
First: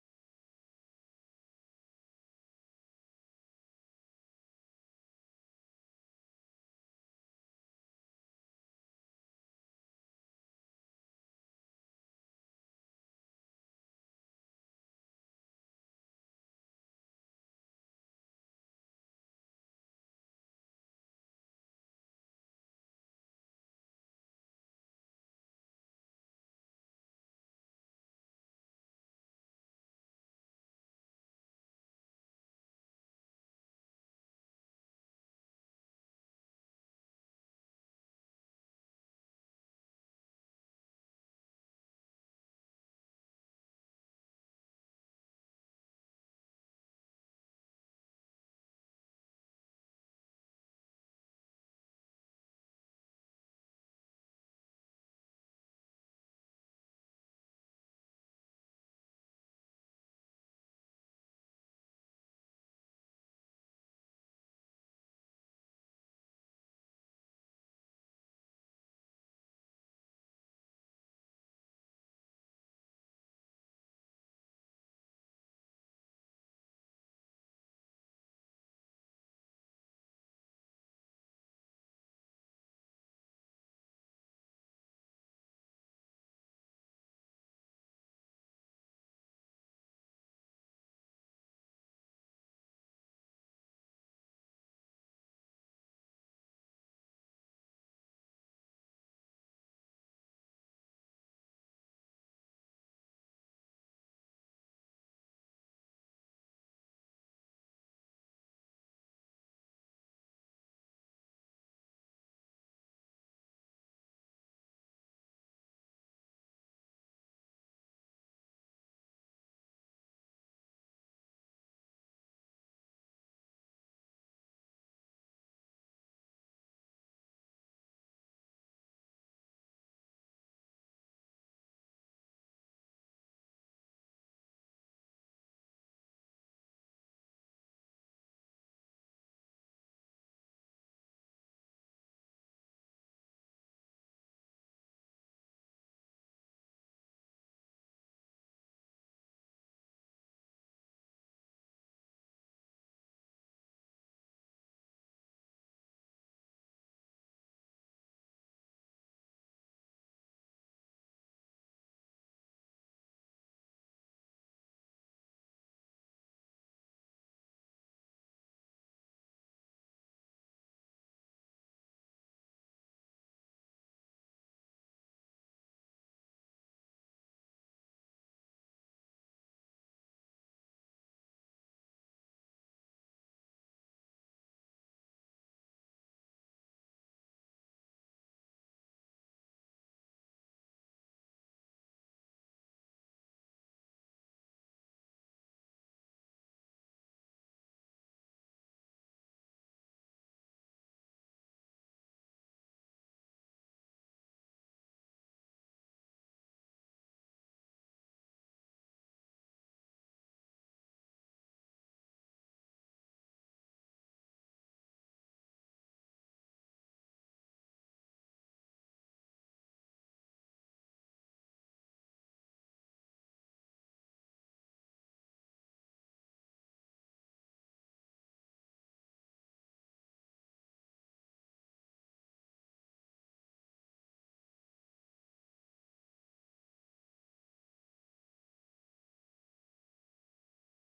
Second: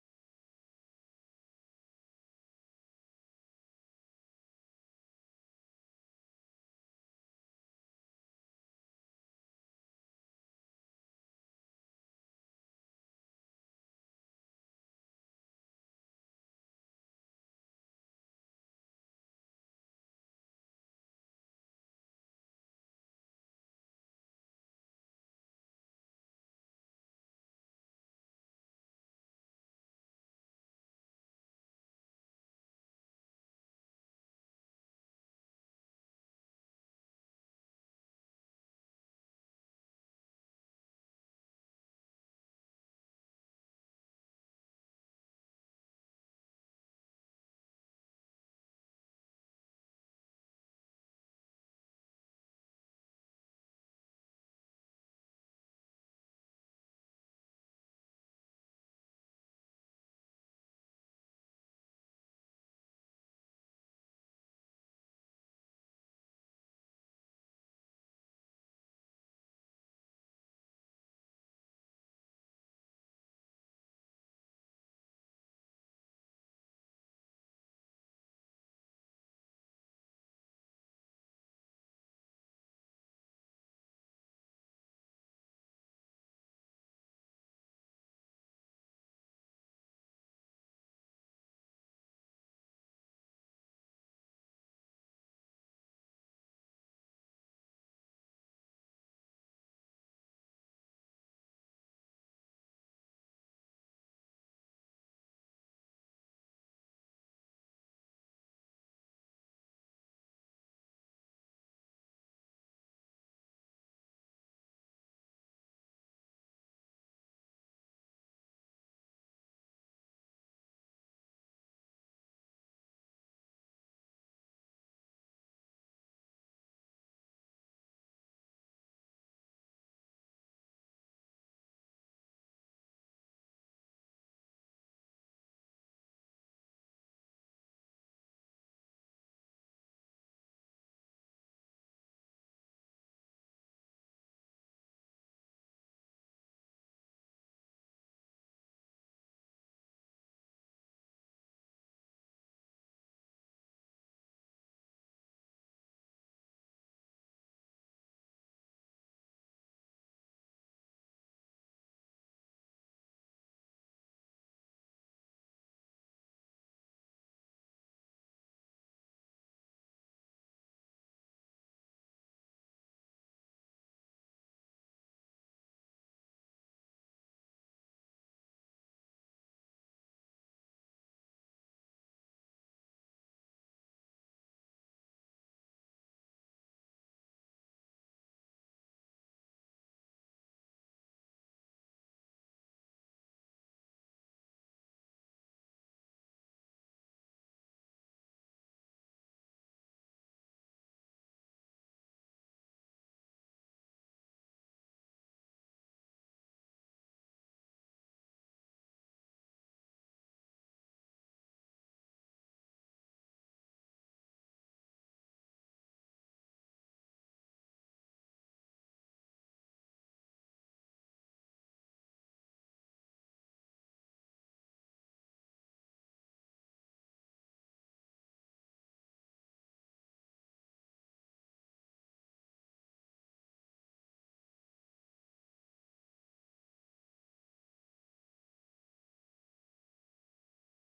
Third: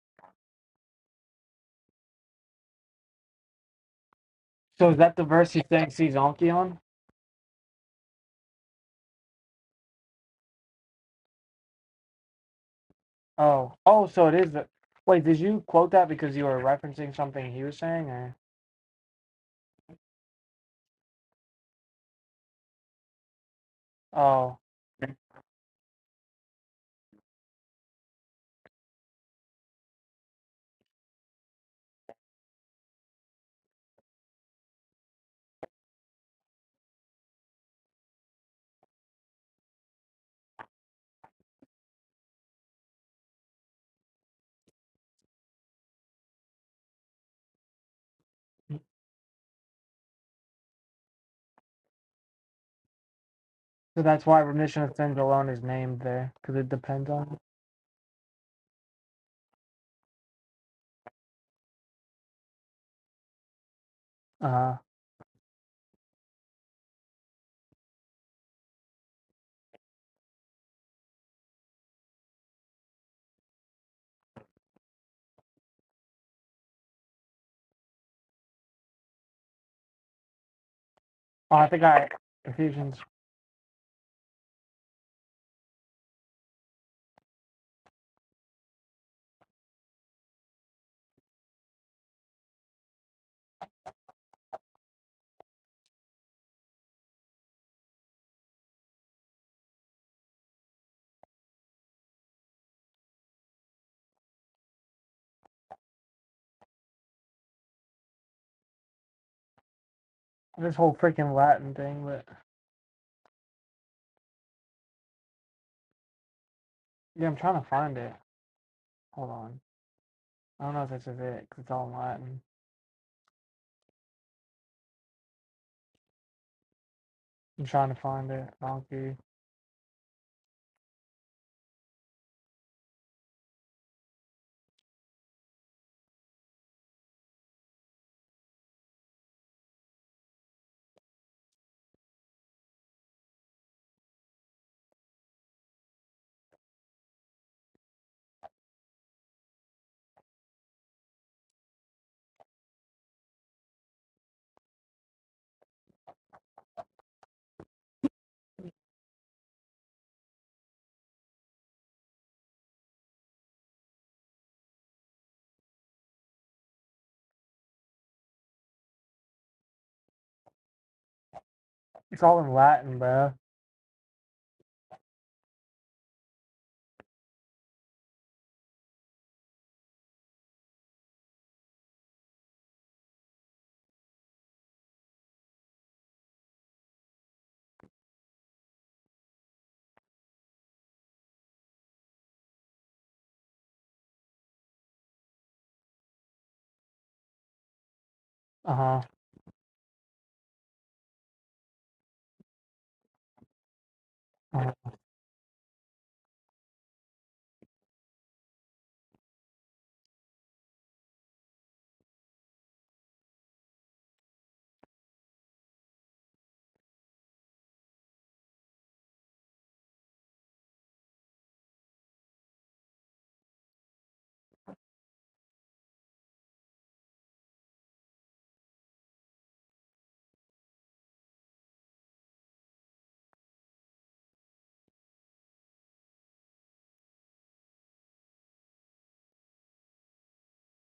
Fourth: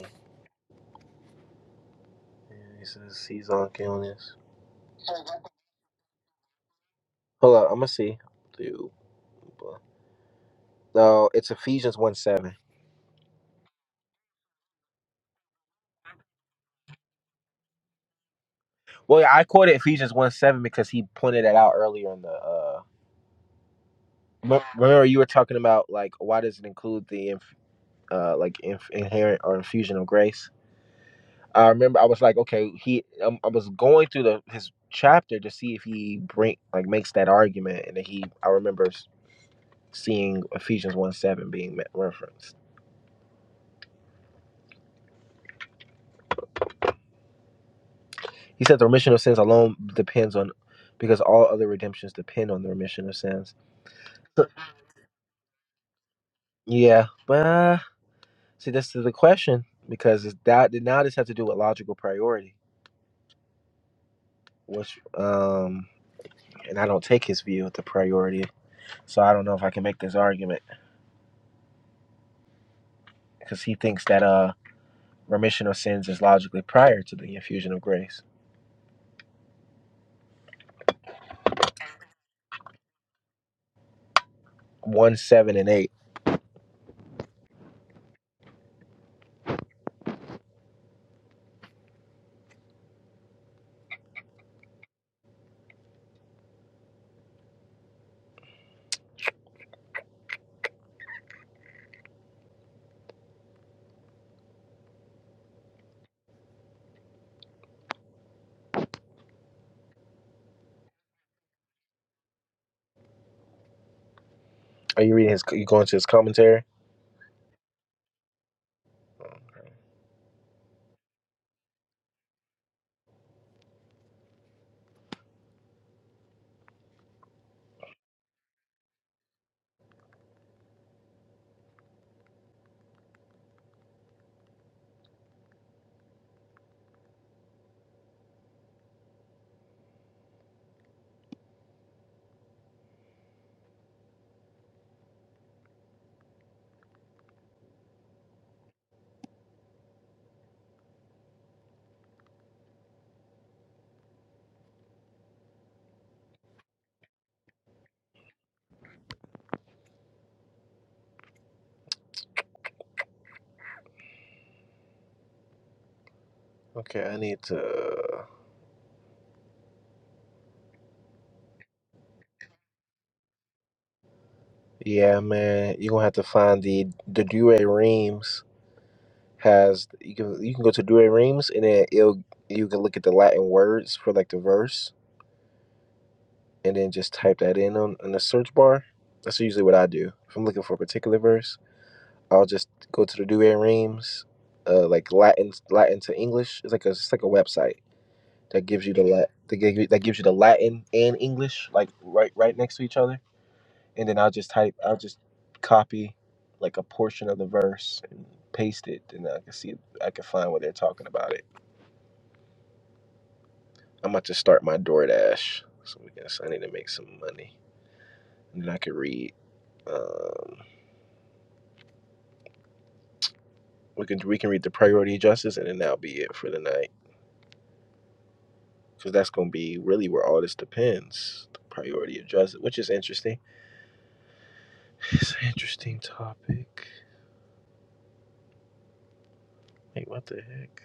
Speaker 3: he says he's on killing
Speaker 1: So is that the verse he's saying sees Anki on?
Speaker 3: Hold up, I'm gonna see. Dude, no, it's Ephesians one seven.
Speaker 1: Oh, oh, so it is. The, wait, did you quote that because you were referencing something he was saying, or
Speaker 3: Well, yeah, I quoted Ephesians one seven because he pointed that out earlier in the. uh
Speaker 1: oh,
Speaker 3: me- Remember, you were talking about like why does it include the inf- uh like inf- inherent or infusion of grace? I remember I was like, okay, he. Um, I was going through the his chapter to see if he bring like makes that argument, and then he. I remember seeing Ephesians 1 7 being referenced. He said the remission of sins alone depends on, because all other redemptions depend on the remission of sins.
Speaker 1: so that's why
Speaker 3: So-
Speaker 1: remission of sins alone is named there because it
Speaker 3: yeah,
Speaker 1: depends on.
Speaker 3: but
Speaker 1: It.
Speaker 3: uh, see, this is the question because that now this has to do with logical priority,
Speaker 1: Uh, huh.
Speaker 3: which um, and I don't take his view of the priority, so I don't know if I can make this argument because he thinks that uh remission of sins is logically prior to the infusion of grace.
Speaker 1: oh, I think I Ephesians
Speaker 3: One seven and eight.
Speaker 1: this whole freaking Latin thing, but
Speaker 3: Are you reading his? You going to his commentary?
Speaker 1: yeah, I'm trying to find it. Hold on, I don't know if this is it because it's all in Latin. I'm trying to find it. Donkey,
Speaker 3: Okay, I need to.
Speaker 1: it's all in Latin, bro.
Speaker 3: Yeah, man, you're gonna have to find the the Dure Reams has you can you can go to Dure Reams and then it'll you can look at the Latin words for like the verse and then just type that in on, on the search bar. That's usually what I do. If I'm looking for a particular verse, I'll just go to the Dure Reams, uh, like Latin Latin to English. It's like a it's like a website that
Speaker 1: Uh huh.
Speaker 3: gives you the
Speaker 1: Uh-huh.
Speaker 3: Lat that gives you, that gives you the Latin and English like right right next to each other and then I'll just
Speaker 1: Uh-huh.
Speaker 3: type, I'll just copy like a portion of the verse and paste it, and I can see, I can find what they're talking about it. I'm about to start my DoorDash, so we can, so I need to make some money, and then I can read. Um, we can we can read the priority justice, and then that'll be it for the night, because that's gonna be really where all this depends. The priority of justice, which is interesting. It's an interesting topic. Wait, what the heck?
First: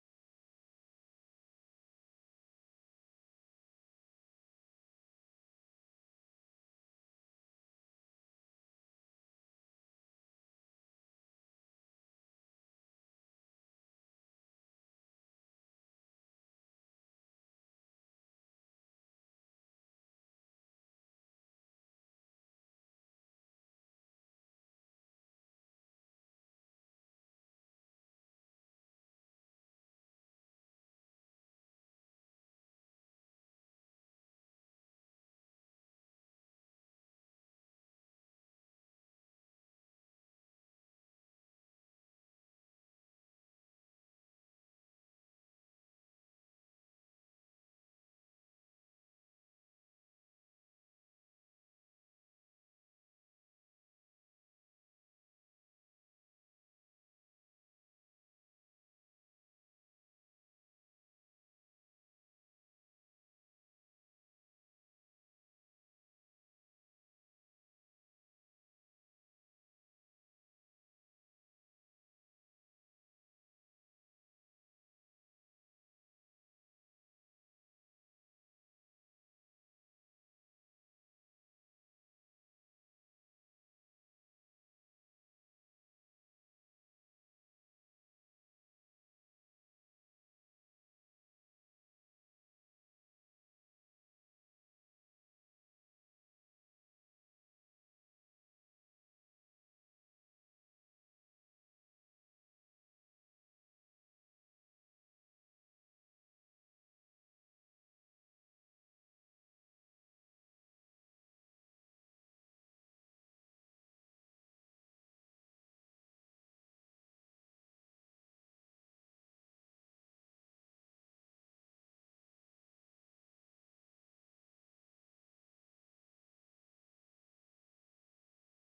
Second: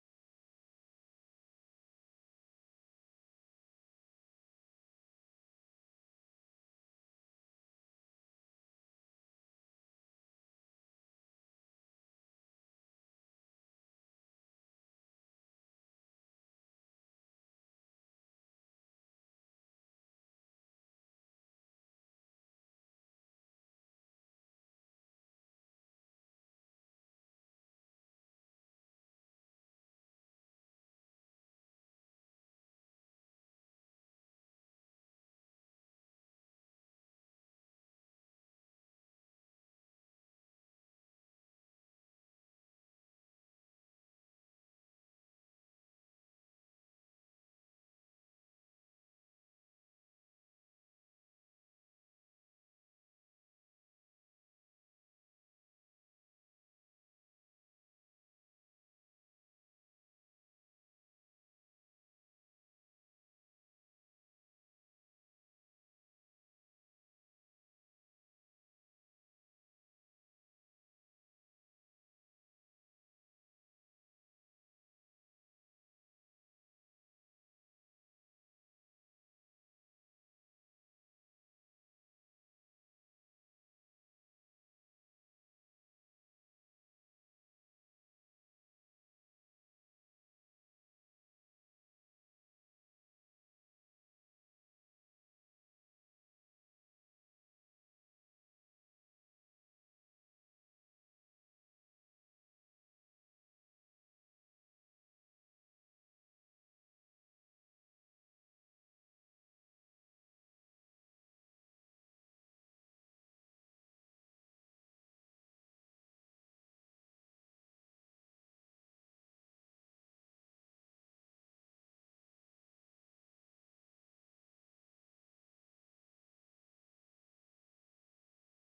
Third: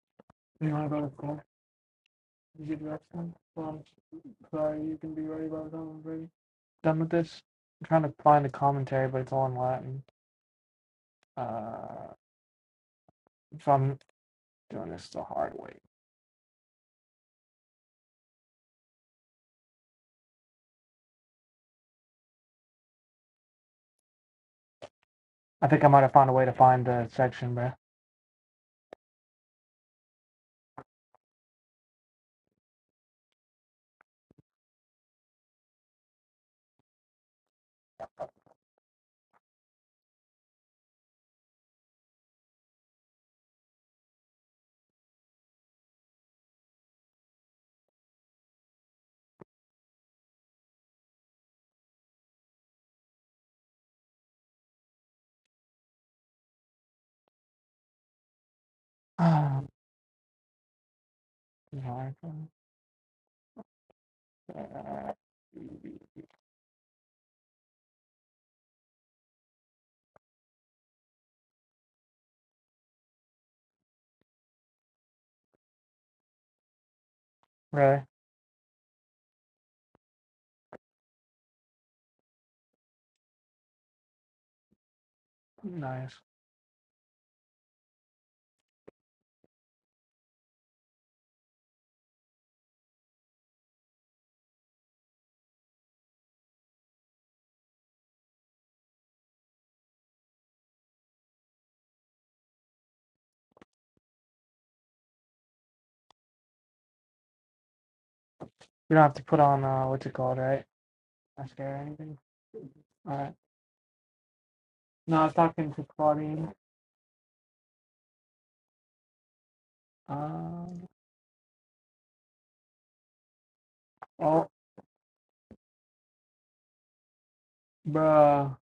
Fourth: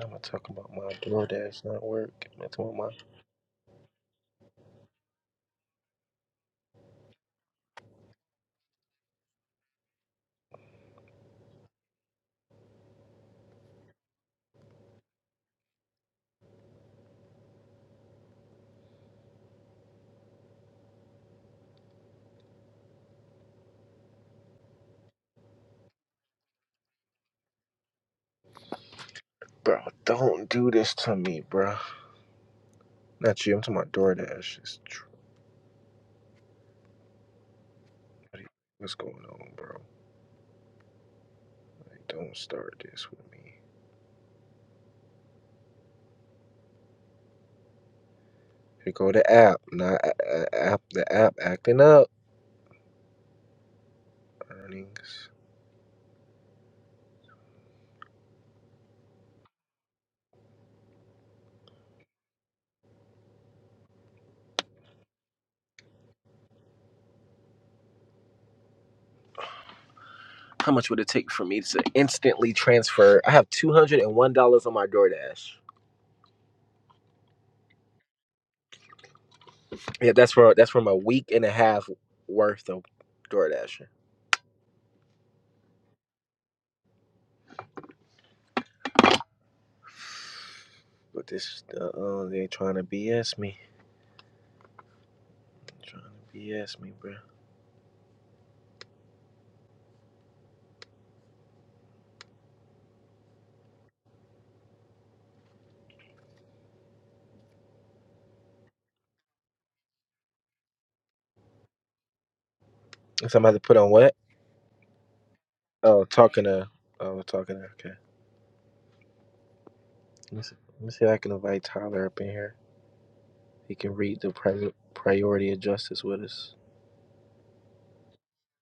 Speaker 3: I'm gonna talk about
Speaker 1: You know
Speaker 3: my
Speaker 1: about it,
Speaker 3: DoorDash not work. I'm gonna talk about
Speaker 1: good
Speaker 3: my
Speaker 1: direction. Um, sorry, you can be ready by the time I'm ready. Done with this. I'm trying to find the commentary, but it's all in Latin. Uh, so I'm doing this the hard way. I think I might have found a way to find the section, bro.
Speaker 3: Bro, don't do this to me, bro. Not you. I'm talking about DoorDash. It's tr- What's going on, bro? Like, don't start this with me. Here go the app. Not a- app. The app acting up. Earnings.
Speaker 1: Ah, uh,
Speaker 3: How much would it take for me to instantly transfer? I have two hundred and one dollars on my DoorDash.
Speaker 1: Really
Speaker 3: Yeah, that's for that's from a week and a half worth of DoorDashing.
Speaker 1: nice.
Speaker 3: But this, uh, uh, they trying to BS me. Trying to BS me, bro.
Speaker 1: You don't have to put on uh, what's it called, right? Not sure anything. All right.
Speaker 3: Somebody put on what?
Speaker 1: No, I was talking to
Speaker 3: Oh, talking
Speaker 1: Claudine.
Speaker 3: to. Oh, talking to. Okay. Let me see, let
Speaker 1: Um.
Speaker 3: me see if I can invite Tyler up in here. He can read the
Speaker 1: Oh,
Speaker 3: pri- priority of justice with us.
Speaker 1: bruh,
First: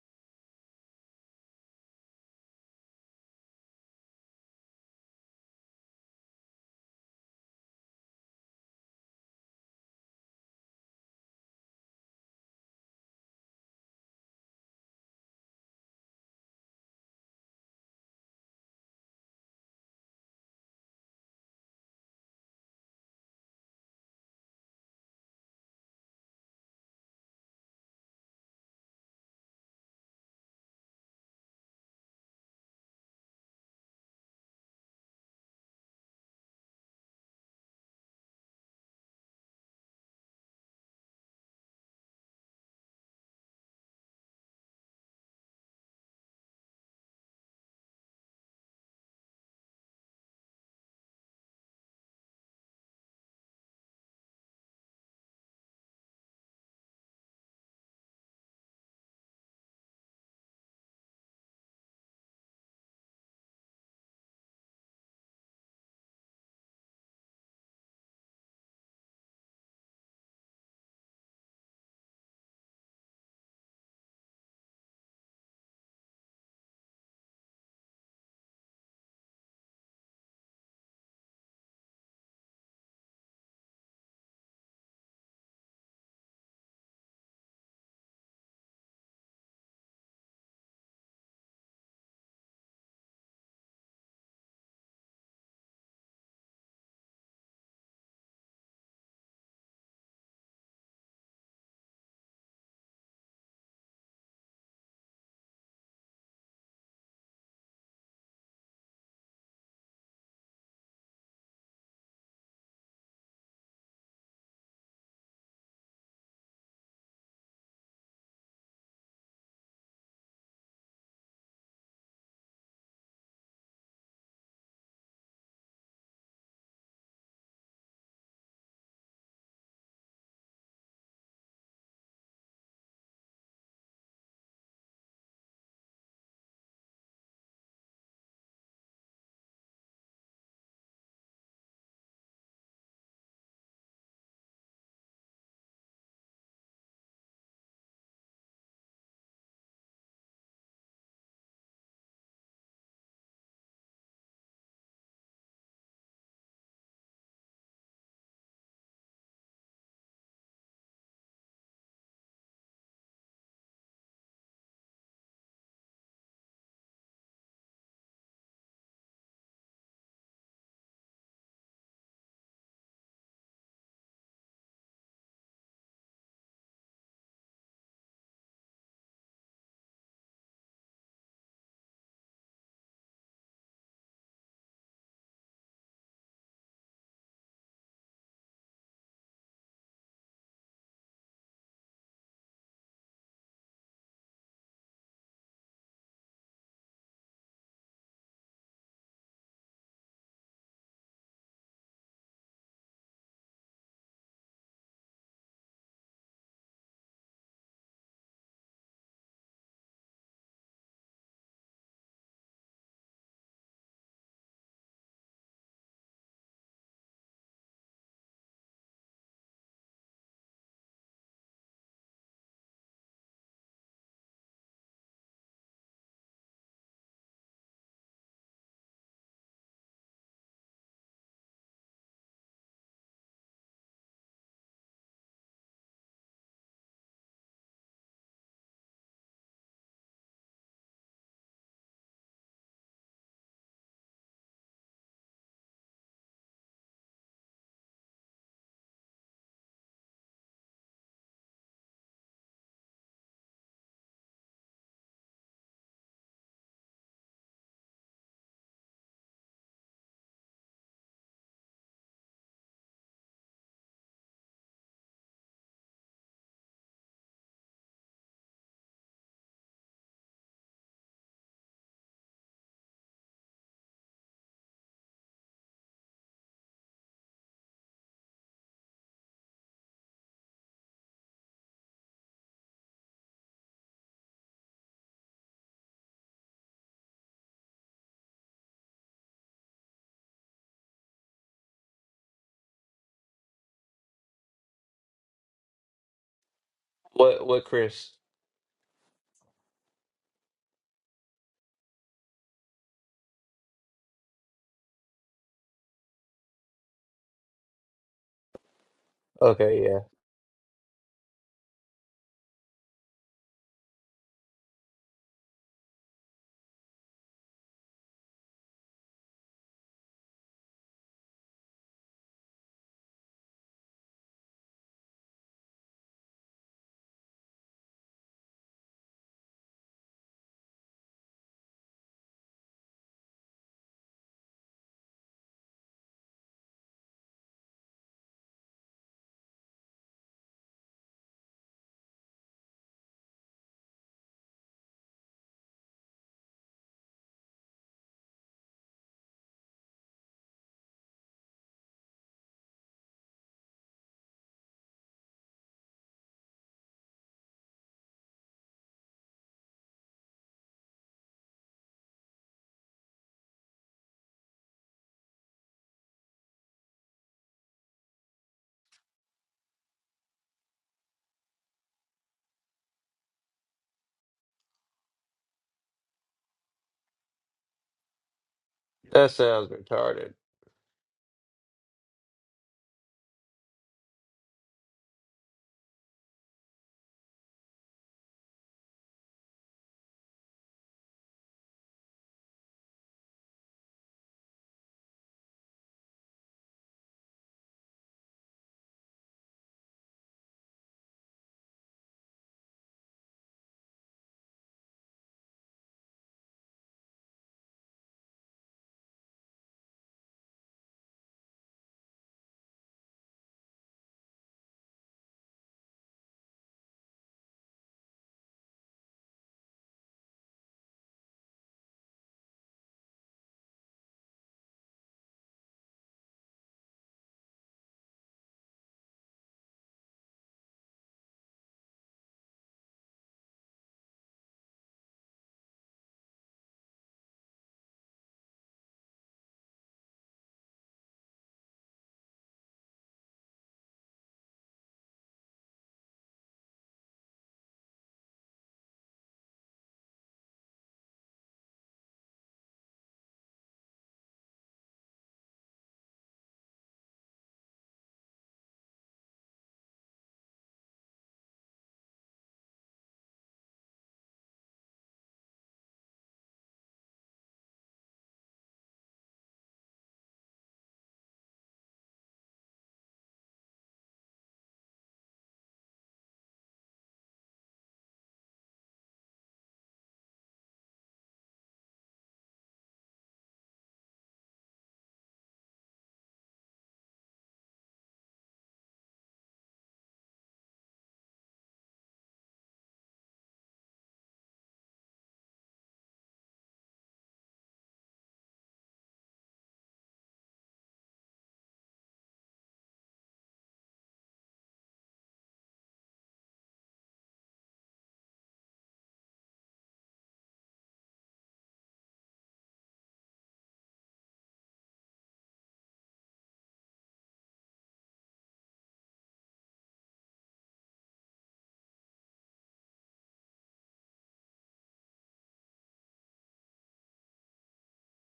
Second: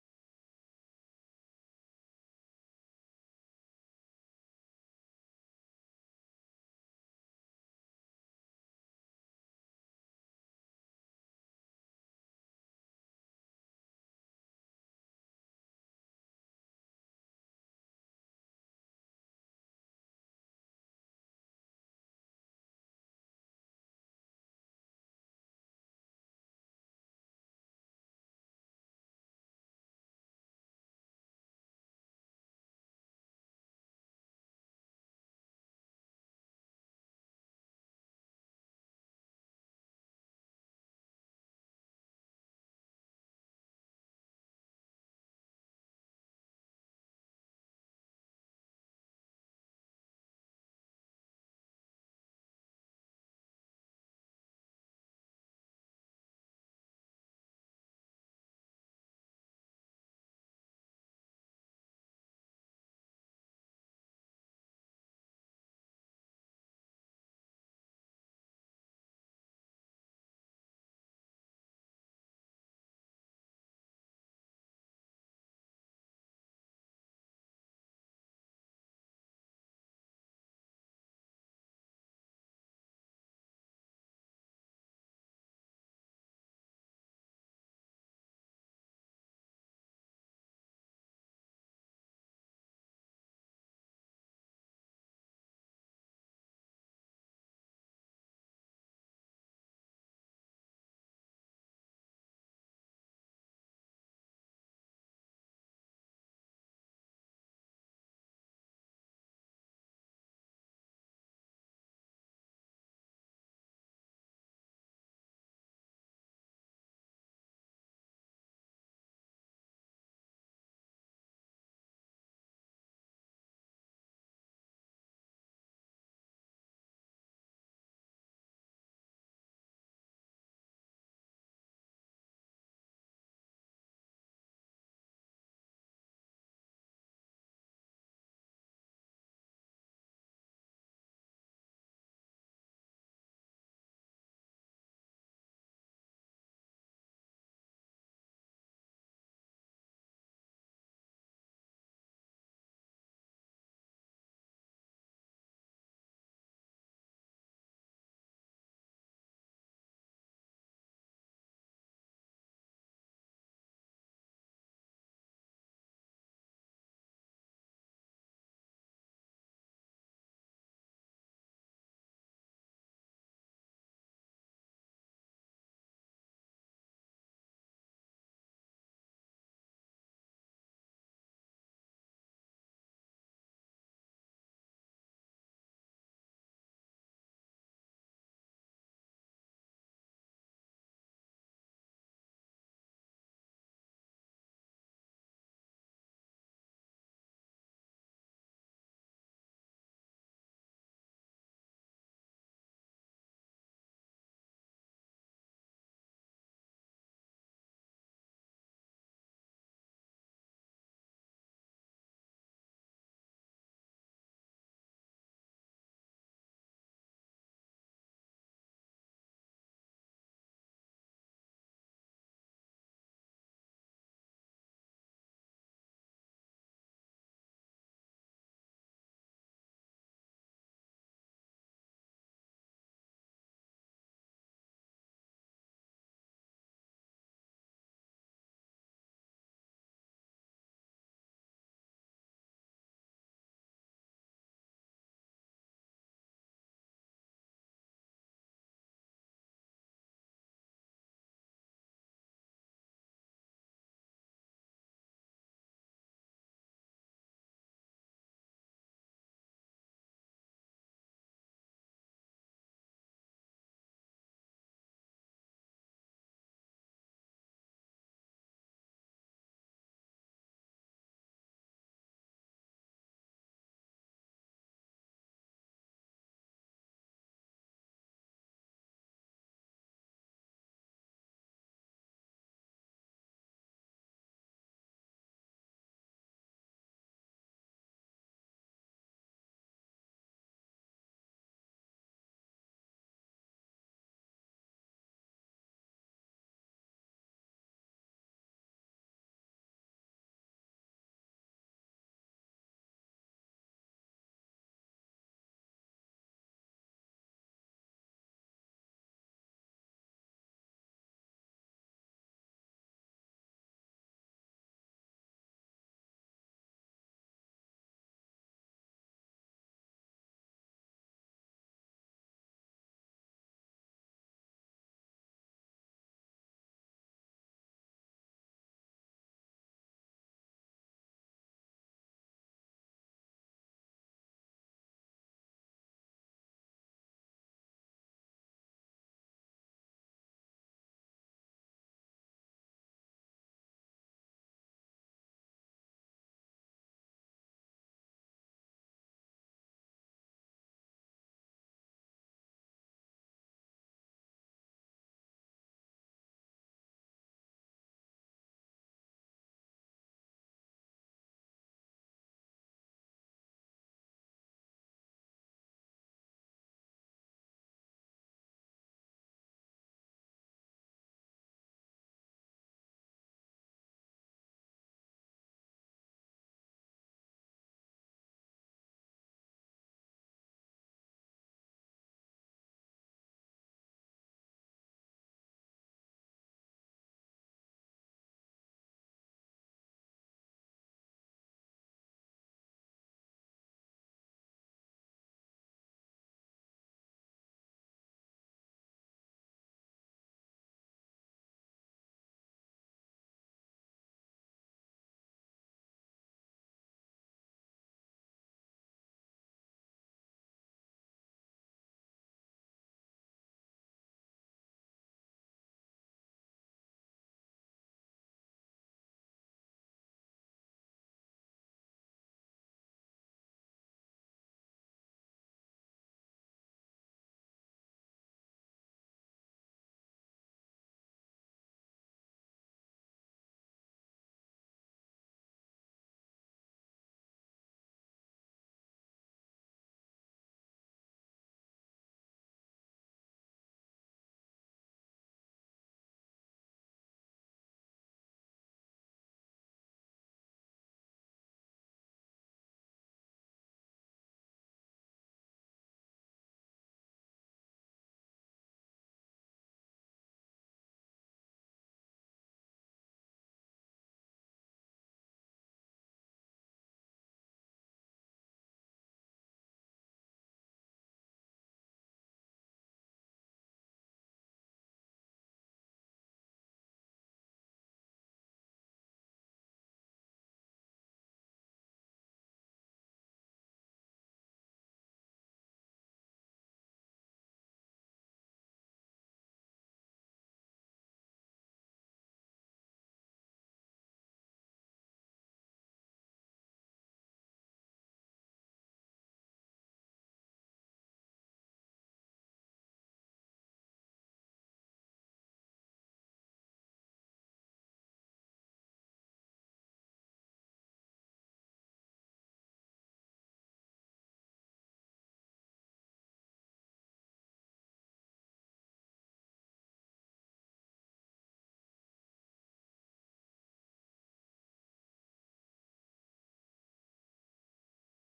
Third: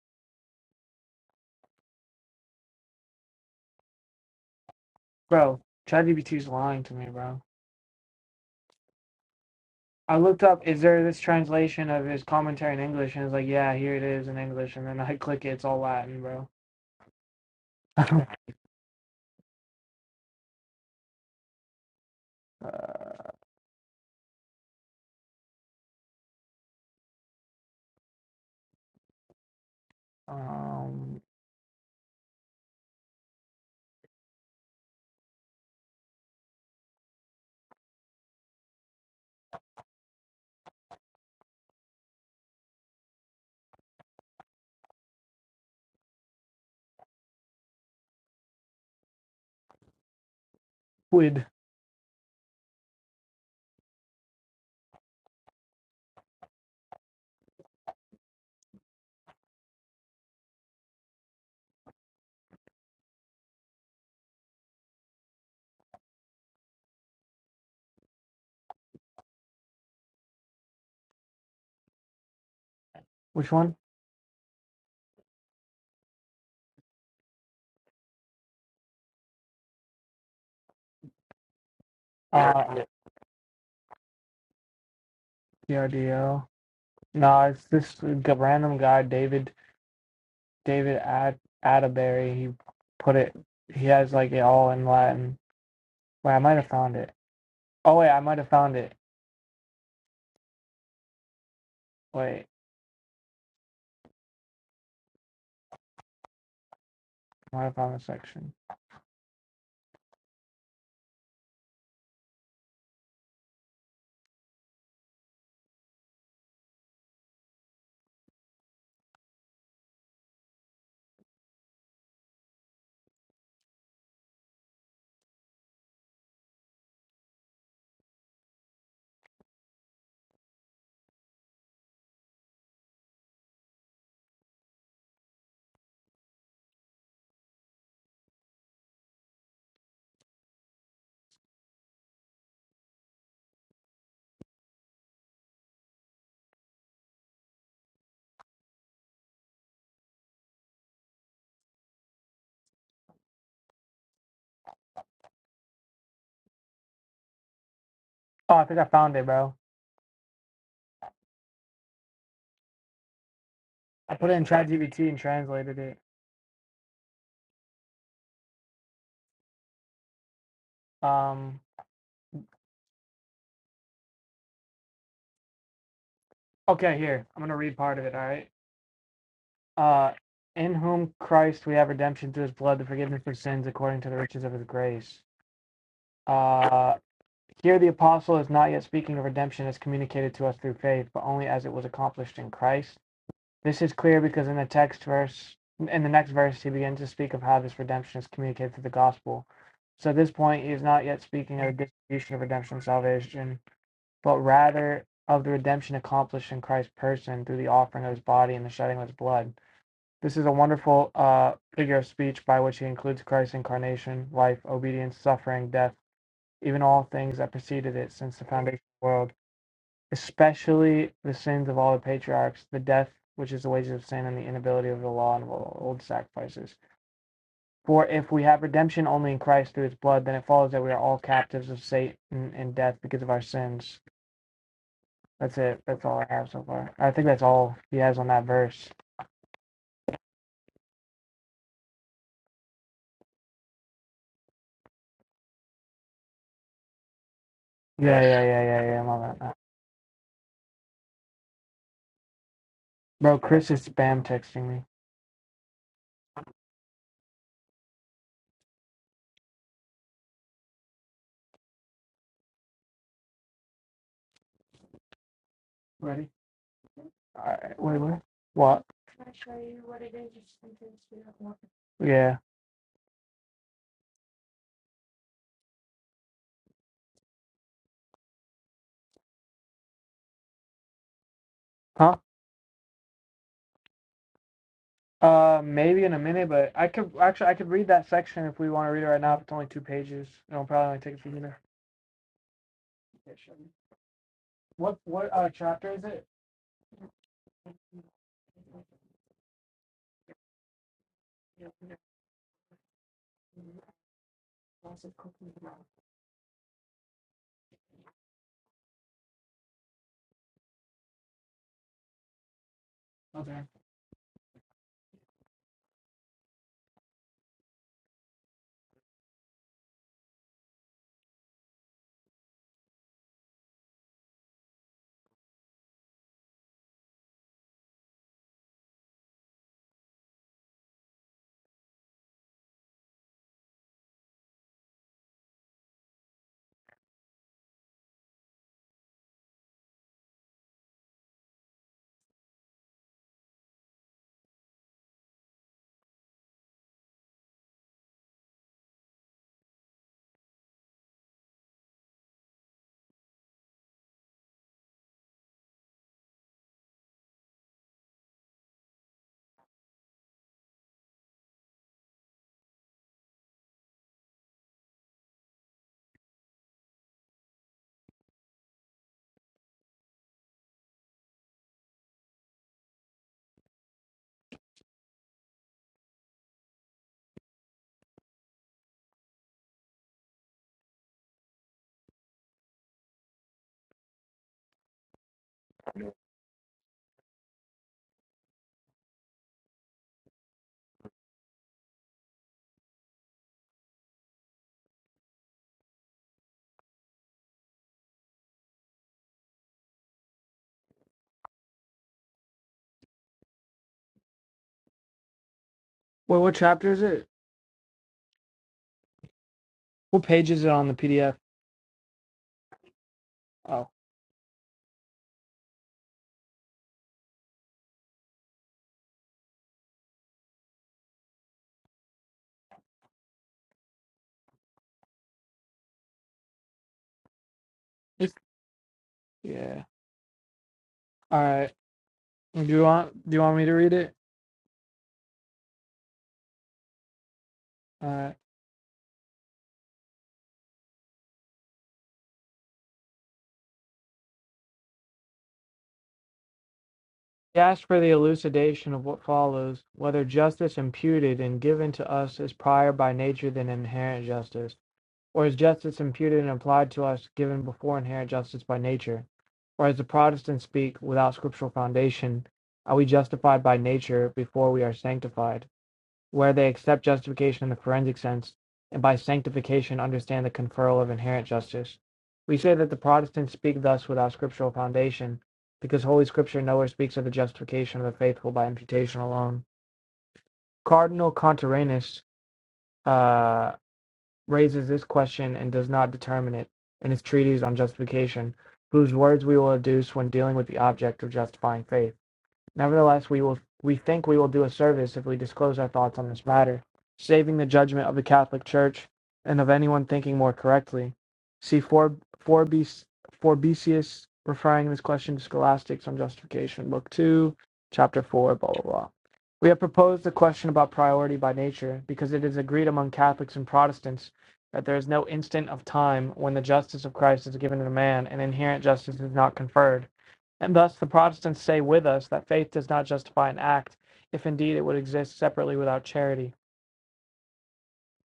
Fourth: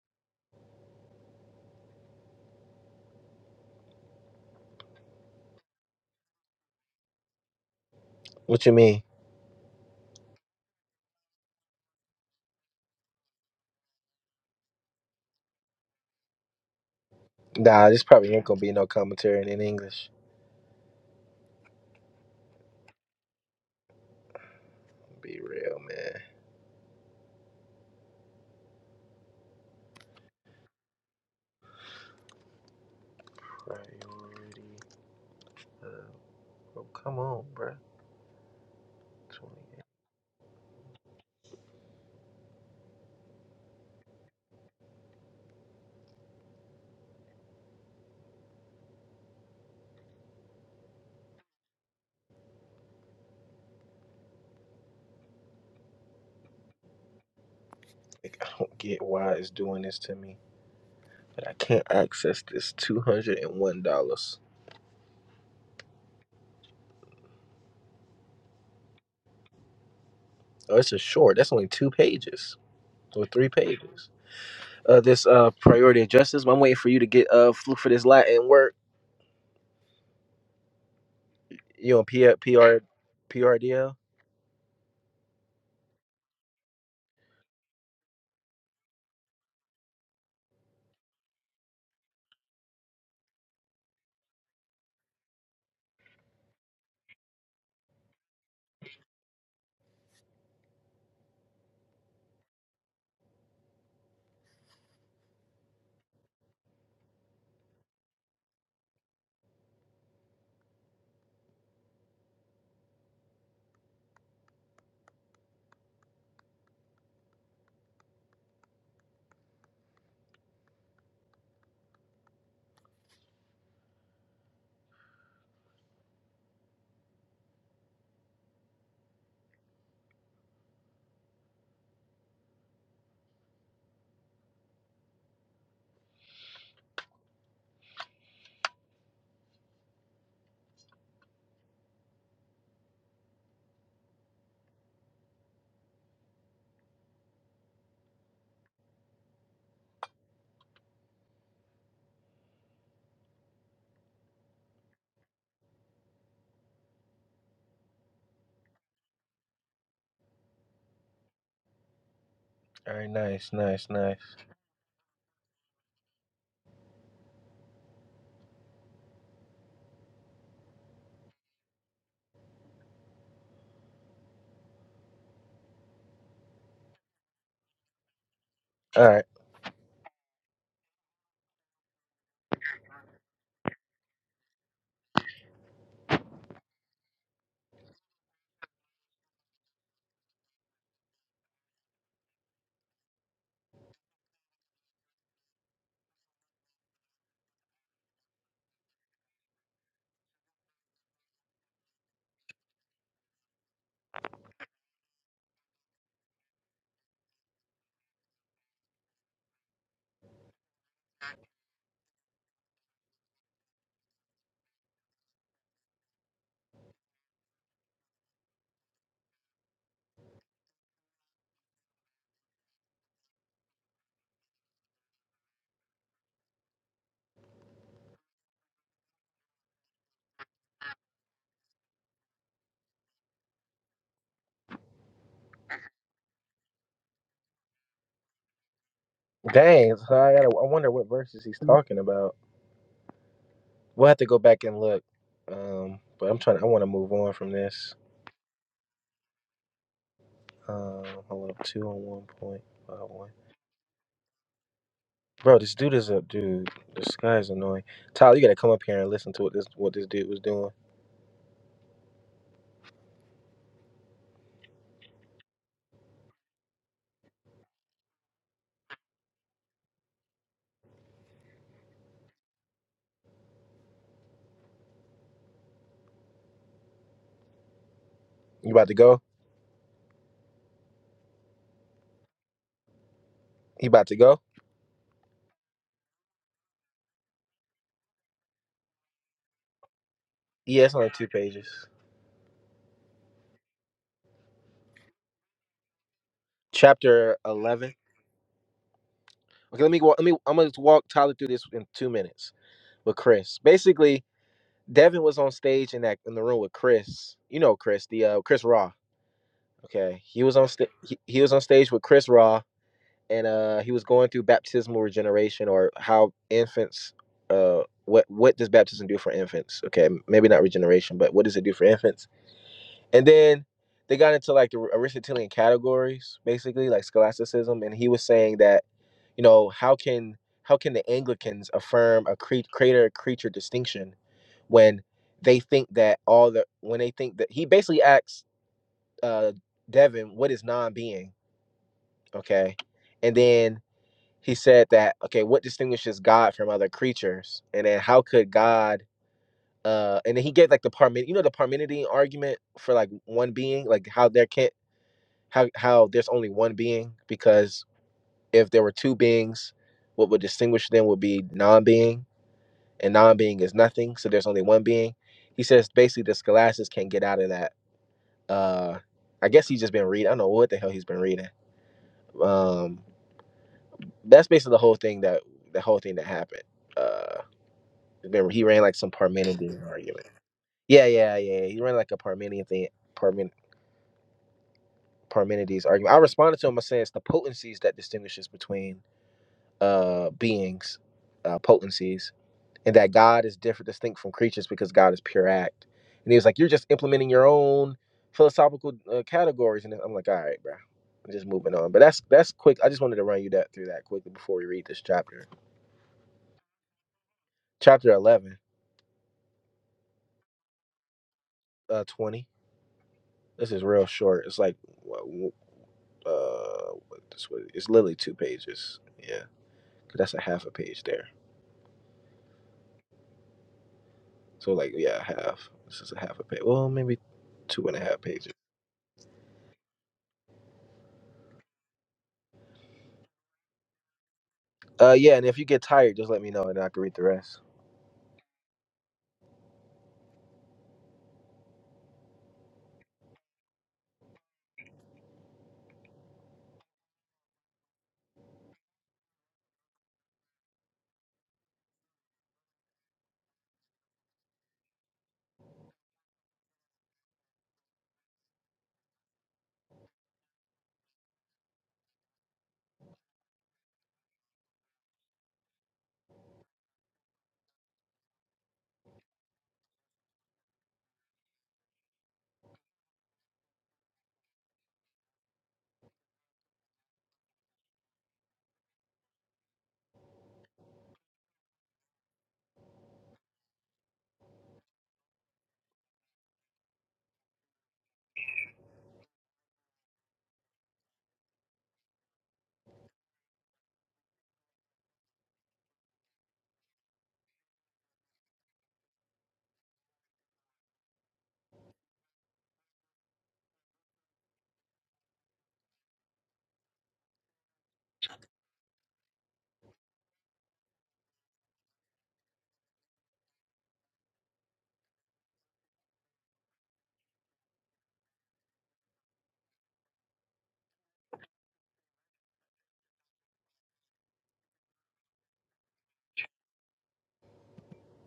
Speaker 1: bro, ChatGPT's lying to me, bro.
Speaker 3: What you mean?
Speaker 1: I looked up, is there this translation of his commentary in English? And it's like, yeah, here it is in English. And then I click it, it's all Latin, bro.
Speaker 3: Nah, this probably ain't gonna be no commentary in English. Be real, man.
Speaker 1: um,
Speaker 3: Priority. Of, oh, come on, bruh. 28.
Speaker 1: quid.
Speaker 3: Like, I don't get why it's doing this to me, but I can't access this two hundred and one dollars. Oh, it's a short. That's only two pages or three
Speaker 1: Which one?
Speaker 3: pages. uh, this uh, priority of justice. I'm waiting for you to get uh, flu for this Latin work. You on P- PR,
Speaker 1: Uh,
Speaker 3: PRDL?
Speaker 1: TRDO. No, it's this g- random guy, David David At Atterbury. He put it. He has like it all in Latin. Wait, I might have found it. Oh wait, I might have found it. Wait, I might have found the section. Oh, I think I found it, bro.
Speaker 3: All right, nice, nice,
Speaker 1: I
Speaker 3: nice.
Speaker 1: put it in ChatGPT and translated it. Um. Okay, here I'm gonna read part of it. All right.
Speaker 3: All right,
Speaker 1: Uh, in whom Christ we have redemption through His blood, the forgiveness of sins, according to the riches of His grace. Uh, here the apostle is not yet speaking of redemption as communicated to us through faith, but only as it was accomplished in Christ This is clear because in the text verse, in the next verse, he begins to speak of how this redemption is communicated through the gospel. So at this point, he is not yet speaking of the distribution of redemption and salvation, but rather of the redemption accomplished in Christ's person through the offering of his body and the shedding of his blood. This is a wonderful uh, figure of speech by which he includes Christ's incarnation, life, obedience, suffering, death, even all things that preceded it since the foundation of the world especially the sins of all the patriarchs, the death which is the wages of sin, and the inability of the law and of old sacrifices. For if we have redemption only in Christ through his blood, then it follows that we are all captives of Satan and death because of our sins. That's it. That's all I have so far. I think that's all he has on that verse.
Speaker 3: dang. So I gotta. I wonder what verses he's talking about. We'll have to go back and look. Um, but I'm trying. I want to move on from this.
Speaker 1: Yeah, yeah, yeah, yeah, yeah. i love that.
Speaker 3: Um, hold up, two on one point five one.
Speaker 1: Bro, Chris is spam texting me.
Speaker 3: Bro, this dude is a dude. This guy is annoying. Tyler, you gotta come up here and listen to what this what this dude was doing.
Speaker 1: Ready? All right. Wait, what? What? Can I show you what it is? Just in case we have more. Yeah.
Speaker 3: You about to go?
Speaker 1: Huh?
Speaker 3: He about to go?
Speaker 1: Uh, maybe in a minute, but I could actually I could read that section if we want to read it right now. If it's only two pages, it'll
Speaker 3: Yeah,
Speaker 1: probably
Speaker 3: it's
Speaker 1: only
Speaker 3: only
Speaker 1: take a
Speaker 3: two
Speaker 1: few minutes.
Speaker 3: pages.
Speaker 1: What what uh chapter is it?
Speaker 3: Chapter
Speaker 4: What? What,
Speaker 3: 11
Speaker 4: Chris?
Speaker 3: Okay, let me walk. Let me. I'm gonna just walk Tyler through this in two minutes with Chris. Basically, Devin was on stage in that in the room with Chris. You know Chris, the uh, Chris Raw.
Speaker 4: Okay, yeah,
Speaker 3: Okay, he was on sta- he, he was on stage with Chris Raw, and
Speaker 1: Okay.
Speaker 3: uh, he was going through baptismal regeneration or how infants. Uh, what what does baptism do for infants? Okay, maybe not regeneration, but what does it do for infants? And then they got into like the Aristotelian categories, basically like scholasticism, and he was saying that you know, how can how can the Anglicans affirm a cre- creator creature distinction when they think that all the when they think that he basically asks uh, Devin what is non-being, okay, and then he said that okay, what distinguishes God from other creatures, and then how could God uh, and then he gave like the Parmen, you know, the Parmenidean argument for like one being, like how there can't, how how there's only one being because if there were two beings, what would distinguish them would be non-being and non-being is nothing so there's only one being he says basically the scholastics can't get out of that uh i guess he's just been reading i don't know what the hell he's been reading um that's basically the whole thing that the whole thing that happened uh remember he ran like some
Speaker 4: that sounds
Speaker 3: parmenides argument
Speaker 4: retarded.
Speaker 3: yeah yeah yeah he ran like a Parmenides thing Parmen, parmenides argument i responded to him by saying it's the potencies that distinguishes between uh beings uh potencies and that God is different, distinct from creatures because God is pure act. And he was like, You're just implementing your own philosophical uh, categories. And I'm like, All right, bro. I'm just moving on. But that's that's quick. I just wanted to run you that through that quickly before we read this chapter.
Speaker 1: What what chapter is it?
Speaker 3: Chapter 11,
Speaker 1: What page is it on the PDF?
Speaker 3: uh, 20. This is
Speaker 1: Oh,
Speaker 3: real short. It's like, uh, what this was, it's literally two pages. Yeah, That's a half a page there. So, like, yeah, half. This is a half a page. Well, maybe two and a half
Speaker 1: it's
Speaker 3: pages.
Speaker 1: yeah. All right. Do you want do you want me to read it?
Speaker 3: Uh, yeah. And if you get tired, just let me know and I can read the rest.
Speaker 1: All right. He asked for the elucidation of what follows, whether justice imputed and given to us is prior by nature than inherent justice. Or is justice imputed and applied to us, given before inherent justice by nature? Or as the Protestants speak, without scriptural foundation, are we justified by nature before we are sanctified? Where they accept justification in the forensic sense, and by sanctification understand the conferral of inherent justice. We say that the Protestants speak thus without scriptural foundation, because Holy Scripture nowhere speaks of the justification of the faithful by imputation alone. Cardinal Contarenus, uh, raises this question and does not determine it in its treatise on justification, whose words we will adduce when dealing with the object of justifying faith. Nevertheless, we will we think we will do a service if we disclose our thoughts on this matter, saving the judgment of the Catholic Church and of anyone thinking more correctly. See for Forbesius referring this question to Scholastics on Justification, Book Two, Chapter Four, blah blah blah. We have proposed the question about priority by nature because it is agreed among Catholics and Protestants that there is no instant of time when the justice of Christ is given to man and inherent justice is not conferred and thus the Protestants say with us that faith does not justify an act, if indeed it would exist separately without charity.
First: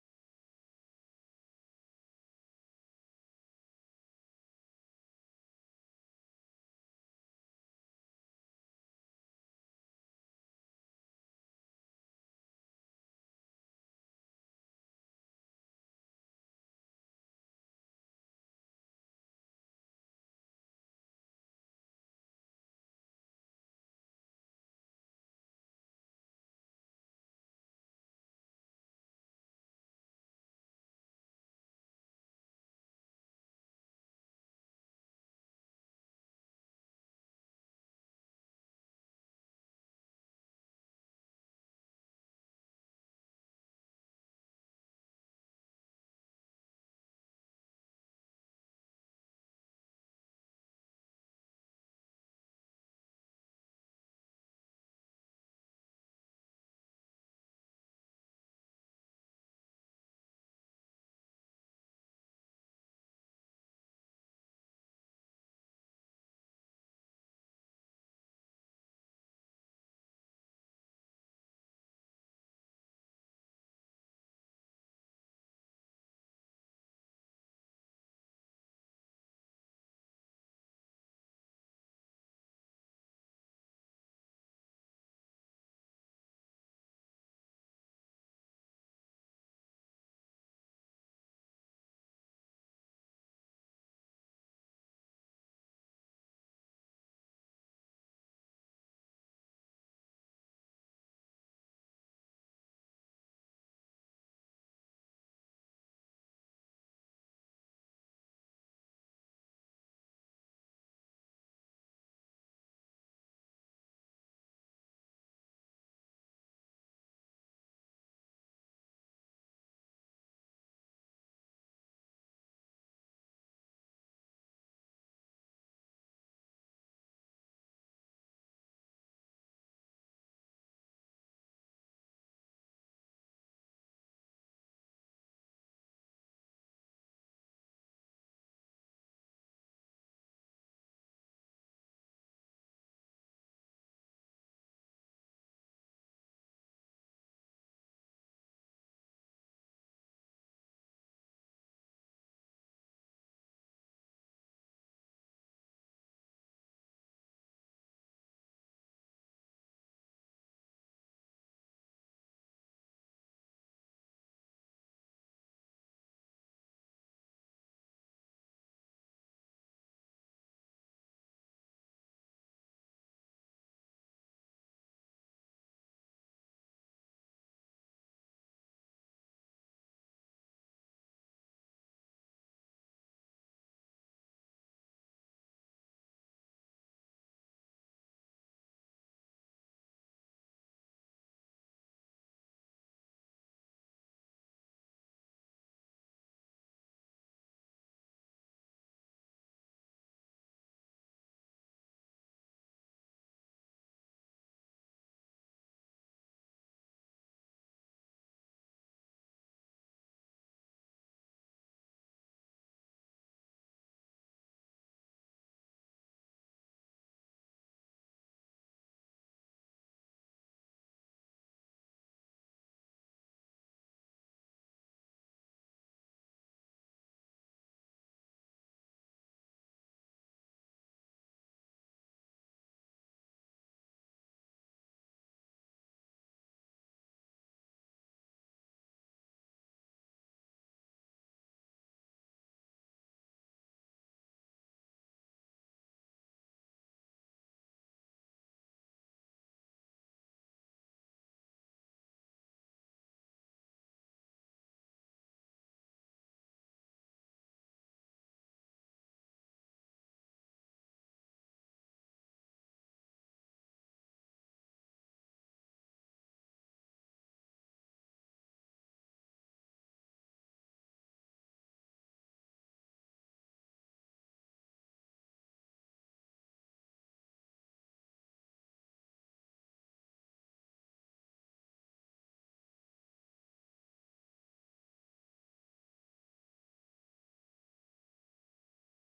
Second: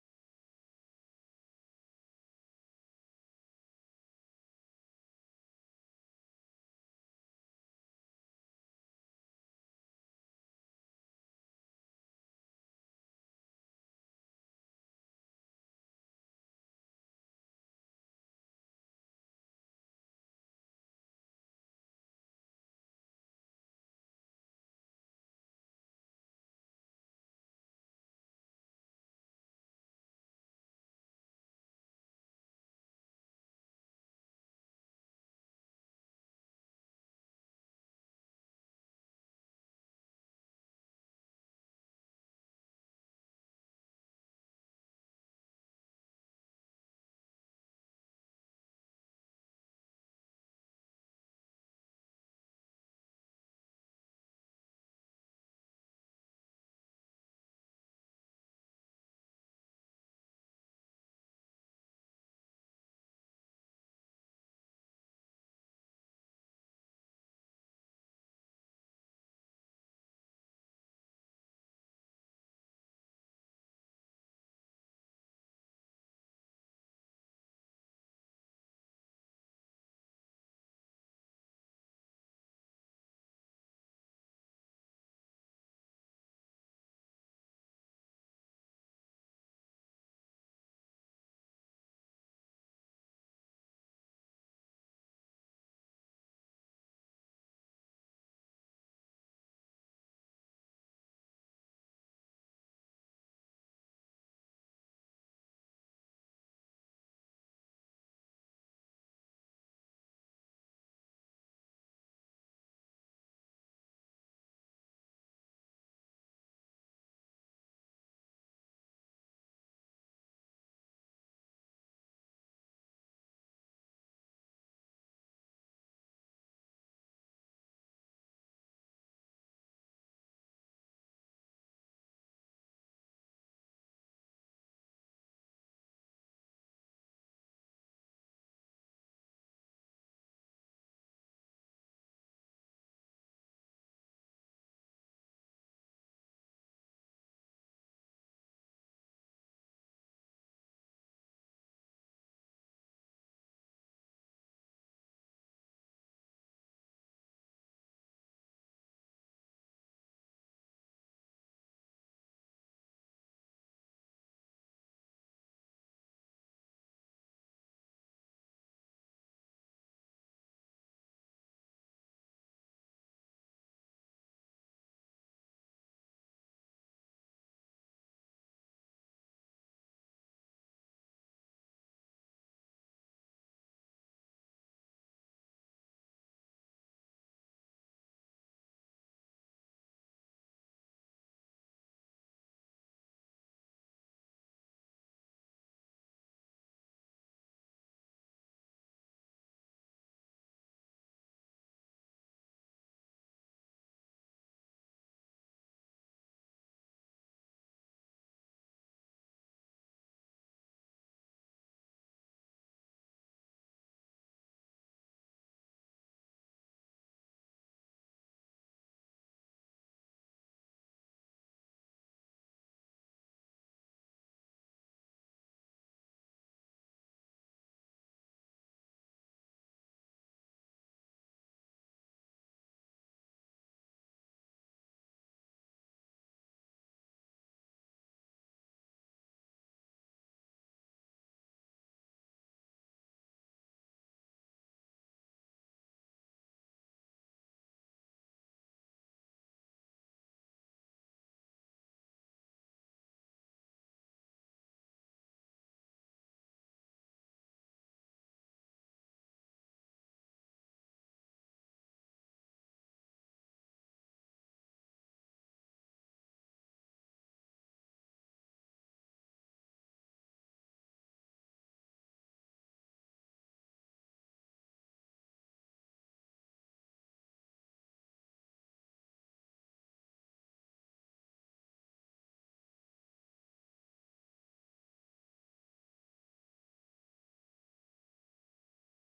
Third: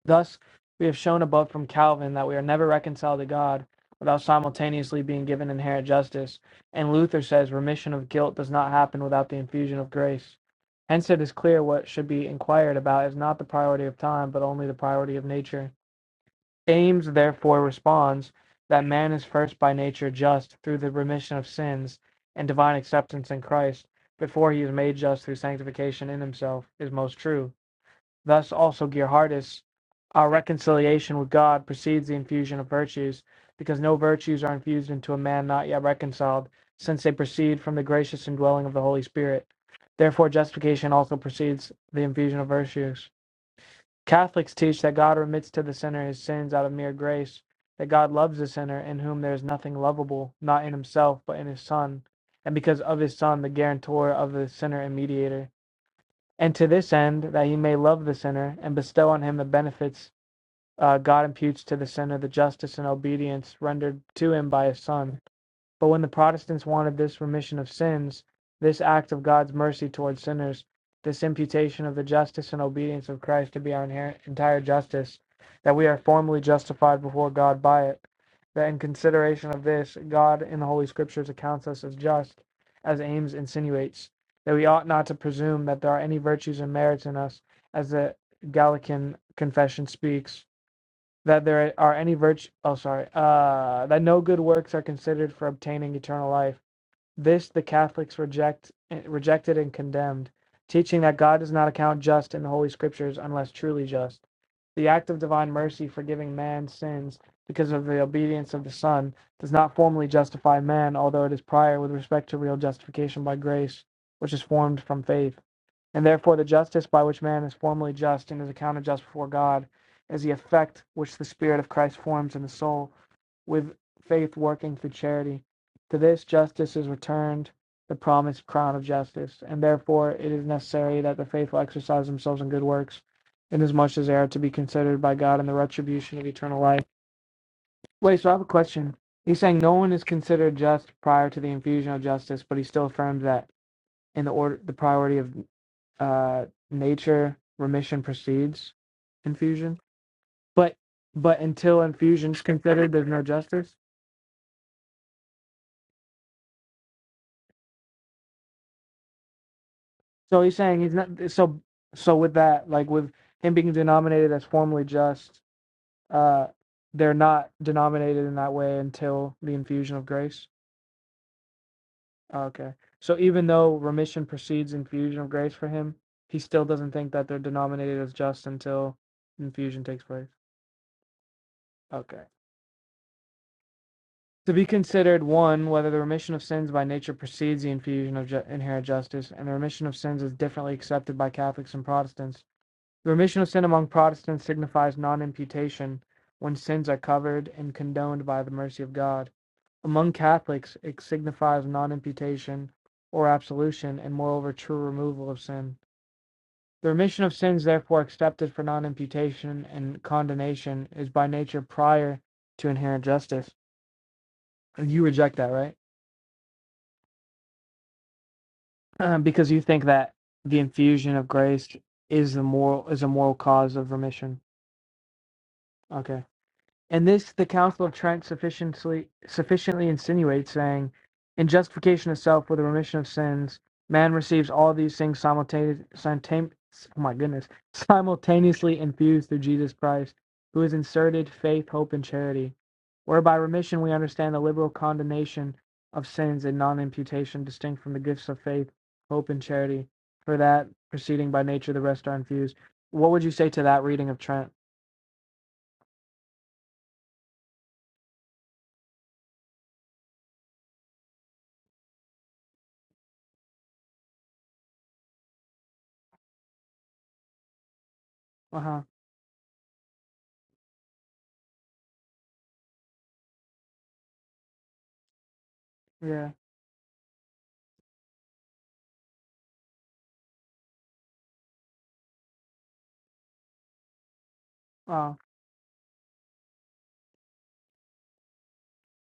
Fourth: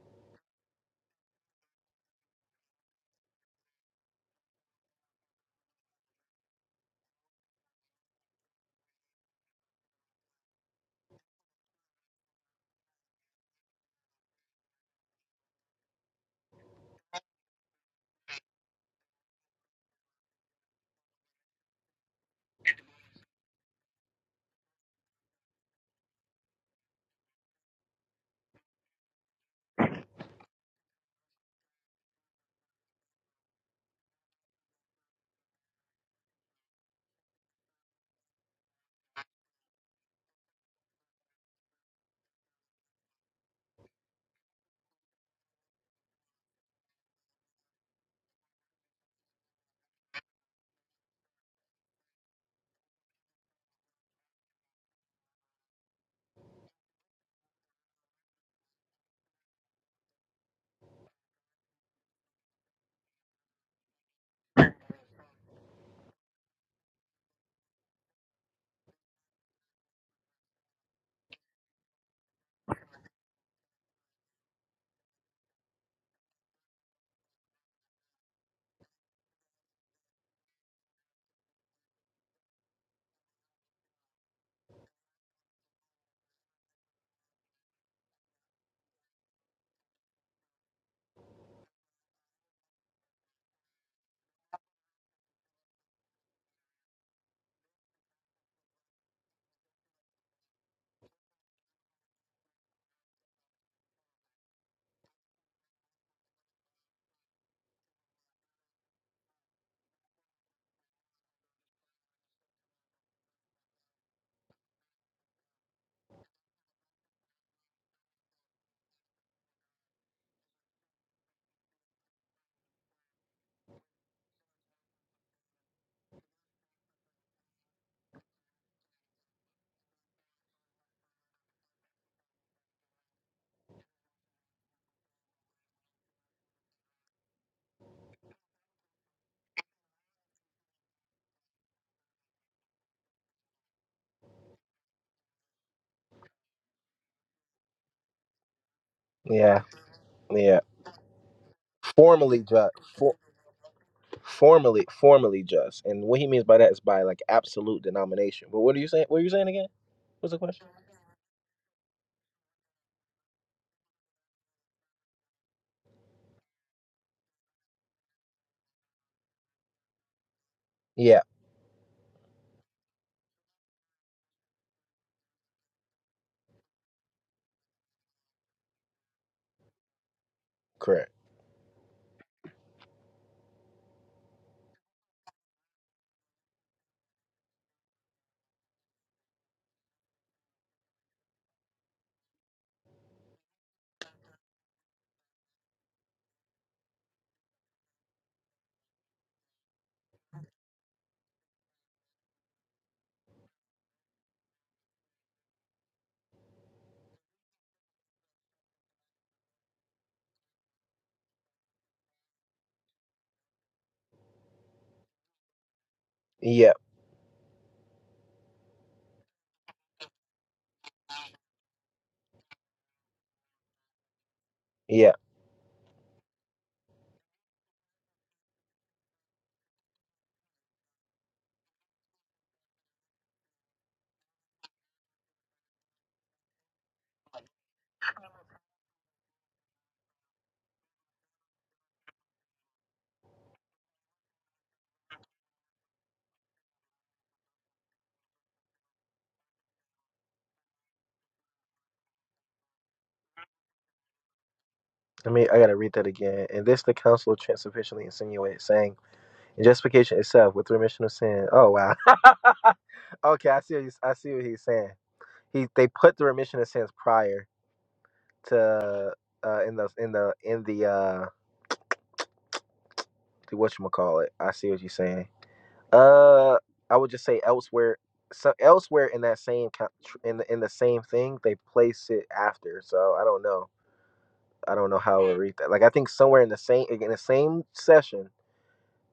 Speaker 1: Thus, we have shown above from Calvin that we are never reconciled to God without simultaneously being given inherent justice, and Luther says remission of guilt does not happen without the infusion of grace. Hence it is clear what should be inquired about is not the priority of time, but only the priority of nature. James therefore responds that man is first by nature just through the remission of sins and divine acceptance in Christ before he is made just through sanctification in himself is most true. Thus also Gerhardus, our reconciliation with God precedes the infusion of virtues, because no virtues are infused into a man not yet reconciled, since they proceed from the gracious indwelling of the Holy Spirit. Therefore justification also precedes the infusion of virtues. Catholics teach that God remits to the sinner his sins out of mere grace, that God loves the sinner in whom there is nothing lovable, not in himself, but in his Son, and because of his Son, the guarantor of the sinner and mediator. And to this end, that he may love the sinner and bestow on him the benefits uh, God imputes to the sinner, the justice and obedience rendered to him by his Son. But when the Protestants wanted this remission of sins, this act of God's mercy towards sinners, this imputation of the justice and obedience of Christ to be our entire justice, that we are formally justified before God by it, that in consideration of this, God in the Holy Scriptures accounts us as just, as Ames insinuates, that we ought not to presume that there are any virtues and merits in us, as the Gallican confession speaks that there are any virtue oh sorry uh that no good works are considered for obtaining eternal life this the catholics reject rejected and condemned teaching that god does not account just in the holy scriptures unless truly just the act of divine mercy forgiving man's sins because of the obedience of the son does not formally justify man although it is prior with respect to real justification by grace which is formed from faith and therefore, the justice by which man is formally just and is accounted just before God is the effect which the Spirit of Christ forms in the soul with faith working through charity. To this justice is returned the promised crown of justice, and therefore it is necessary that the faithful exercise themselves in good works, inasmuch as they are to be considered by God in the retribution of eternal life. Wait, so I have a question. He's saying no one is considered just prior to the infusion of justice, but he still affirms that in the order, the priority of uh nature remission precedes
Speaker 3: Yeah.
Speaker 1: infusion
Speaker 3: Yeah,
Speaker 1: but but until
Speaker 3: formally
Speaker 1: infusion's
Speaker 3: just,
Speaker 1: considered there's
Speaker 3: for,
Speaker 1: no justice
Speaker 3: formally, formally just, and what he means by that is by like absolute denomination. But what are you saying? What are you saying again? What's the
Speaker 1: so he's
Speaker 3: question?
Speaker 1: saying he's not so so with that like with him being denominated as formally just uh they're not denominated in that way until the infusion of grace
Speaker 3: Yeah,
Speaker 1: okay so even though remission precedes infusion of grace for him he still doesn't think that they're denominated as just until infusion takes place
Speaker 3: correct.
Speaker 1: okay to be considered one whether the remission of sins by nature precedes the infusion of ju- inherent justice, and the remission of sins is differently accepted by Catholics and Protestants. The remission of sin among Protestants signifies non-imputation when sins are covered and condoned by the mercy of God. Among Catholics, it signifies non-imputation or absolution, and moreover, true removal of sin. The remission of sins, therefore, accepted for non imputation and condemnation is by nature prior to inherent justice. And you reject that, right?
Speaker 3: Yeah,
Speaker 1: um, because you think that the infusion of grace is the moral is a moral cause of remission.
Speaker 3: yeah.
Speaker 1: Okay. And this the Council of Trent sufficiently sufficiently insinuates, saying, In justification of self with the remission of sins, man receives all these things simultaneously oh my goodness, simultaneously infused through Jesus Christ, who is inserted faith, hope, and charity, whereby remission we understand the liberal condonation of sins and non imputation distinct from the gifts of faith, hope, and charity, for that proceeding by nature the rest are infused. What would you say to that reading of Trent?
Speaker 3: I mean, I gotta read that again. And this the Council of Trent sufficiently insinuates, saying, "In justification itself, with remission of sin." Oh wow. okay, I see. What he's, I see what he's saying. He they put the remission of sins prior
Speaker 1: Uh huh.
Speaker 3: to uh in the in the in the uh what you call it. I see what you're saying
Speaker 1: Yeah.
Speaker 3: Uh, I would just say elsewhere. So elsewhere in that same co- tr- in the, in the same thing, they place it after. So I don't know. I don't know
Speaker 1: Wow.
Speaker 3: how to read that. Like I think somewhere in the same in the same session,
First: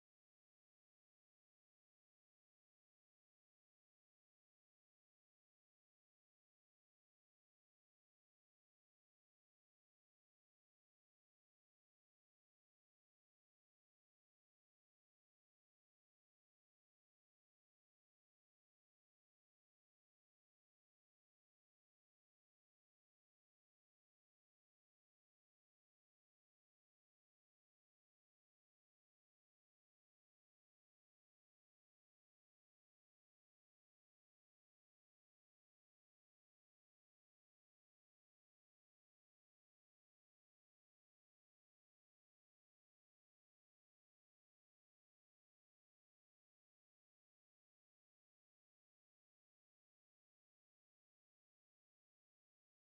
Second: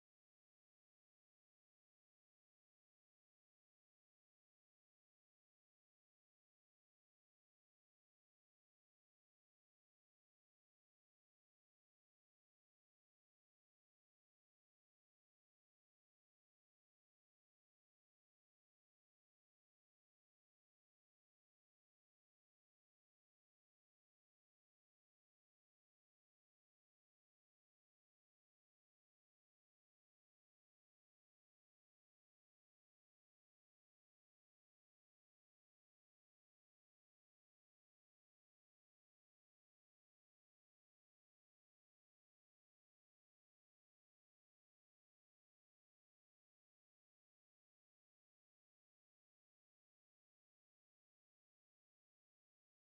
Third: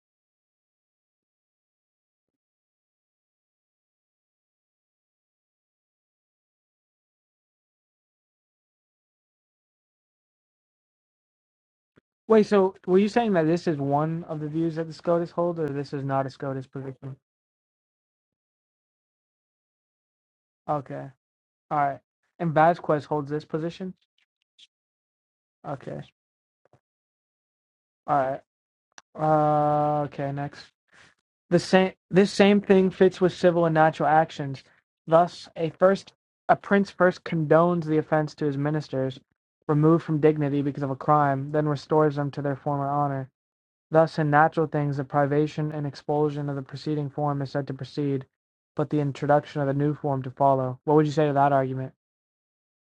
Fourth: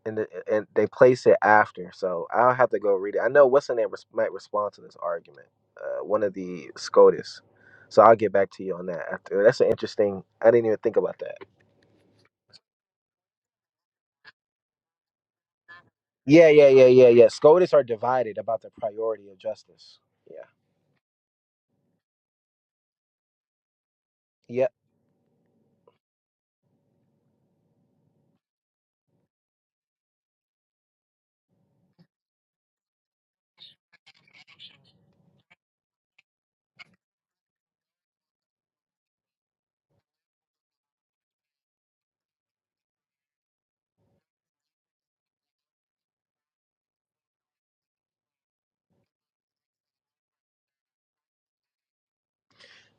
Speaker 3: and the, and they place it after. So I'll have to go read it. I know what's in there res- might respond to this argument. Uh, one of the SCOTUS. So I'll get back to you on that after. That's an interesting. I didn't even think about that.
Speaker 1: Wait. So were you saying that this is one of the views that the SCOTUS hold, or this is not a
Speaker 3: Yeah,
Speaker 1: SCOTUS
Speaker 3: yeah, yeah, yeah,
Speaker 1: position?
Speaker 3: yeah. SCOTUS are divided about the priority of justice.
Speaker 1: Okay. All right. And Vasquez holds this position.
Speaker 3: Yeah.
Speaker 1: Okay. All right. Uh, okay. Next. The same. This same thing fits with civil and natural actions. Thus, a first, a prince first condones the offense to his ministers, removed from dignity because of a crime, then restores them to their former honor. Thus in natural things the privation and expulsion of the preceding form is said to precede, but the introduction of a new form to follow. What would you say to that argument?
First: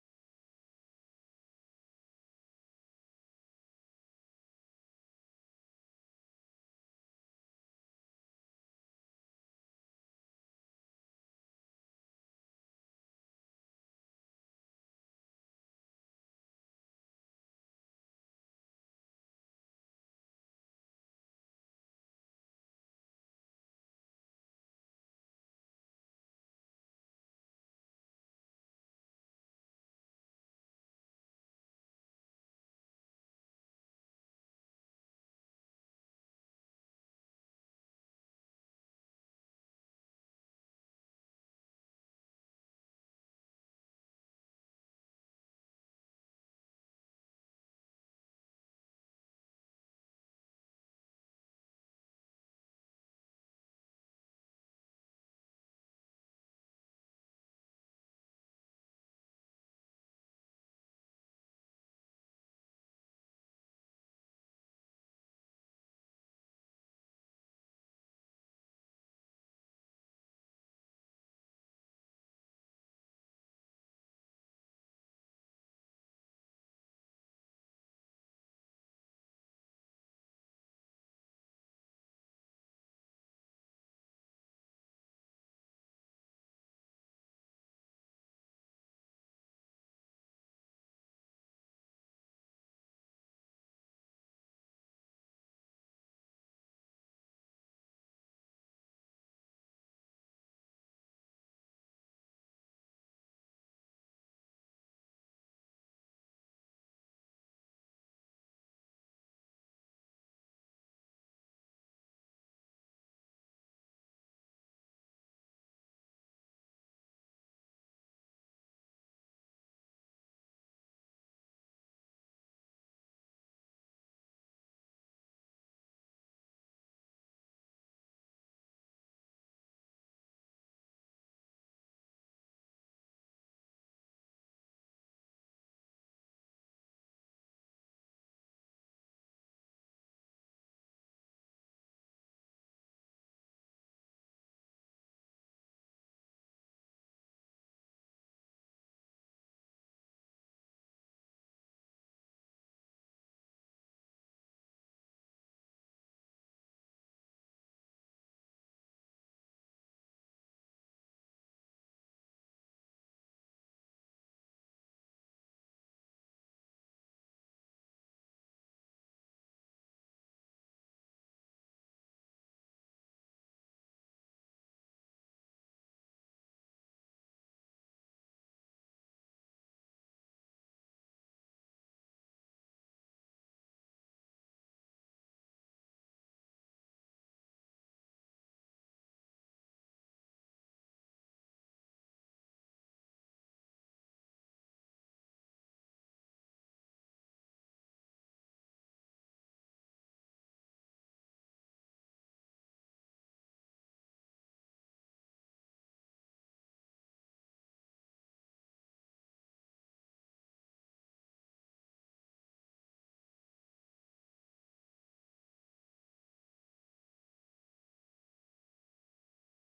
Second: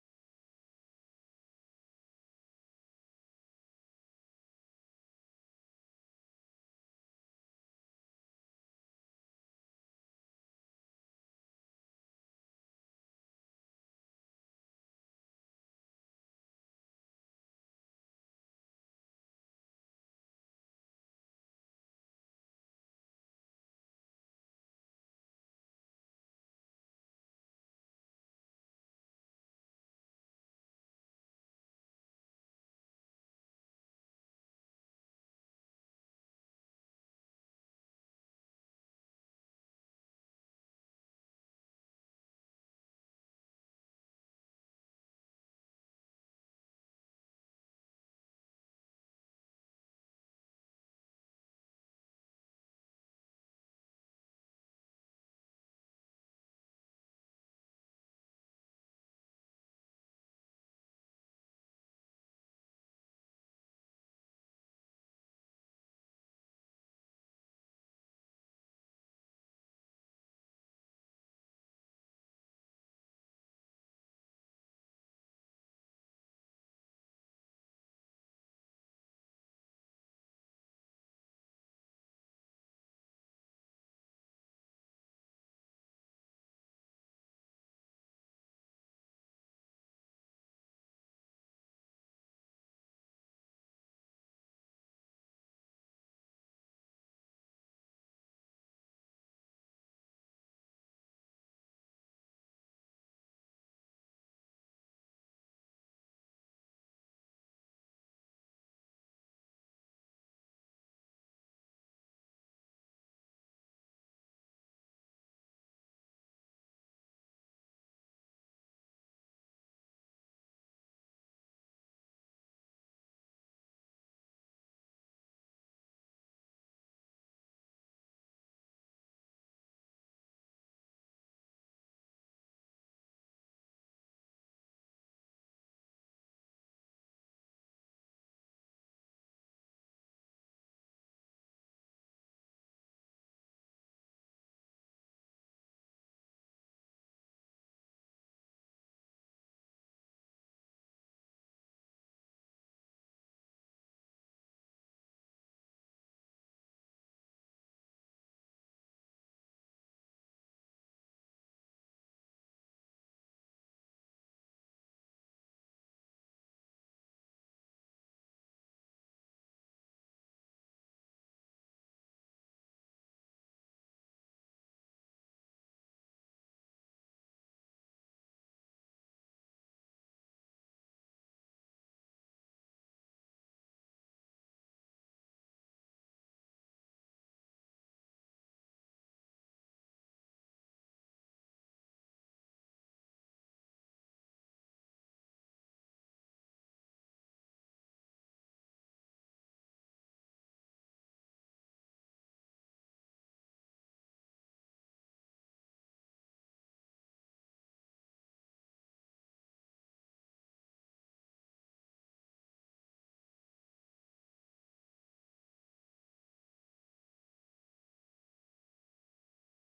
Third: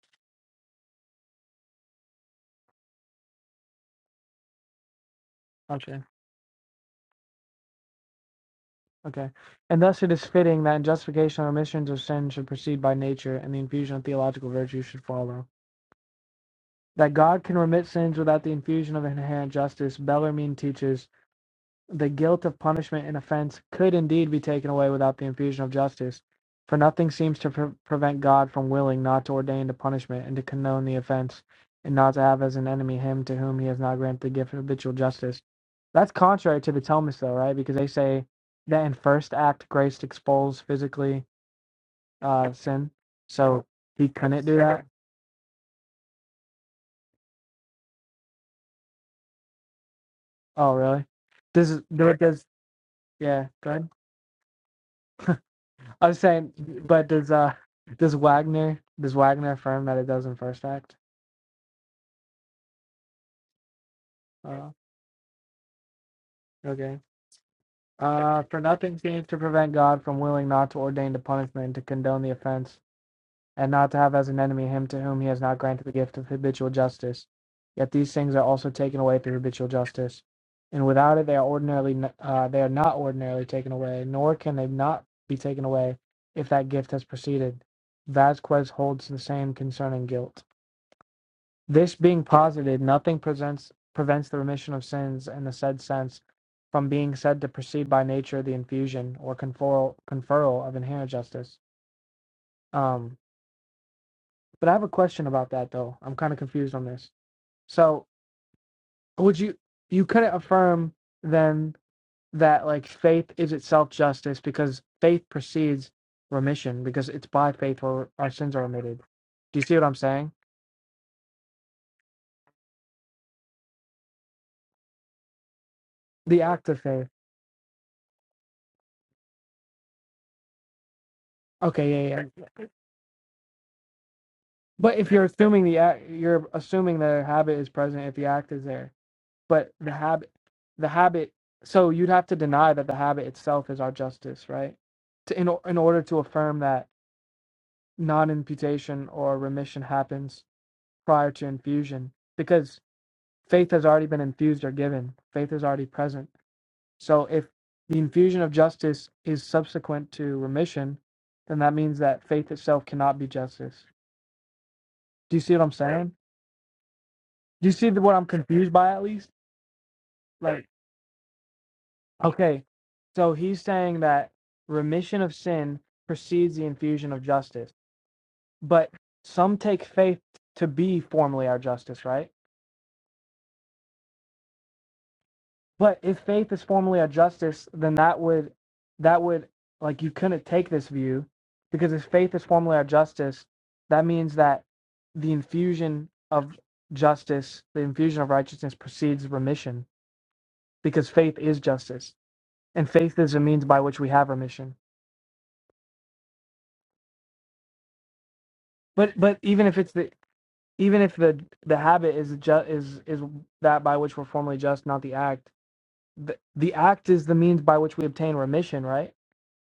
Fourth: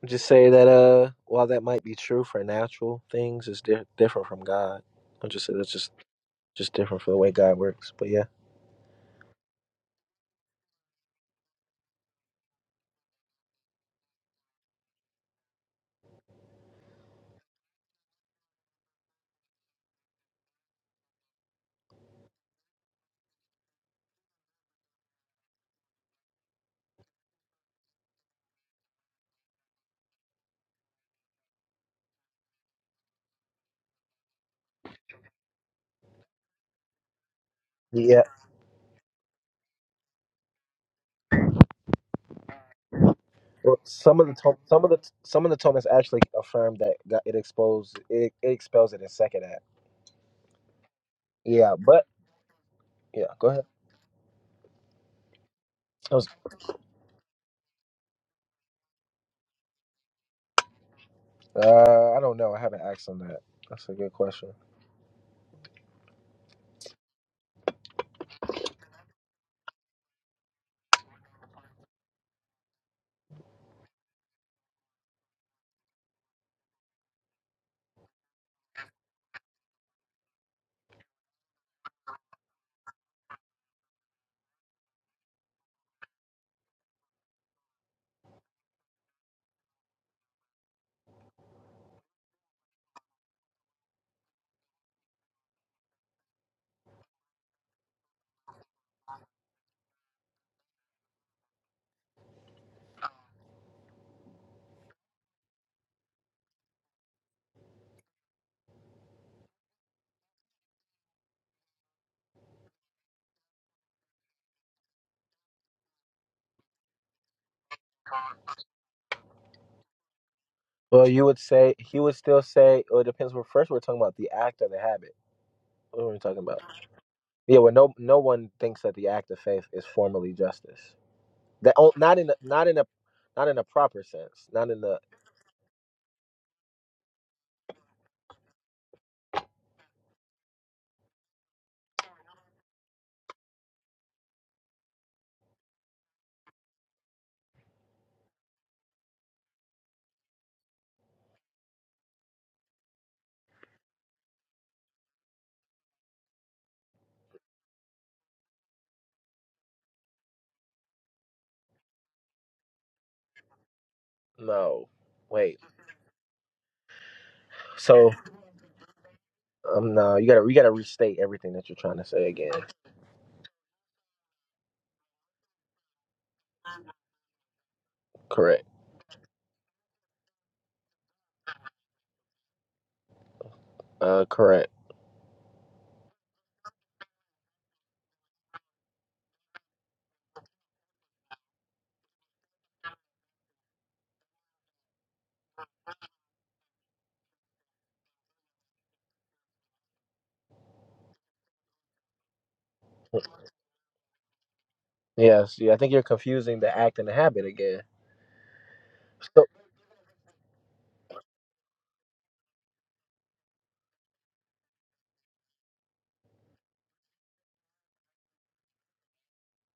Speaker 3: Just say that uh, while that might be true for natural things, it's di- different from God. I'll just say that's just
Speaker 1: Okay.
Speaker 3: just different for the way God works. But yeah,
Speaker 1: Okay. And thus it is fitting that in justification of omissions of sin should proceed by nature, and the infusion of theological virtue should follow. That God can remit sins without the infusion of inherent justice, Bellarmine teaches, the guilt of punishment and offense could indeed be taken away without the infusion of justice, for nothing seems to pre- prevent God from willing not to ordain the punishment and to condone the offense, and not to have as an enemy him to whom he has not granted the gift of habitual justice. That's contrary to the Thomists, though, right? Because they
Speaker 3: yeah.
Speaker 1: say that in first act, grace expels physically uh, sin, so
Speaker 3: Well,
Speaker 1: he
Speaker 3: some of the
Speaker 1: couldn't
Speaker 3: to-
Speaker 1: do
Speaker 3: some
Speaker 1: that.
Speaker 3: of the some of the Thomas actually affirmed that God, it exposed it, it expels it in second act.
Speaker 1: Oh, really?
Speaker 3: Yeah,
Speaker 1: Does
Speaker 3: but
Speaker 1: do it does
Speaker 3: yeah, go
Speaker 1: yeah?
Speaker 3: ahead.
Speaker 1: Go ahead. I
Speaker 3: I
Speaker 1: was
Speaker 3: was,
Speaker 1: saying, but does uh does Wagner does Wagner affirm that it does in First Act?
Speaker 3: uh, I don't know. I haven't asked on that. That's a good question.
Speaker 1: Uh, okay. Uh, for nothing seems to prevent God from willing not to ordain the punishment, to condone the offense, and not to have as an enemy him to whom he has not granted the gift of habitual justice. Yet these things are also taken away through habitual justice, and without it they are ordinarily uh, they are not ordinarily taken away, nor can they not be taken away if that gift has proceeded. Vasquez holds the same concerning guilt. This being posited, nothing presents, prevents the remission of sins in the said sense from being said to proceed by nature the infusion or conferral, conferral of inherent justice. Um, but I have a question about that though. I'm kind of confused on this. So would you you couldn't affirm then that like faith is itself justice because faith precedes remission because it's by faith where our sins are remitted. Do you see what I'm saying?
Speaker 3: Well, you would say he would still say. Well, it depends. Well, first we're talking about the act or the habit. What are we talking
Speaker 1: The
Speaker 3: about?
Speaker 1: act of faith.
Speaker 3: Yeah. Well, no, no one thinks that the act of faith is formally justice. That
Speaker 1: Okay,
Speaker 3: oh,
Speaker 1: yeah, yeah. yeah.
Speaker 3: not in a, not in a not in a proper sense. Not in
Speaker 1: But
Speaker 3: the
Speaker 1: if you're assuming the act, you're assuming the habit is present if the act is there. But the habit, the habit. So you'd have to deny that the habit itself is our justice, right? To, in o- in order to affirm that non-imputation or remission happens prior to infusion, because faith has already been infused or given. Faith is already present. So if the infusion of justice is subsequent to remission, then that means that faith itself cannot be justice.
Speaker 3: no.
Speaker 1: Do you see
Speaker 3: Wait.
Speaker 1: what I'm saying? you see
Speaker 3: So
Speaker 1: what I'm confused by at least?
Speaker 3: um no, you gotta you
Speaker 1: Like,
Speaker 3: gotta restate everything that you're trying to say again.
Speaker 1: okay, so he's saying that remission of sin precedes the infusion of justice,
Speaker 3: Correct.
Speaker 1: but some take faith to be formally our justice, right?
Speaker 3: Uh correct.
Speaker 1: But if faith is formally our justice, then that would that would like you couldn't take this view because if faith is formally our justice, that means that the infusion of justice, the infusion of righteousness precedes remission because faith is justice. and faith is a means by which we have remission.
Speaker 3: Yes. Yeah, I think you're confusing the act and the habit again.
Speaker 1: But but
Speaker 3: So
Speaker 1: even if it's the even if the the habit is ju- is is that by which we're formally just, not the act. The, the act is the means by which we obtain remission, right?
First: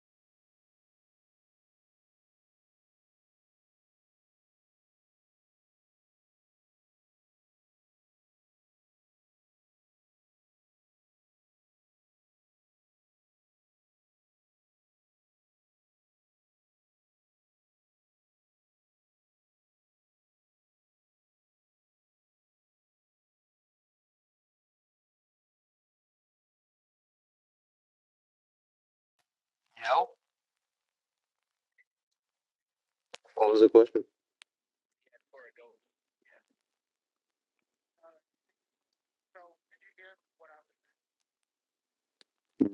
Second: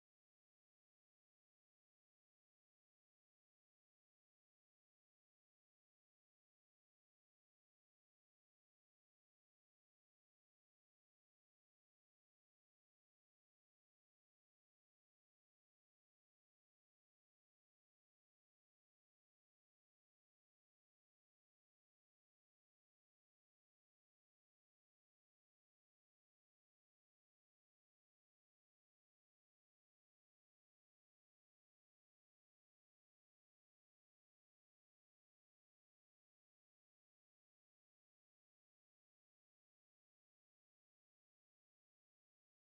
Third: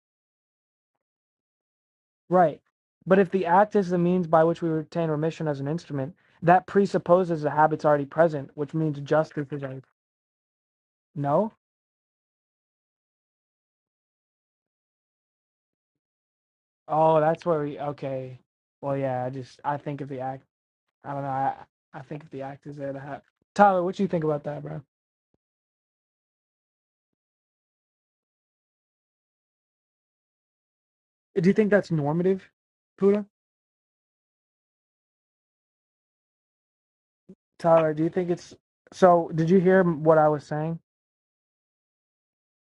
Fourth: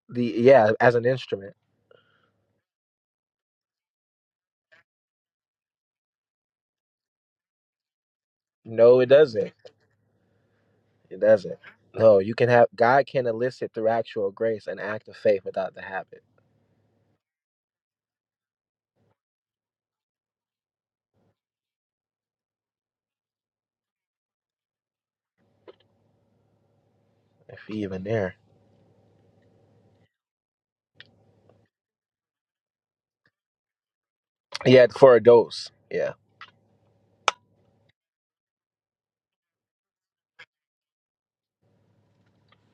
Speaker 3: the yeah, as an instrument.
Speaker 1: Right. But if the act is the means by which we obtain remission as an instrument, that presupposes the habit's already present, which
Speaker 3: No,
Speaker 1: means
Speaker 3: it
Speaker 1: justice
Speaker 3: doesn't.
Speaker 1: is already
Speaker 3: It
Speaker 1: no.
Speaker 3: doesn't. No, you can have God can elicit through actual grace an act of faith without the habit.
Speaker 1: Oh, that's where we okay. Well, yeah, I just I think if the act, I don't know, I I think if the act is there, the habit. Tyler, what do you think about that, bro?
Speaker 3: If he even there.
Speaker 4: No.
Speaker 1: Do you think that's normative, Puda?
Speaker 4: What was the question?
Speaker 3: Yeah, for adults. Yeah.
Speaker 1: Tyler, do you think it's so? Did you hear what I was saying?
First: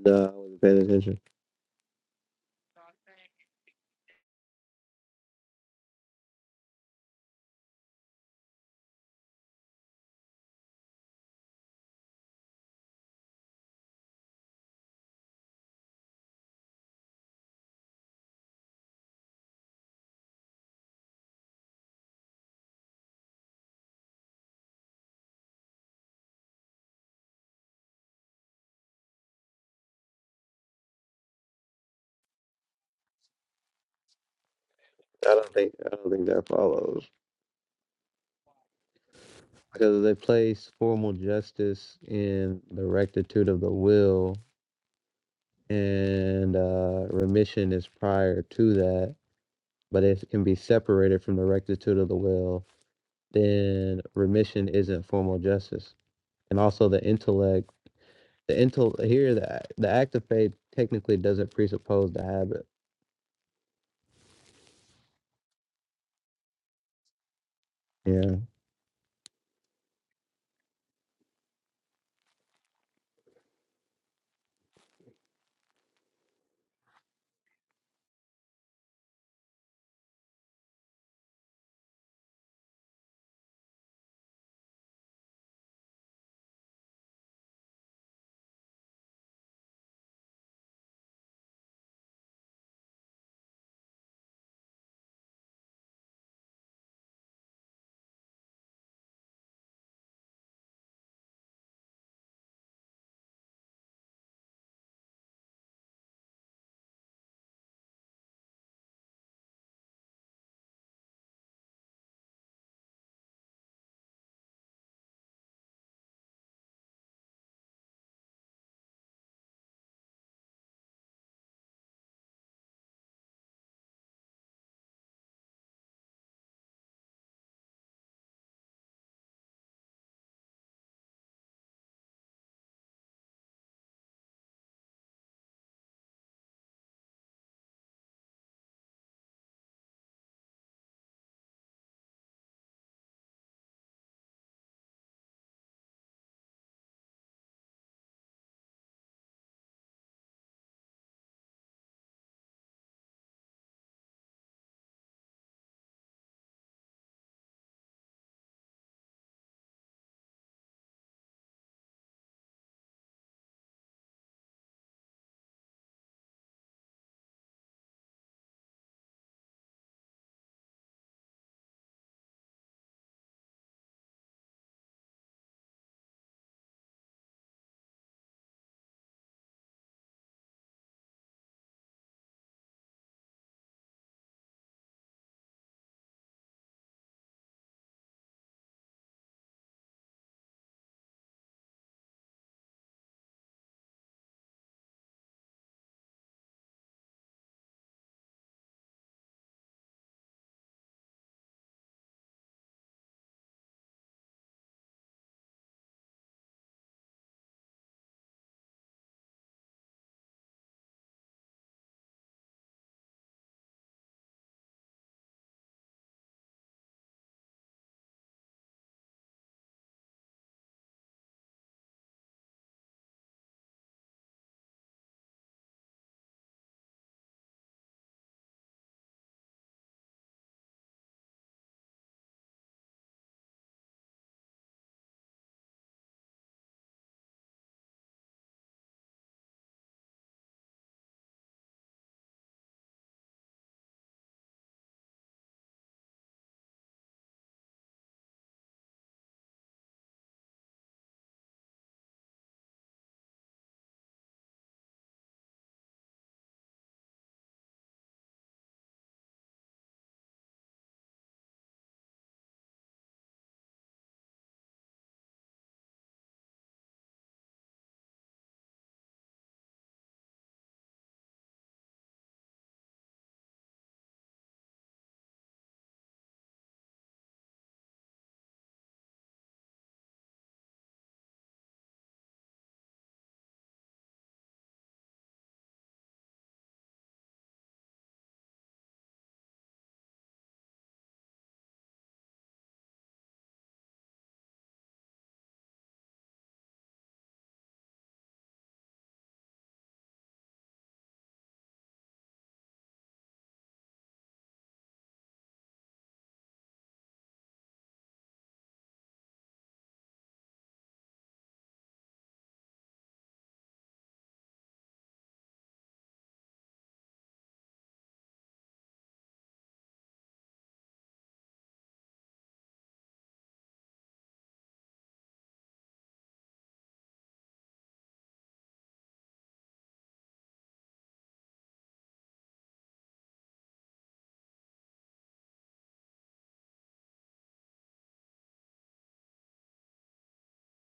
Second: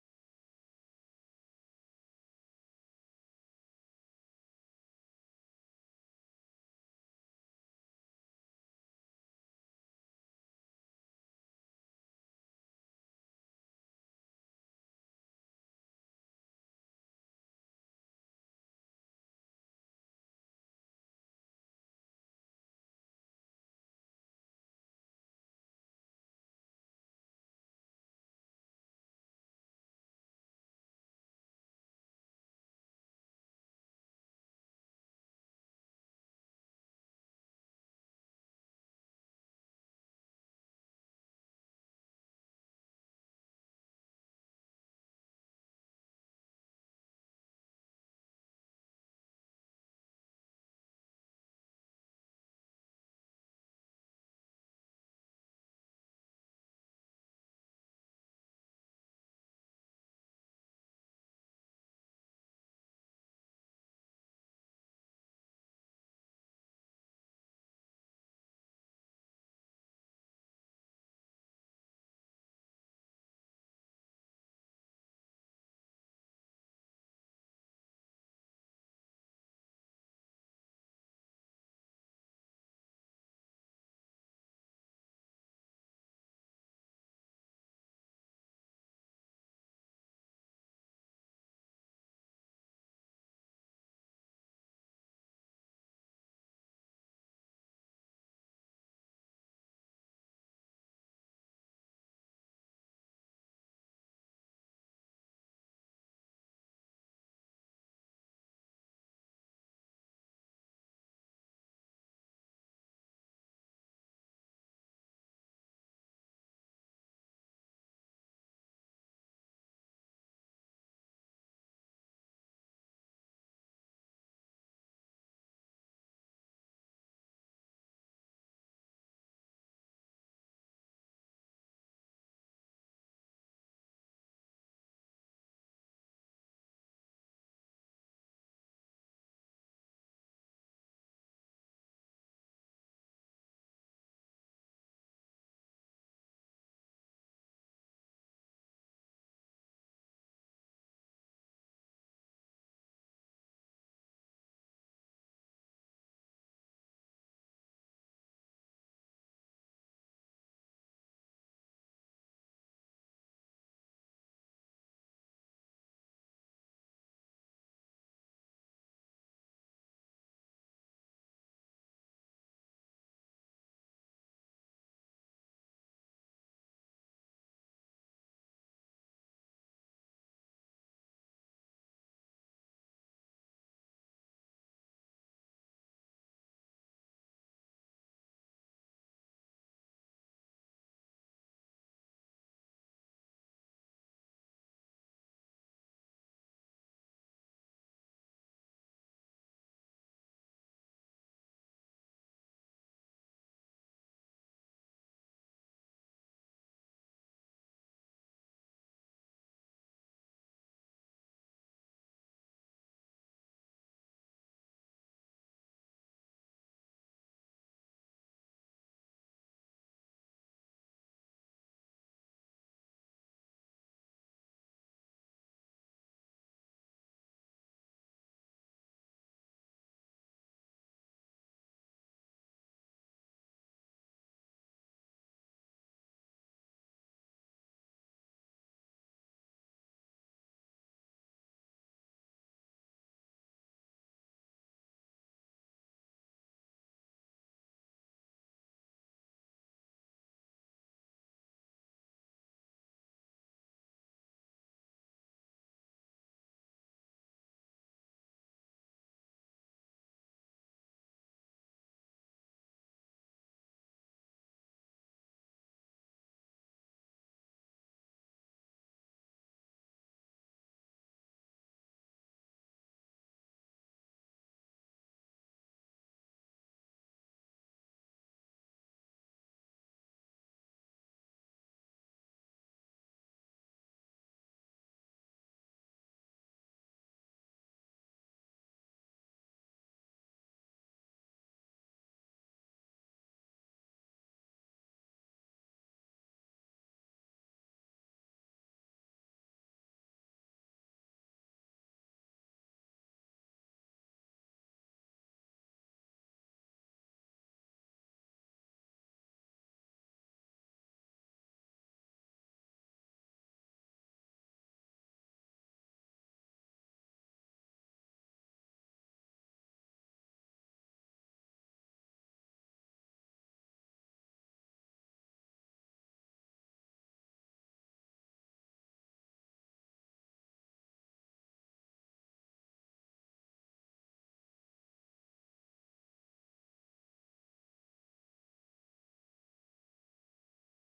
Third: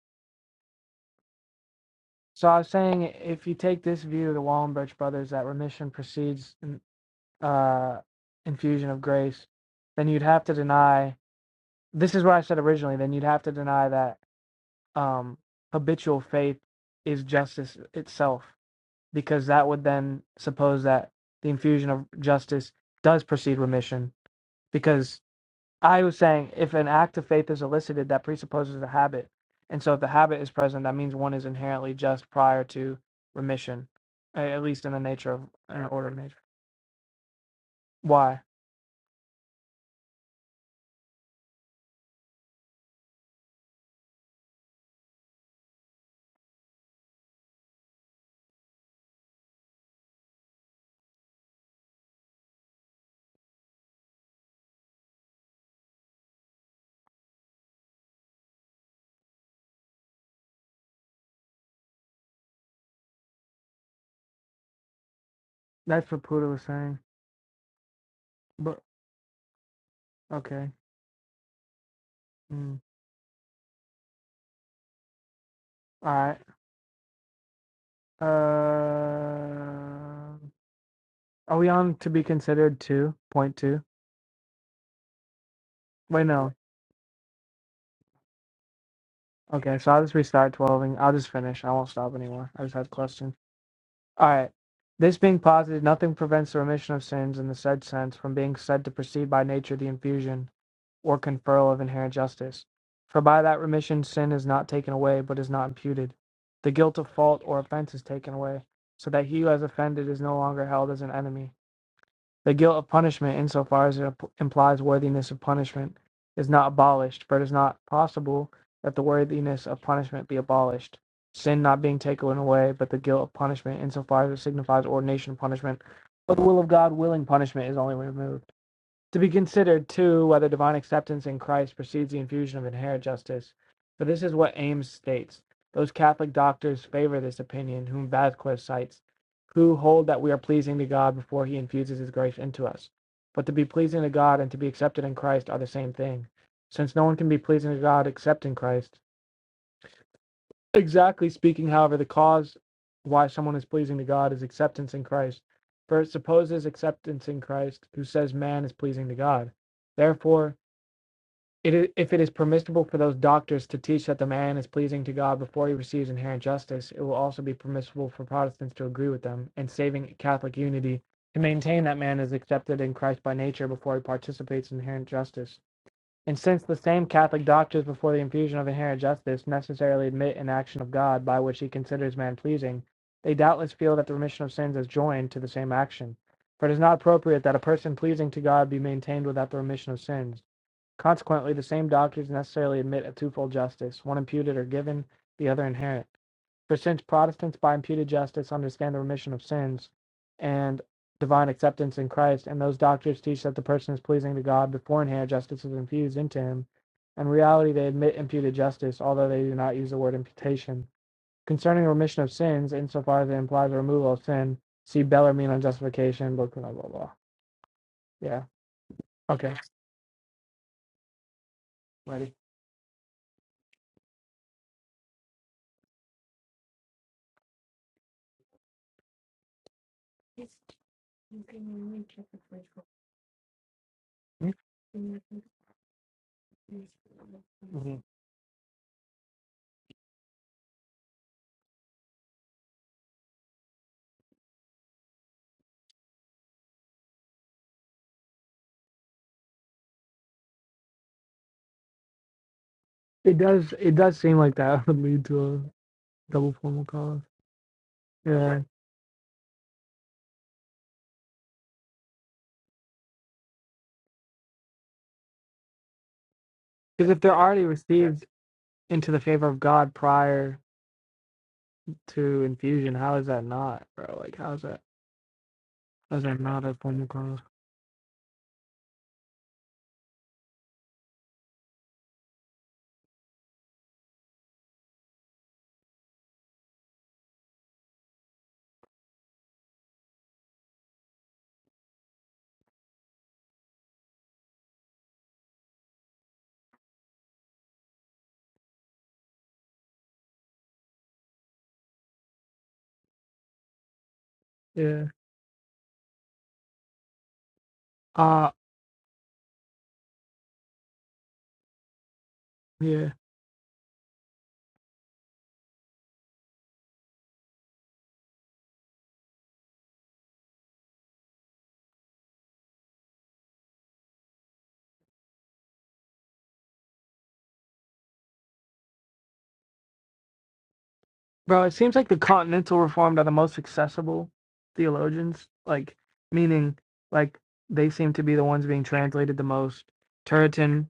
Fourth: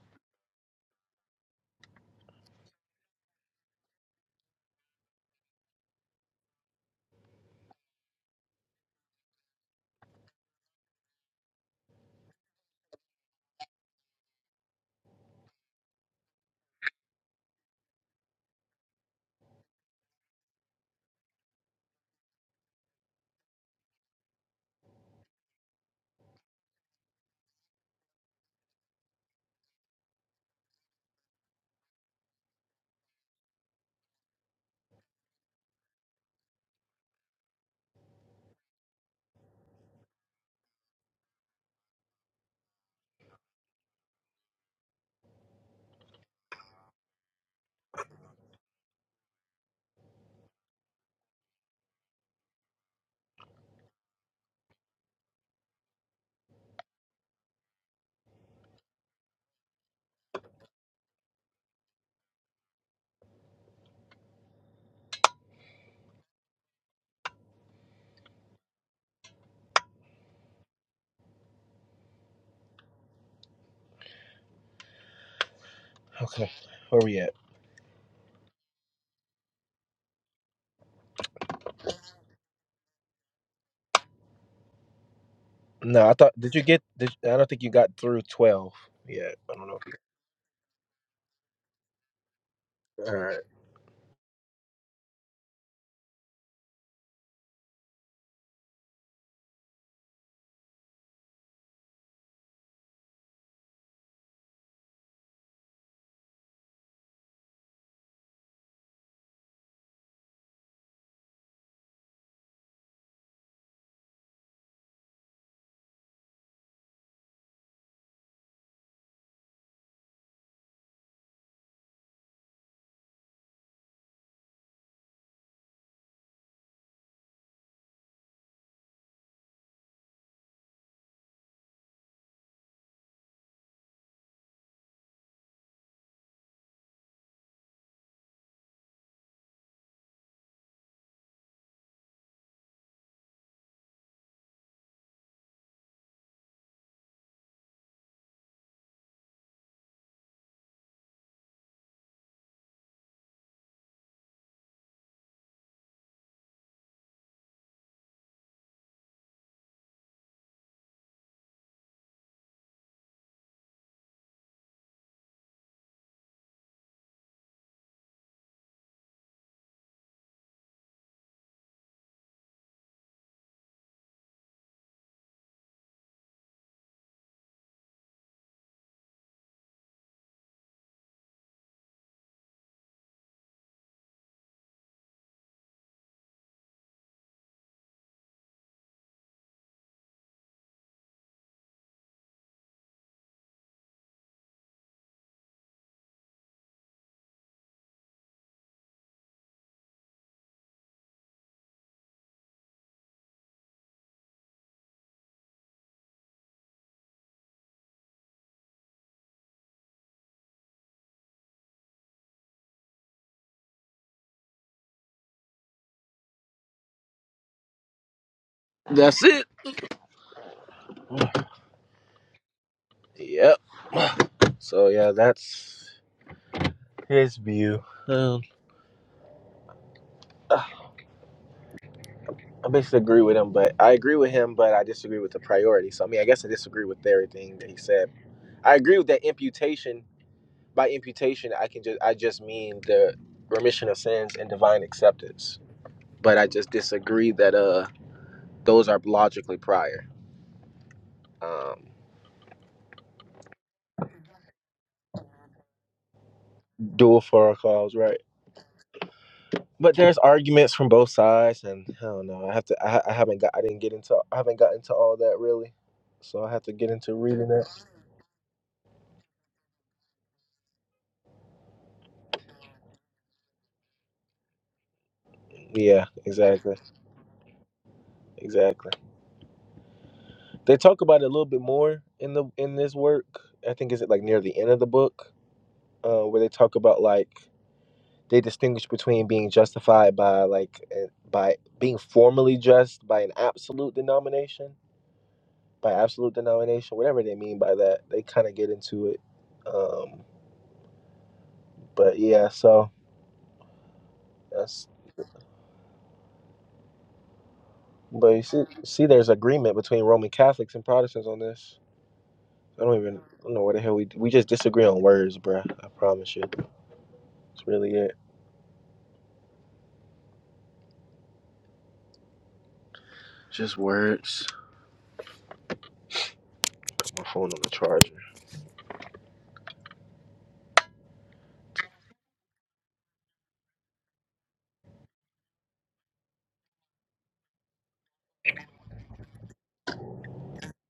Speaker 4: No, I wasn't paying attention.
Speaker 1: So I was saying if you take this view of the Wallenberg brothers that remission precedes uh, infusion of grace, then you'd have to deny. This is what I said originally. Then you'd have to deny that um, habitual faith is justice itself, because that would then suppose that the infusion of justice does precede remission, because I was saying if an act of faith is elicited, that presupposes a habit. And so if the habit is present, that means one is inherently just prior to remission, a- at least in the nature
Speaker 4: I
Speaker 1: of
Speaker 4: don't think
Speaker 1: an
Speaker 4: I
Speaker 1: order
Speaker 4: don't
Speaker 1: of
Speaker 4: think
Speaker 1: nature.
Speaker 4: that follows
Speaker 1: Why?
Speaker 4: because they place formal justice in the rectitude of the will, and uh, remission is prior to that. But if it can be separated from the rectitude of the will, then remission isn't formal justice. And also, the intellect. the intel here the the act of faith technically doesn't presuppose the habit.
Speaker 1: That's what Puda was saying.
Speaker 4: Yeah.
Speaker 1: But okay. Mm. All right.
Speaker 3: Okay. Where we at?
Speaker 1: Uh, are we on to be considered two point two?
Speaker 3: No, I
Speaker 1: Wait,
Speaker 3: thought.
Speaker 1: no.
Speaker 3: Did you get? Did, I don't think you got through twelve yet. I don't know.
Speaker 1: Okay,
Speaker 3: If
Speaker 1: so I'll
Speaker 3: you,
Speaker 1: just restart twelving. I'll just finish. I won't stop anymore. I just had
Speaker 3: all
Speaker 1: questions.
Speaker 3: right.
Speaker 1: All right. This being posited, nothing prevents the remission of sins in the said sense from being said to precede by nature the infusion or conferral of inherent justice. For by that remission, sin is not taken away, but is not imputed. The guilt of fault or offense is taken away, so that he who has offended is no longer held as an enemy. The guilt of punishment, insofar as it implies worthiness of punishment, is not abolished, for it is not possible that the worthiness of punishment be abolished. Sin not being taken away, but the guilt of punishment, insofar as it signifies ordination of punishment, but the will of God willing punishment is only removed. To be considered, too, whether divine acceptance in Christ precedes the infusion of inherent justice. For this is what Ames states. Those Catholic doctors favor this opinion, whom Vasquez cites, who hold that we are pleasing to God before he infuses his grace into us. But to be pleasing to God and to be accepted in Christ are the same thing, since no one can be pleasing to God except in Christ. Exactly speaking, however, the cause why someone is pleasing to God is acceptance in Christ. For it supposes acceptance in Christ, who says man is pleasing to God. Therefore, it is, if it is permissible for those doctors to teach that the man is pleasing to God before he receives inherent justice, it will also be permissible for Protestants to agree with them, and saving Catholic unity, to maintain that man is accepted in Christ by nature before he participates in inherent justice. And since the same Catholic doctors before the infusion of inherent justice necessarily admit an action of God by which he considers man pleasing, they doubtless feel that the remission of sins is joined to the same action. For it is not appropriate that a person pleasing to God be maintained without the remission of sins. Consequently, the same doctors necessarily admit a twofold justice, one imputed or given, the other inherent. For since Protestants by imputed justice understand the remission of sins and divine acceptance in Christ, and those doctors teach that the person is pleasing to God beforehand, justice is infused into him. In reality, they admit imputed justice, although they do not use the word imputation. Concerning remission of sins, insofar as it implies the removal of sin, see Bellarmine on justification, blah, blah, blah, blah. Yeah.
Speaker 3: That's it.
Speaker 1: Okay. Ready.
Speaker 3: Yep. So yeah, that's his view. Um, I basically agree with him, but I agree with him, but I disagree with the priority. So I mean, I guess I disagree with everything that he
Speaker 1: Mhm.
Speaker 3: said. I agree with that imputation. By imputation, I can just I just mean the remission of sins and divine acceptance. But I just disagree that uh those are logically prior. Um,
Speaker 1: It does. It does seem like that would lead to a double formal cause.
Speaker 3: dual for our cause, right?
Speaker 1: Yeah.
Speaker 3: but there's arguments from both sides, and I don't know. I have to. I, I haven't got. I didn't get into. I haven't gotten to all that really, so I have to get
Speaker 1: Because
Speaker 3: into
Speaker 1: if they're
Speaker 3: reading
Speaker 1: already
Speaker 3: it.
Speaker 1: received, into the favor of God prior to infusion. How is that not, bro? Like, how's that?
Speaker 3: Yeah,
Speaker 1: How's that not a
Speaker 3: exactly,
Speaker 1: form of cause?
Speaker 3: exactly. They talk about it a little bit more in the in this work. I think is it like near the end of the book, uh, where they talk about like they distinguish between being justified by like eh, by being formally just by an absolute denomination, by absolute denomination, whatever they mean by that. They kind of get into it, um, but yeah, so. That's
Speaker 1: Yeah.
Speaker 3: but you
Speaker 1: Uh,
Speaker 3: see, see, there's agreement between Roman Catholics and Protestants on this. I don't
Speaker 1: yeah.
Speaker 3: even I don't know what the hell we we just disagree on words, bruh. I promise you, it's really it. Just words. My phone on the charger.
Speaker 1: Bro, it seems like the continental reformed are the most accessible theologians. Like, meaning, like, they seem to be the ones being translated the most. Turretin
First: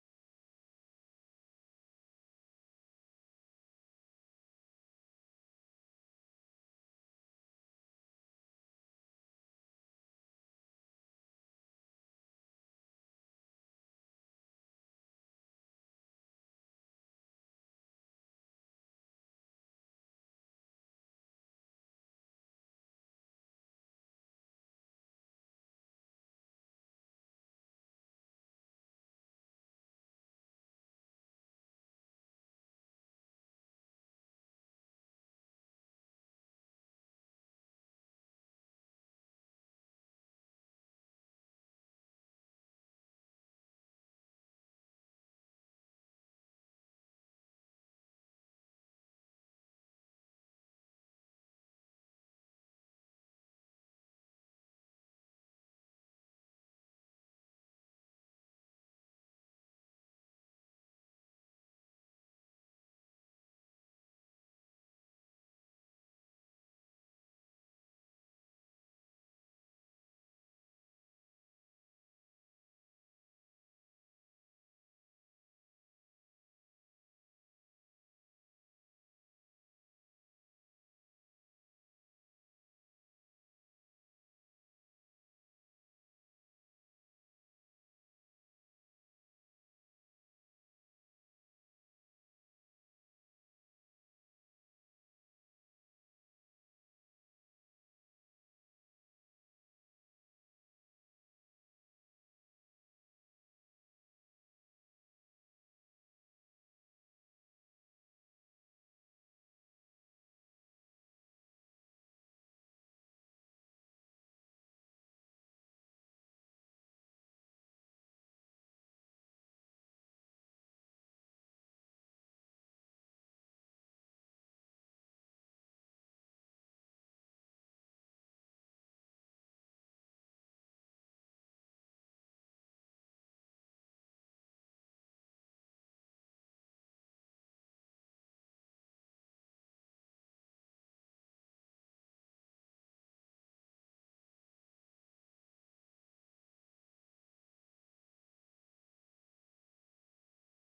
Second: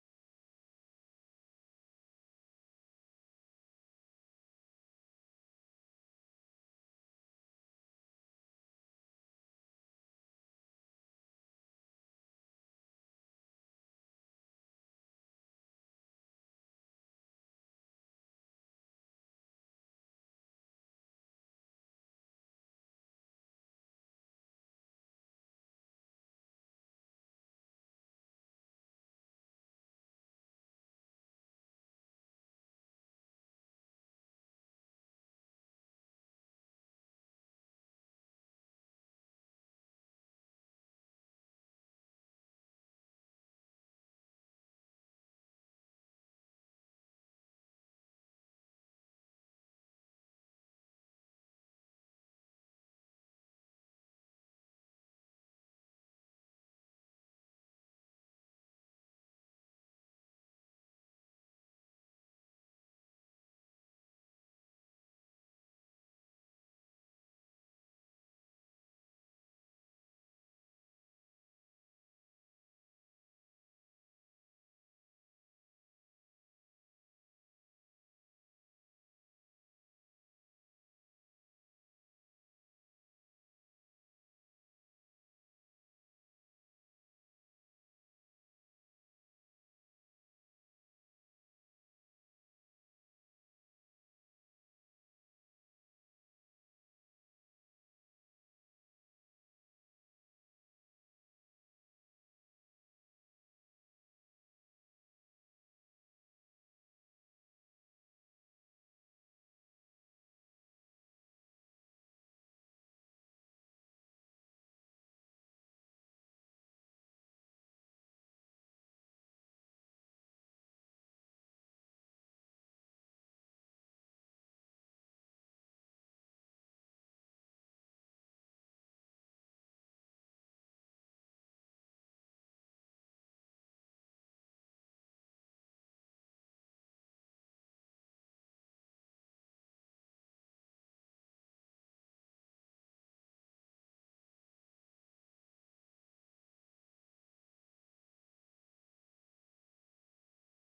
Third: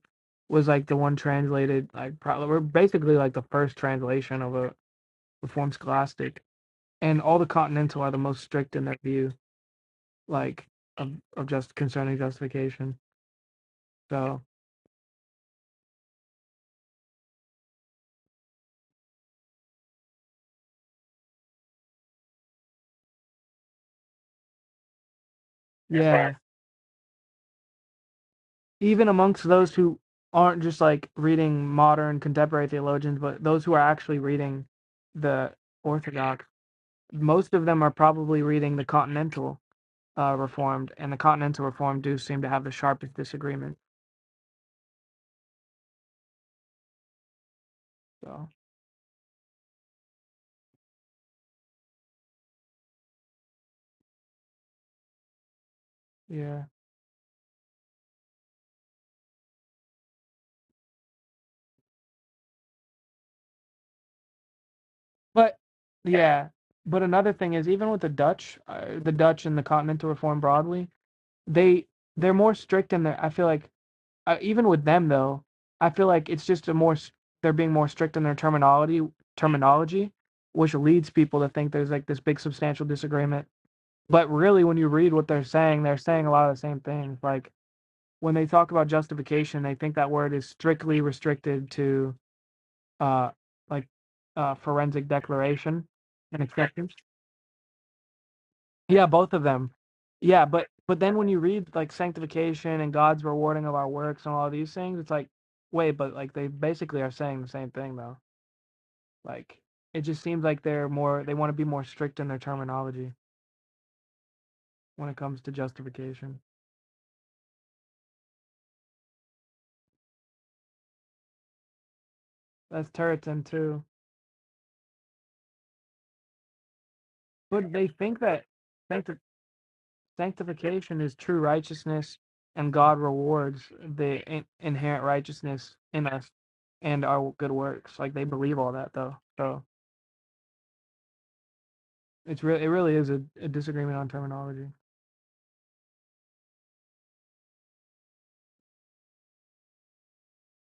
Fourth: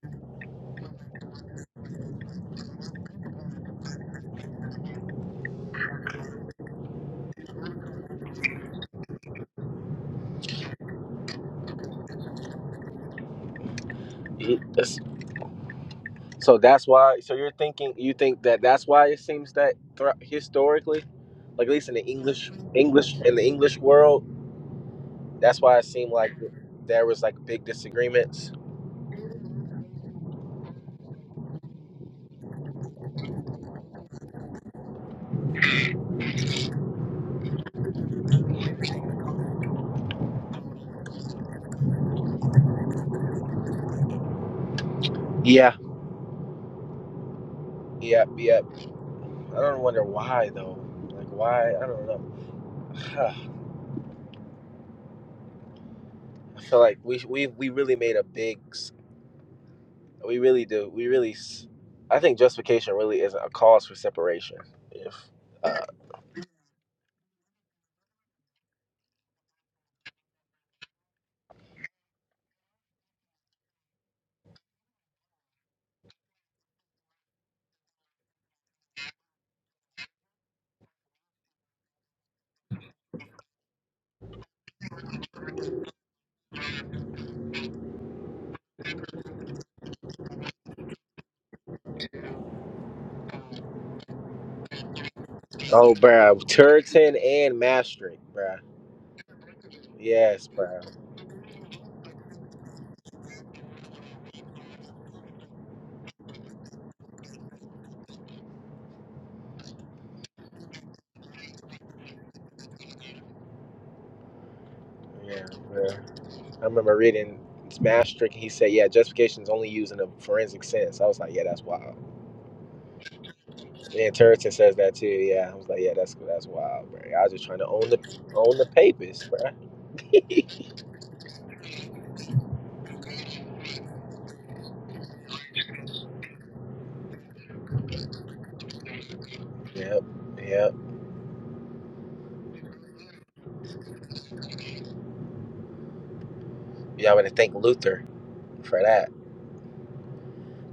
Speaker 1: was like the one translated, like, probably, we're basically like the first translation of a reformed scholastic. And all the continental are the most strict in their view, like, of, of just concerning justification. So
Speaker 3: He- that's- so that's why. So you're thinking you think that that's why it seems that thro historically, like at least in the English English in the English world, that's why it
Speaker 1: That's right.
Speaker 3: seemed like
Speaker 1: yeah,
Speaker 3: there was like big disagreements.
Speaker 1: even amongst those who aren't just like reading modern contemporary theologians, but those who are actually reading the Orthodox, most of them are probably reading the Continental uh, Reformed, and the Continental Reformed do seem to have the sharpest disagreement.
Speaker 3: Yeah. Yep.
Speaker 1: So
Speaker 3: Yep. I don't wonder why though. Like why? I don't know. I
Speaker 1: yeah,
Speaker 3: feel like we we we really made a big. s- We really do. We really. s- I think justification really is a cause for separation. If
Speaker 1: but
Speaker 3: uh,
Speaker 1: Yeah. yeah, but another thing is even with the Dutch, uh, the Dutch and the Continental Reformed broadly, they they're more strict in their. I feel like uh, even with them though, I feel like it's just a more they're being more strict in their terminology terminology, which leads people to think there's like this big substantial disagreement. But really, when you read what they're saying, they're saying a lot of the same things. Like when they talk about justification, they think that word is strictly restricted to uh like uh forensic declaration
Speaker 3: oh,
Speaker 1: and
Speaker 3: bruh,
Speaker 1: acceptance
Speaker 3: Turton and Maastricht, bruh.
Speaker 1: Yeah, both of them. Yeah,
Speaker 3: Yes,
Speaker 1: but
Speaker 3: bruh.
Speaker 1: but then when you read like sanctification and God's rewarding of our works and all these things, it's like, wait, but like they basically are saying the same thing though. Like it just seems like they're more they want to be more strict in their terminology when it comes
Speaker 3: Yeah,
Speaker 1: to
Speaker 3: bruh.
Speaker 1: justification.
Speaker 3: I remember reading Maastricht, and he said, "Yeah, justification is only used in a forensic sense." I was like, "Yeah, that's wild."
Speaker 1: That's Turretin too.
Speaker 3: And Turton says that too. Yeah, I was like, "Yeah, that's that's wild, bruh." I was just trying to
Speaker 1: But
Speaker 3: own
Speaker 1: they
Speaker 3: the
Speaker 1: think that
Speaker 3: own the
Speaker 1: sancti-
Speaker 3: papers, bruh.
Speaker 1: sanctification is true righteousness and God rewards the in- inherent righteousness in us and our good works. Like they believe all that though. So
Speaker 3: Yep, yep.
Speaker 1: It's really it really is a, a disagreement on terminology.
Speaker 3: Y'all better thank Luther for that.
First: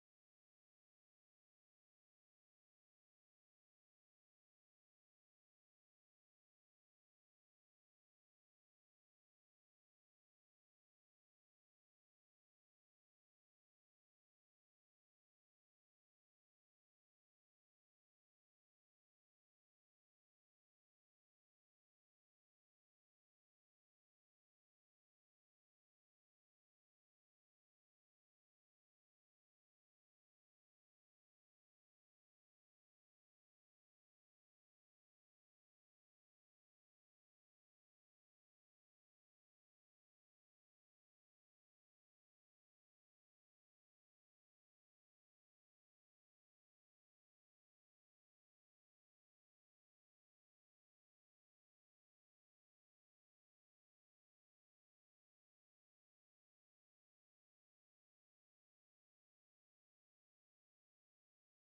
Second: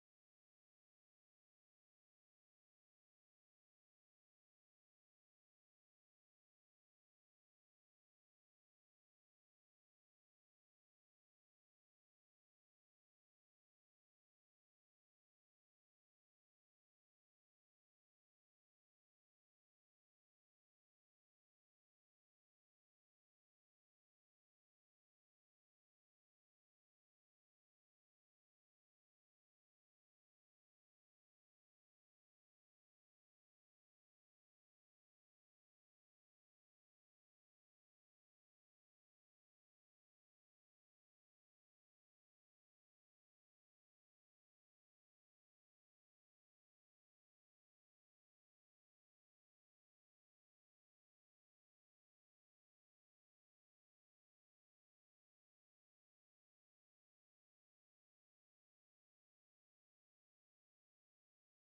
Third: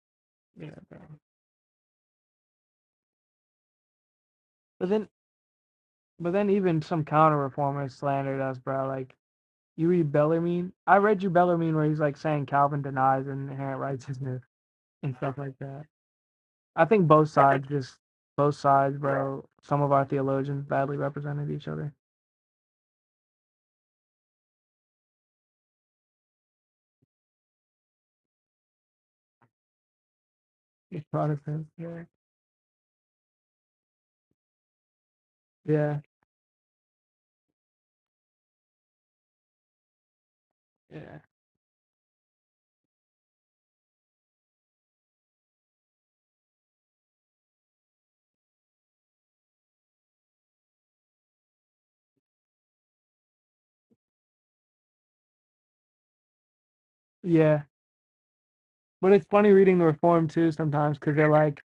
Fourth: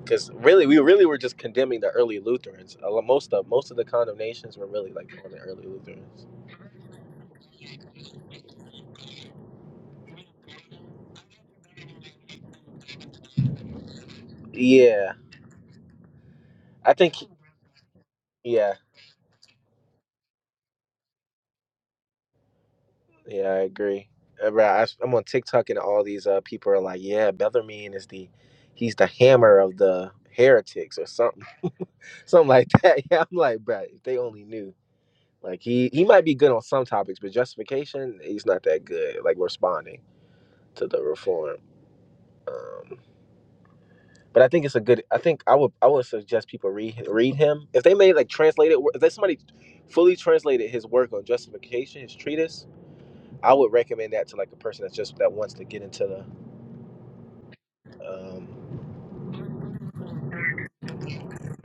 Speaker 3: because really
Speaker 1: Yeah.
Speaker 3: we really were just condemning the early lutherans A lo- most of most of the condemnations were
Speaker 1: But
Speaker 3: really
Speaker 1: then
Speaker 3: like on the early lutherans
Speaker 1: but then even some counter reformers slandered us, bro. Like you read Bellarmine. I read you Bellarmine where he's like saying Calvin denies and inherent rights is new
Speaker 3: yeah
Speaker 1: and stuff like that. I
Speaker 3: i
Speaker 1: think
Speaker 3: think
Speaker 1: both sides just both
Speaker 3: yeah
Speaker 1: sides, bro. Some of our theologians badly represented each other.
Speaker 3: yeah i agree Uh, bro, I, am on tiktok and all these uh people are like yeah bellarmine is the he's the hammer of the heretics
Speaker 1: It's
Speaker 3: or something
Speaker 1: Protestants. Yeah.
Speaker 3: something like that yeah i'm like bro if they only knew like he
Speaker 1: Yeah.
Speaker 3: he might be good on some topics but justification he's not that good like responding to the
Speaker 1: Yeah.
Speaker 3: reform Um, But I think it's a good. I think I would I would suggest people read read him if they made like translate wo- If there's somebody fully translated his work on justification, his treatise, I would recommend that to like a person that's just that wants to get into
Speaker 1: Yeah.
Speaker 3: the. Um,
Speaker 1: But it's funny reading the Reform too sometimes because they're like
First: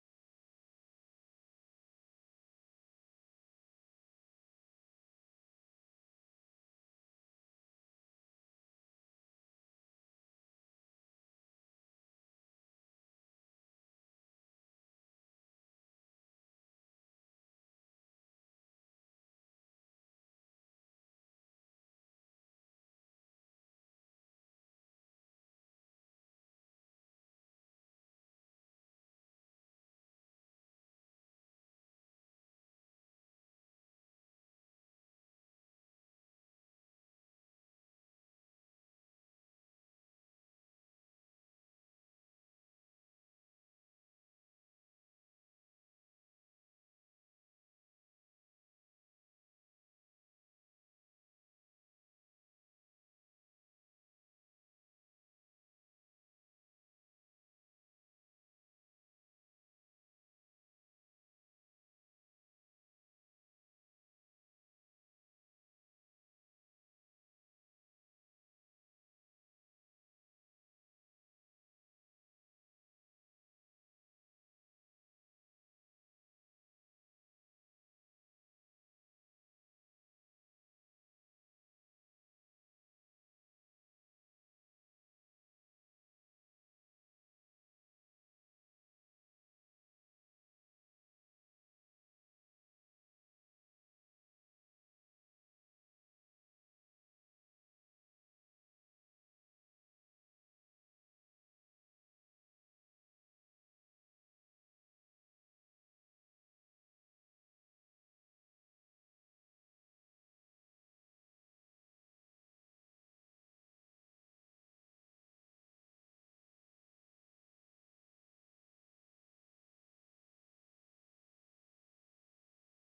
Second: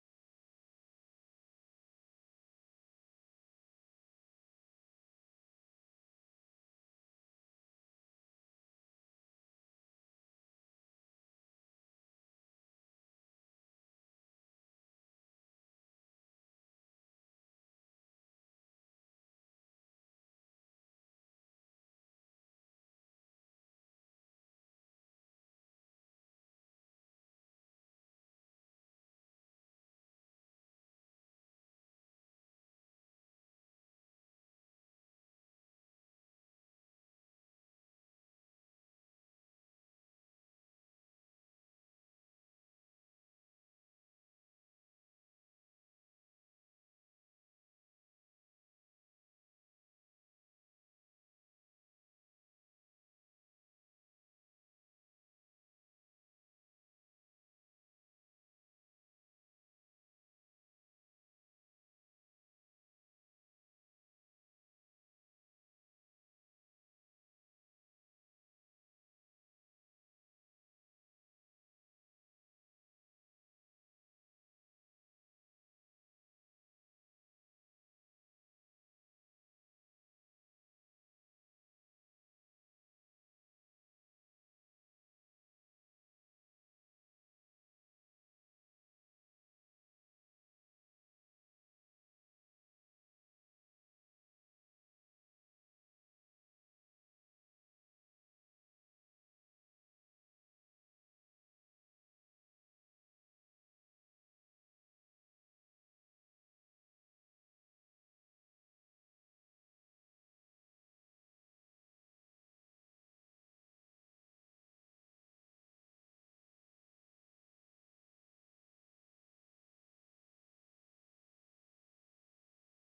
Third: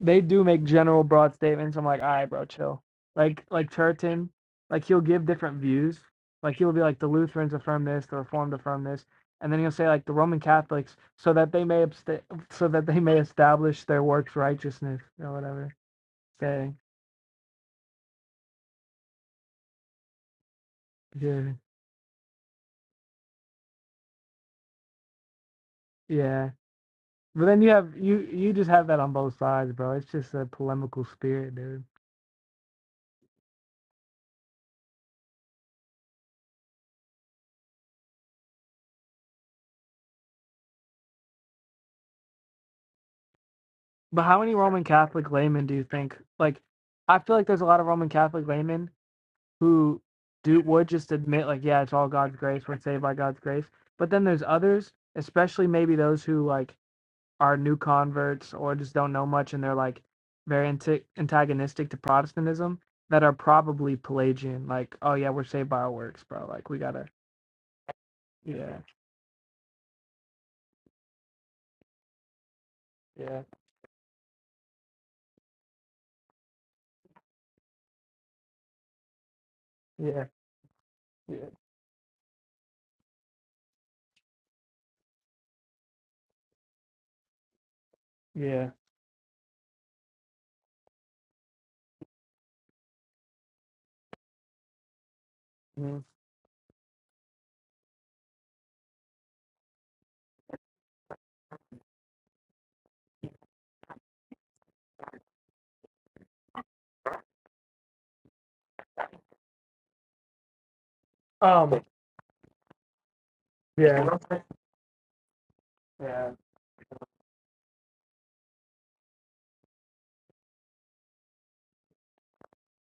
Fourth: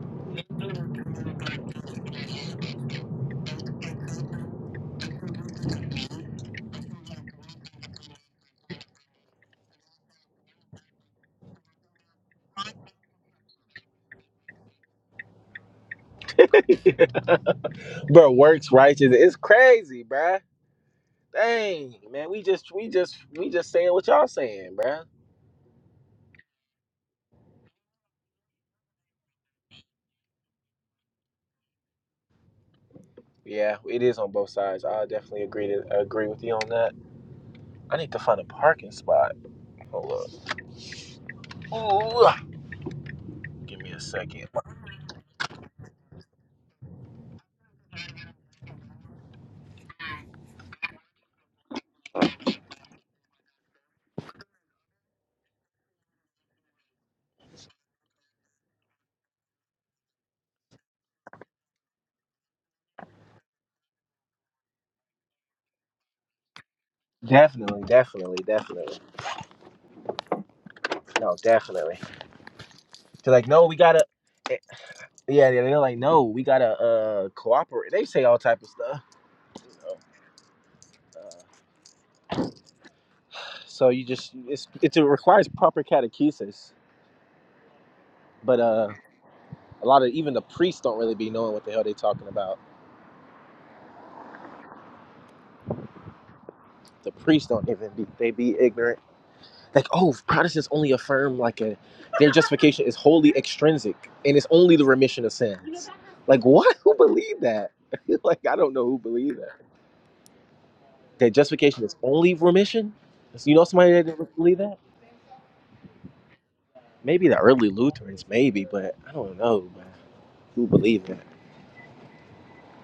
Speaker 1: they do make general broad statements. I'm like, all right, bro, chill. Like like Turton, like he'll give different views. Like he'll be like the Lutherans affirm this, the Reformed affirm this, and then he'll say like the Roman Catholics, so that they may absta- so that they may establish their works righteousness or whatever. Saying,
Speaker 3: bro, works righteous. It's crazy, bruh.
Speaker 1: yeah,
Speaker 3: Dang, man, we just we just we just saying what y'all saying, bruh.
Speaker 1: yeah. But then you have you you just have that on both sides, bro. It's just a polemical spirit, dude.
Speaker 3: Yeah, it is on both sides. I definitely agree to agree with you on that. I need to find a parking spot. Hold up. Ooh, give me a
Speaker 1: But how
Speaker 3: second.
Speaker 1: many Roman Catholic laymen do you think? Like, I feel like there's a lot of Roman Catholic laymen who do would just admit like, yeah, it's all God's grace. We're saved by God's grace. But then there's others, especially maybe those who like are new converts or just don't know much and they're like very anti- antagonistic to Protestantism that are probably Pelagian. Like, oh yeah, we're saved by our works, bro. Like we gotta,
Speaker 3: Definitely, definitely,
Speaker 1: yeah,
Speaker 3: definitely. No, definitely. They're
Speaker 1: yeah,
Speaker 3: like, no, we gotta. eh, Yeah, yeah, they're like, no, we gotta uh cooperate. They say all type of stuff. You know.
Speaker 1: yeah, yeah,
Speaker 3: uh, so you just it's, it's it requires proper catechesis, but
Speaker 1: yeah.
Speaker 3: uh, a lot of even the priests don't really be knowing what the hell they talking about.
Speaker 1: mhm.
Speaker 3: The priests don't even be they be ignorant. Like, oh, Protestants only affirm like a their justification is wholly extrinsic and it's only the remission of sins. Like, what? Who believe that? like, I don't know who believe that. That
Speaker 1: Um,
Speaker 3: justification is only remission. You know somebody that
Speaker 1: yeah,
Speaker 3: didn't believe that?
Speaker 1: yeah.
Speaker 3: Maybe the early Lutherans, maybe, but I don't know, man. Who believed that?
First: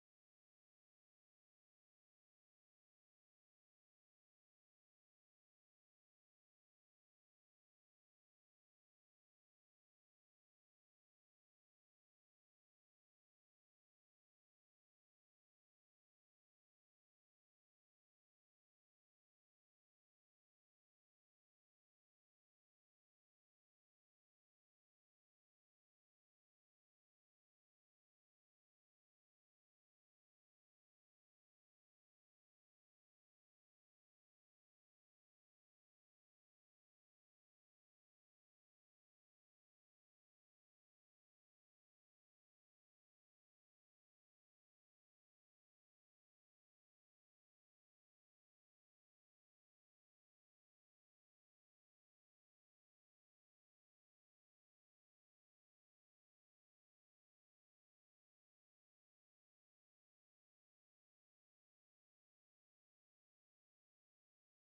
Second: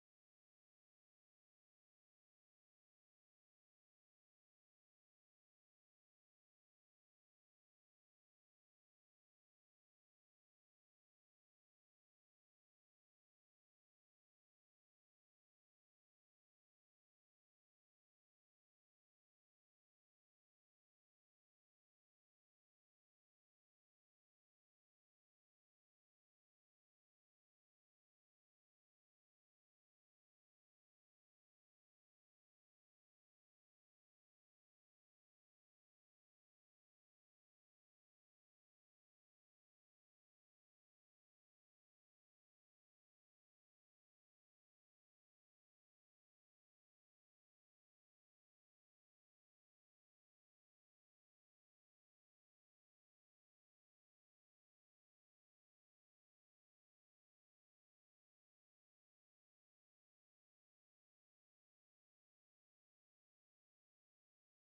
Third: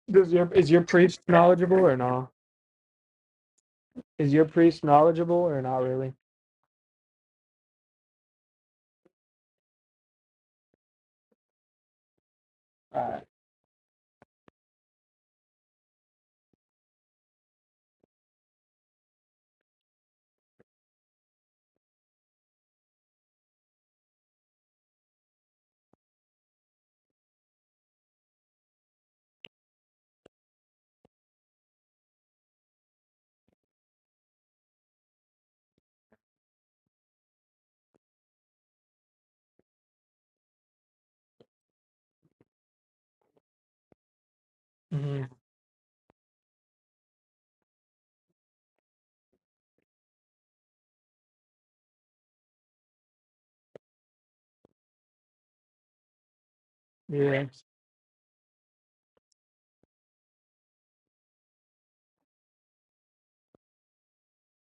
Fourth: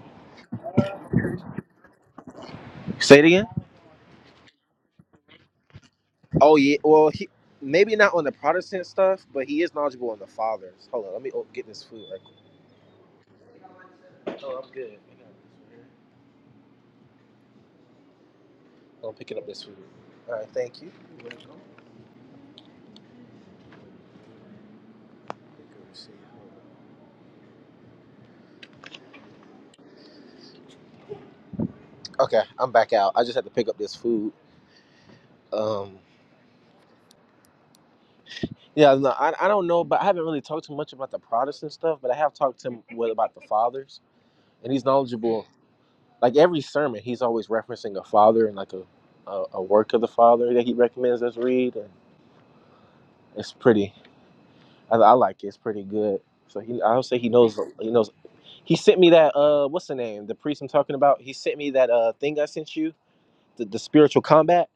Speaker 1: Does your is your priest knowledgeable or no?
Speaker 3: Say it again.
Speaker 1: Is your priest knowledgeable or not really?
Speaker 3: Oh yeah. Well, he maybe not on the Protestant stuff, but he is knowledgeable on the fathers. Hold on, let me oh, get this food right quick.
Speaker 1: All right.
Speaker 3: Oh, I'm good. I'm picking up this food. All right, thank you. Okay, I'm back out. I just had to pick up this food. Um, yeah, no, I, I don't know, but I haven't really talked too much about the Protestant stuff, but I have talked to him what about the fathers. and he's
Speaker 1: Mhm.
Speaker 3: knowledgeable. Like every sermon, he's always referencing a father and like a a, a work of the father that he recommends us read, and it's pretty. I, I like it. It's pretty good. So he, I would say he
Speaker 1: Yeah.
Speaker 3: knows. He knows. He sent me that. Uh, what's the name? The priest I'm talking about. He sent me that. Uh, thing I sent you. The, the spiritual combat.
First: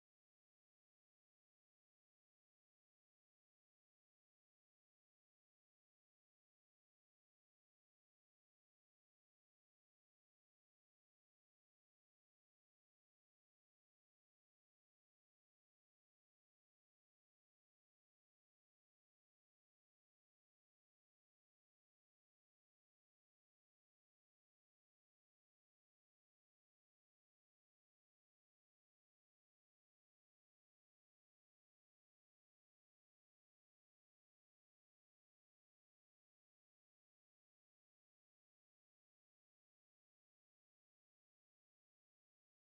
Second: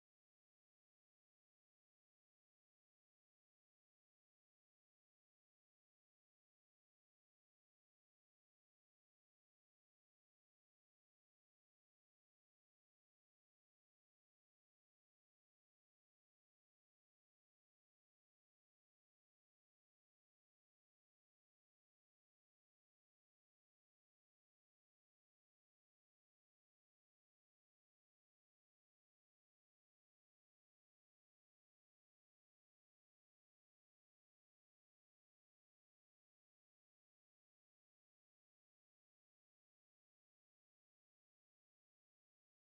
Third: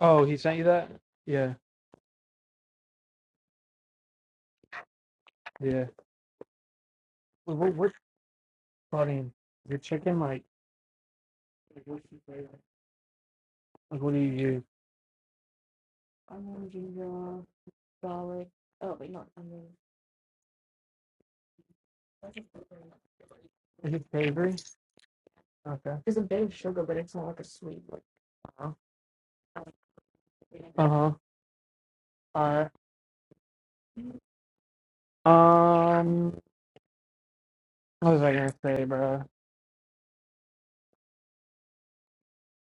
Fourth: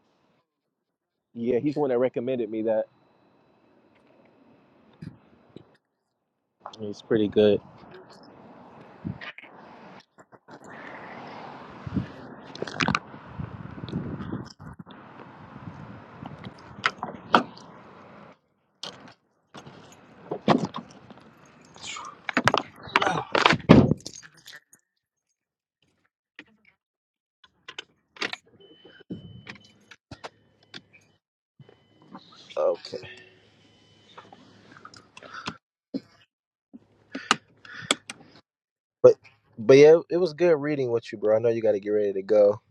Speaker 1: Oh, he sent you that? Yeah,
Speaker 3: Yeah, he's the one that recommended me that.
Speaker 1: yeah.
Speaker 3: He's pretty
Speaker 1: What,
Speaker 3: good.
Speaker 1: what, what protein? Your chicken, like, like what do you use? I ginger, garlic. Oh, wait, not onion. Is it savory? Okay. There's a a bit of sugar, but it's not like a sweet. like. Uh huh. All right.
Speaker 3: Okay.
Speaker 1: Um, what was I gonna say,
Speaker 3: But
Speaker 1: bro?
Speaker 3: but yeah, it was good reading with you, bro. I know you got to get ready to go.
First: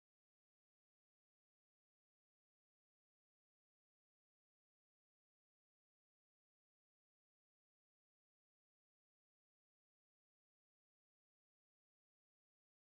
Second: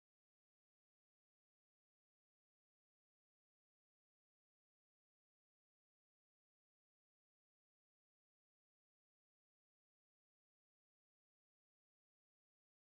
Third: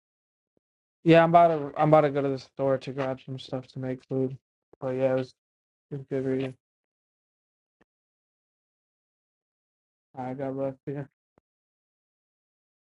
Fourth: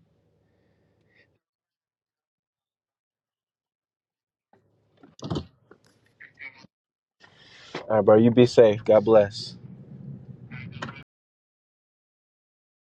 Speaker 1: Yeah, I'm about to I'm about to go to the store to grab some stuff to make food. But yeah, it was, it was good reading.
Speaker 3: All right, bro. You be safe. God bless.
Speaker 1: All right, God bless you.